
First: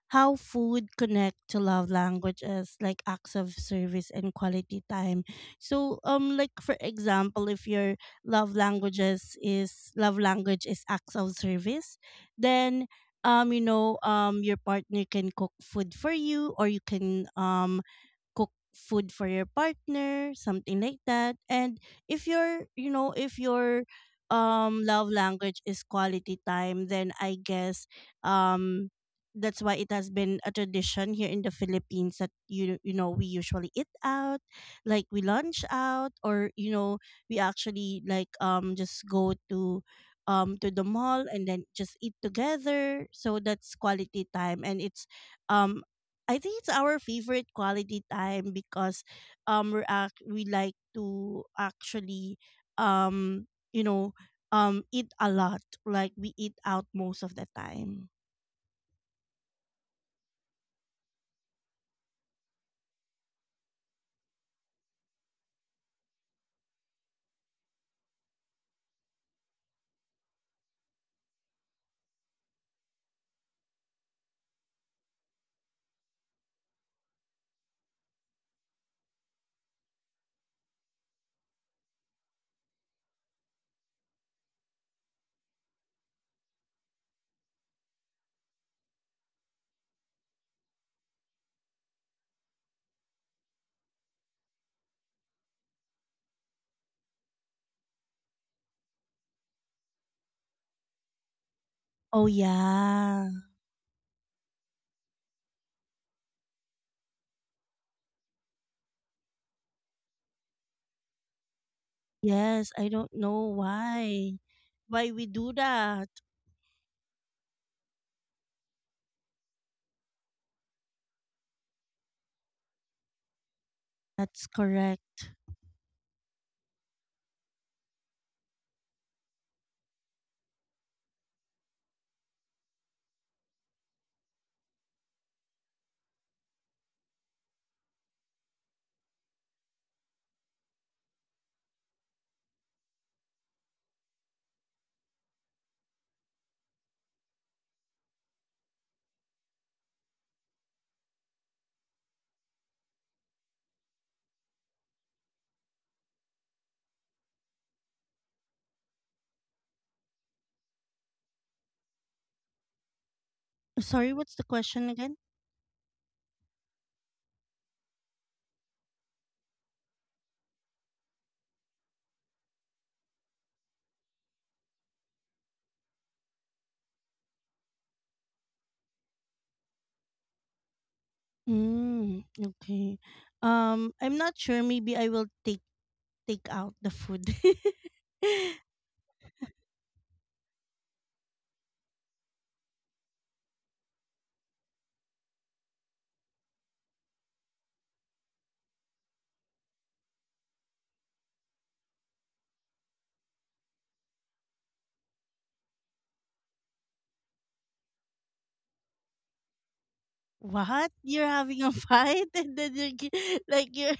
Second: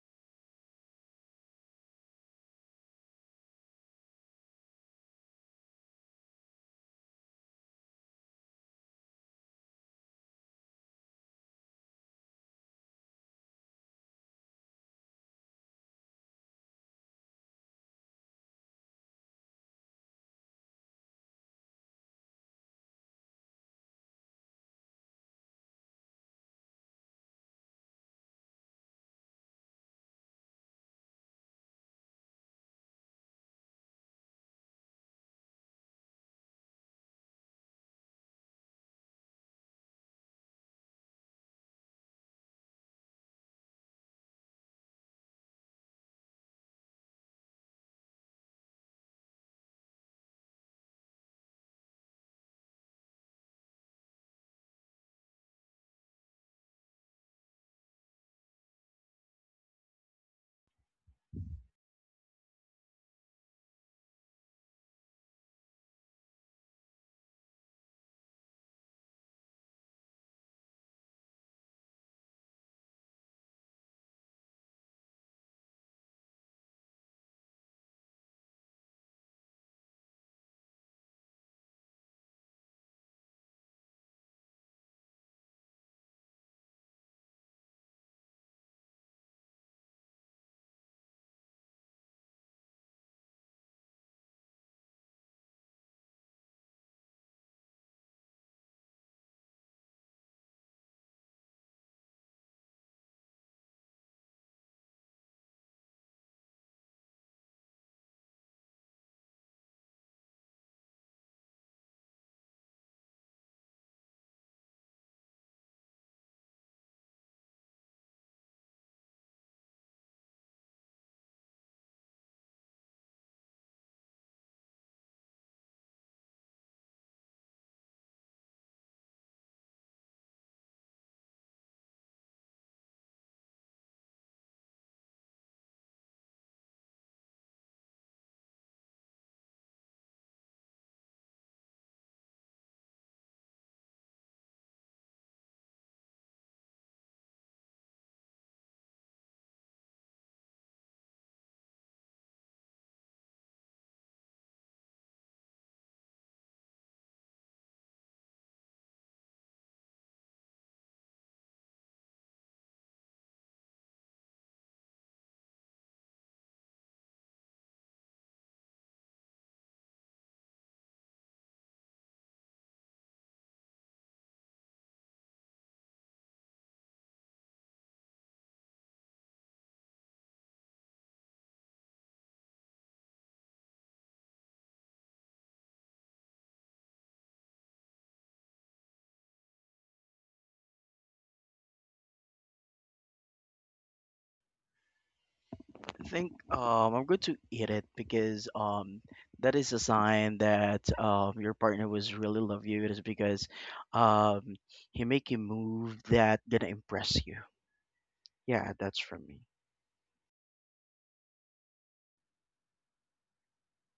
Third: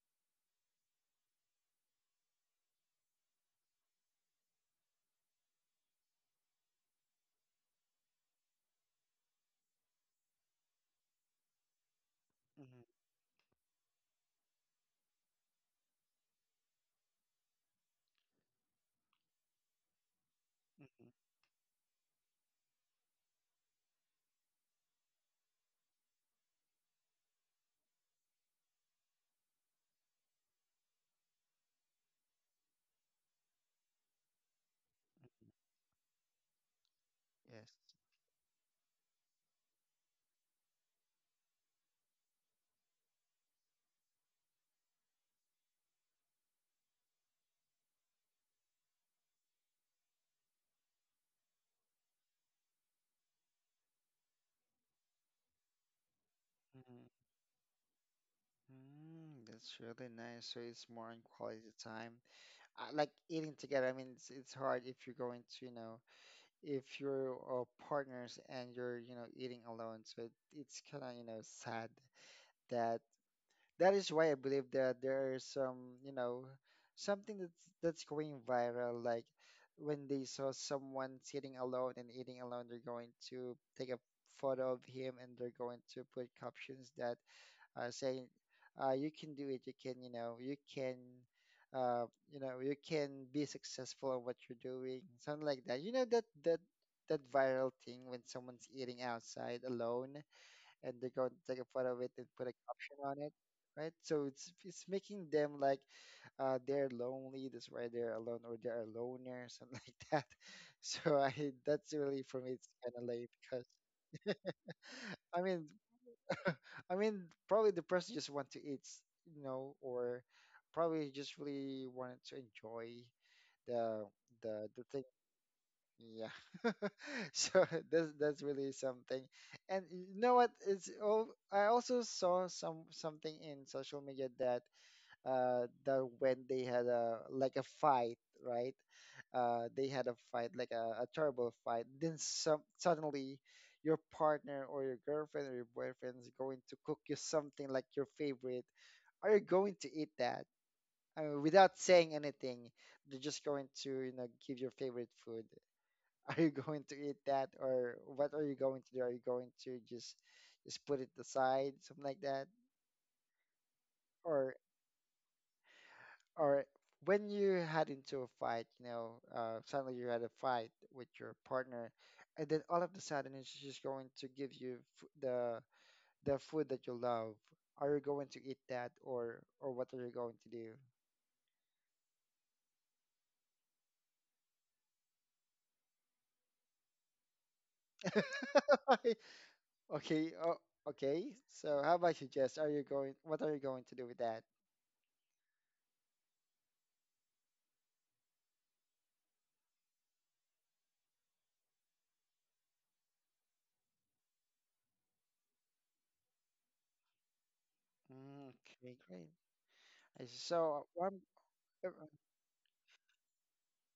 how food connect to love languages like acts of service and quality time. So um like for example, if your love languages is love language is acts of service,
Mhm,
then um you know um your partner can cook food for you, or you can um cook food for your partner, something like
mhm,
that. And if your, you know, if your um love language is quality time, then I guess um that's why it has been a tradition here in the Philippines that you you know we usually eat out, like we
mhm.
lunch out, or you know we
Yes.
actually like um just go to um to the mall, and then just eat together. So that's quality time, and it's um I think it's our favorite quality time, because um we act we like to actually um you know um eat a lot, like we eat out
Mhm.
most of the time.
Mm, that's really nice. So it's more on quality time. I like eating together. I mean, it's it's hard if you're going to, you know, if you're, uh, partners and you're, you know, eating alone. So it, it's kind of, you know, sad. That, that is why I believe that there is some, you know, something that's that's going viral. Like when they saw someone sitting alone and eating alone, they're going to take a photo of him and they're going to put captions that are saying, uh, "You can do it. You can, you know, you can." Uh, you know, you can be successful at what you're doing, something like that. You know that that, that viral thing when someone's eating outside alone and they go and take a photo of it
Oh
and put a caption on
yeah.
it, right? So it's it's making them like uh, they're lonely, that's why they're alone, or they're a loner, something like that. So I, that's really, for me it's
Yes, I
kind of
don't
lame
know
because
why why we
I
do
mean
that.
I mean probably the person just want to eat, s- you know, or probably just really wanted to enjoy the
That's
the the thing,
correct.
yeah. So that's that's really something. And you know what? It's all, I also saw some something in social media that uh that when they had a, like a fight, right? Uh, they had a fight, like a, a terrible fight. Then some, suddenly your partner or your girlfriend or your boyfriend is going to cook you something like your favorite. Are you going to eat that? I mean, without saying anything, they're just going to, you know, give your favorite food. Are you going to eat that, or what are you going to do? Are you going to just just put it aside, something like that,
Sorry, what's the
or
question again?
or when you had into a fight, you know, uh, suddenly you had a fight with your partner, and then all of a sudden it's just going to give you f- the the food that you love. Are you going to eat that, or or what are you going to do?
Mm, okay. Um, I'm not sure, maybe I will take take out the food.
Okay, oh, okay. So how about you, Jess? Are you going? What are you going to do with that?
I think um I'm going to eat it because um that is a sign that um your partner was really love you. It is because um he make a move that gonna impress you.
Mm,
Yeah,
okay,
that's for
great.
me.
I see.
What?
So one,
You're having a fight and then you're gi- like you're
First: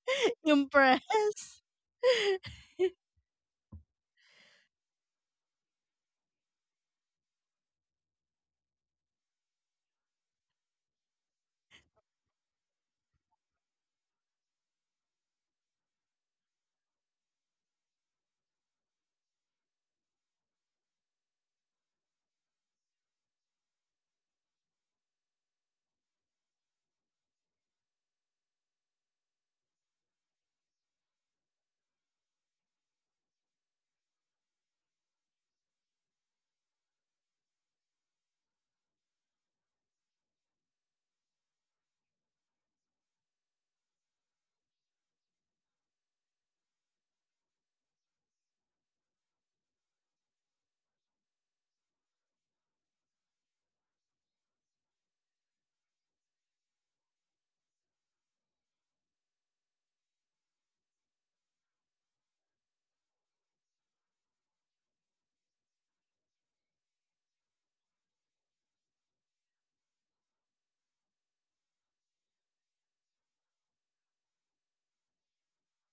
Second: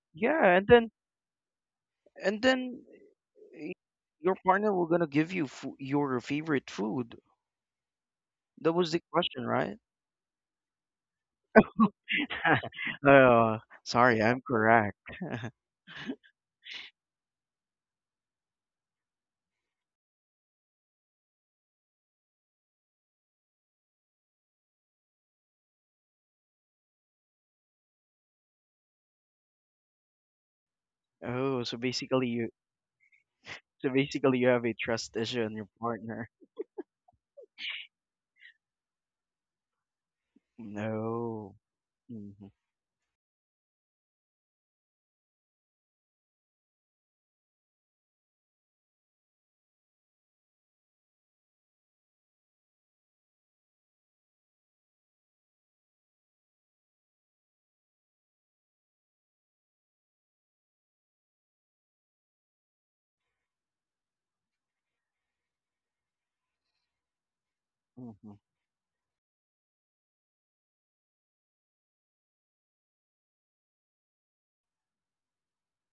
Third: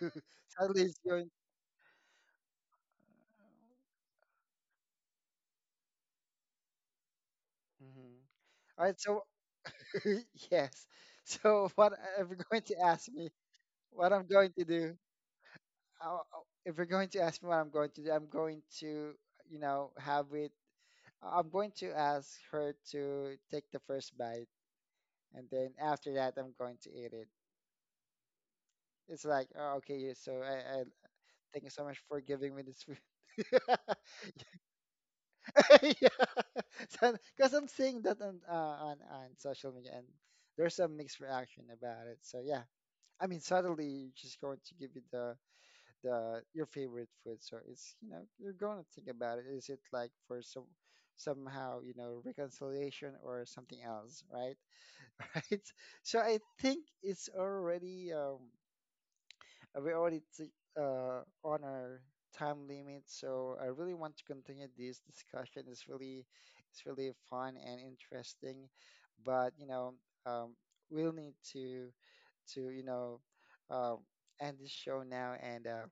Yeah, and
sadly,
then
it's going.
impressed?
and then y- your partner will gonna give you fo your favorite food.
Mhm.
That
All
was
right,
the
so
question, right?
yes. So what if you're going to ask me
Oh,
what
sorry,
I'm
I'm
going to
correct.
do? I, if you're going to ask me what I'm going to do, I'm going to, you know, have it. I'm going to ask her to take the first bite, and then after that, I'm going to eat it. It's like, oh, okay, yeah, so I, I thank
Oh,
you
so
so much for
basically you
giving me this food.
so basically you have a trust issue in your
Yeah.
partner.
So, because I'm seeing that on, uh, on on social media, and there's some mixed
No.
reaction about it. So
Mm-hmm.
yeah, I mean, suddenly she's going to give you the the your favorite food. So it's, you know, you're going to think about it. Is it like for some, somehow, you know, reconciliation or something else, right? Right. So I think it's already um uh, we already t- uh, on our time limit, so I really want to continue this discussion. It's really, it's really fun and
Mm-hmm.
interesting, but you know, um, we'll need to to you know, um, end this show now, and uh,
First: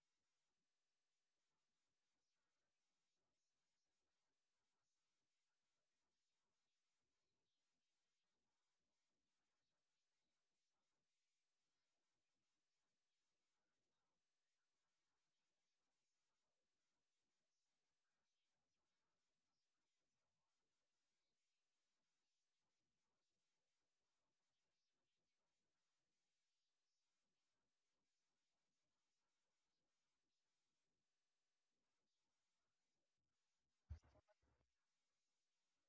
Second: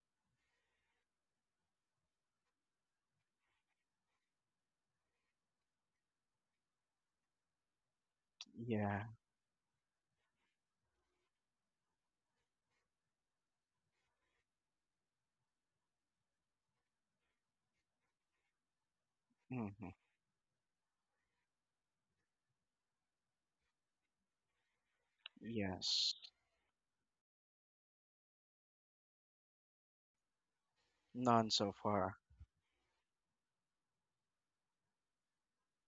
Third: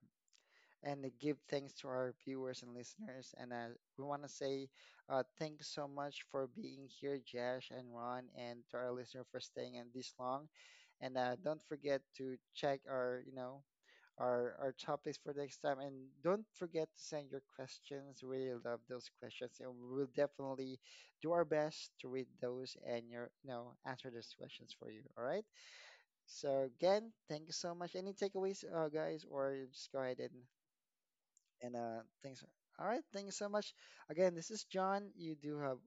and to give thanks to our viewers and listeners. And uh, we want to say uh, thanks so much for being here, Josh and Ron, and to our
Yeah.
listener for staying in this long. And uh, don't forget to check our, you know, our our topics for next time. And don't forget to send your questions. We really love those questions, and
Mm-hmm.
we will definitely do our best to read those and your, you know, answer those questions for you. All right.
Yes.
So again, thank you so much. Any takeaways, uh, guys, or you just go ahead, and
None so
and uh,
far.
thanks. All right, thank you so much. Again, this is John. You do have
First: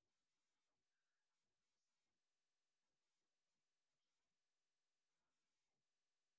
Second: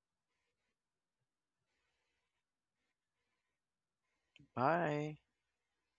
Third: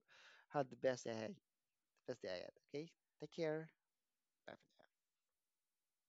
had the best day ahead. Best day ahead. Okay, take care. Bye for now.
Bye.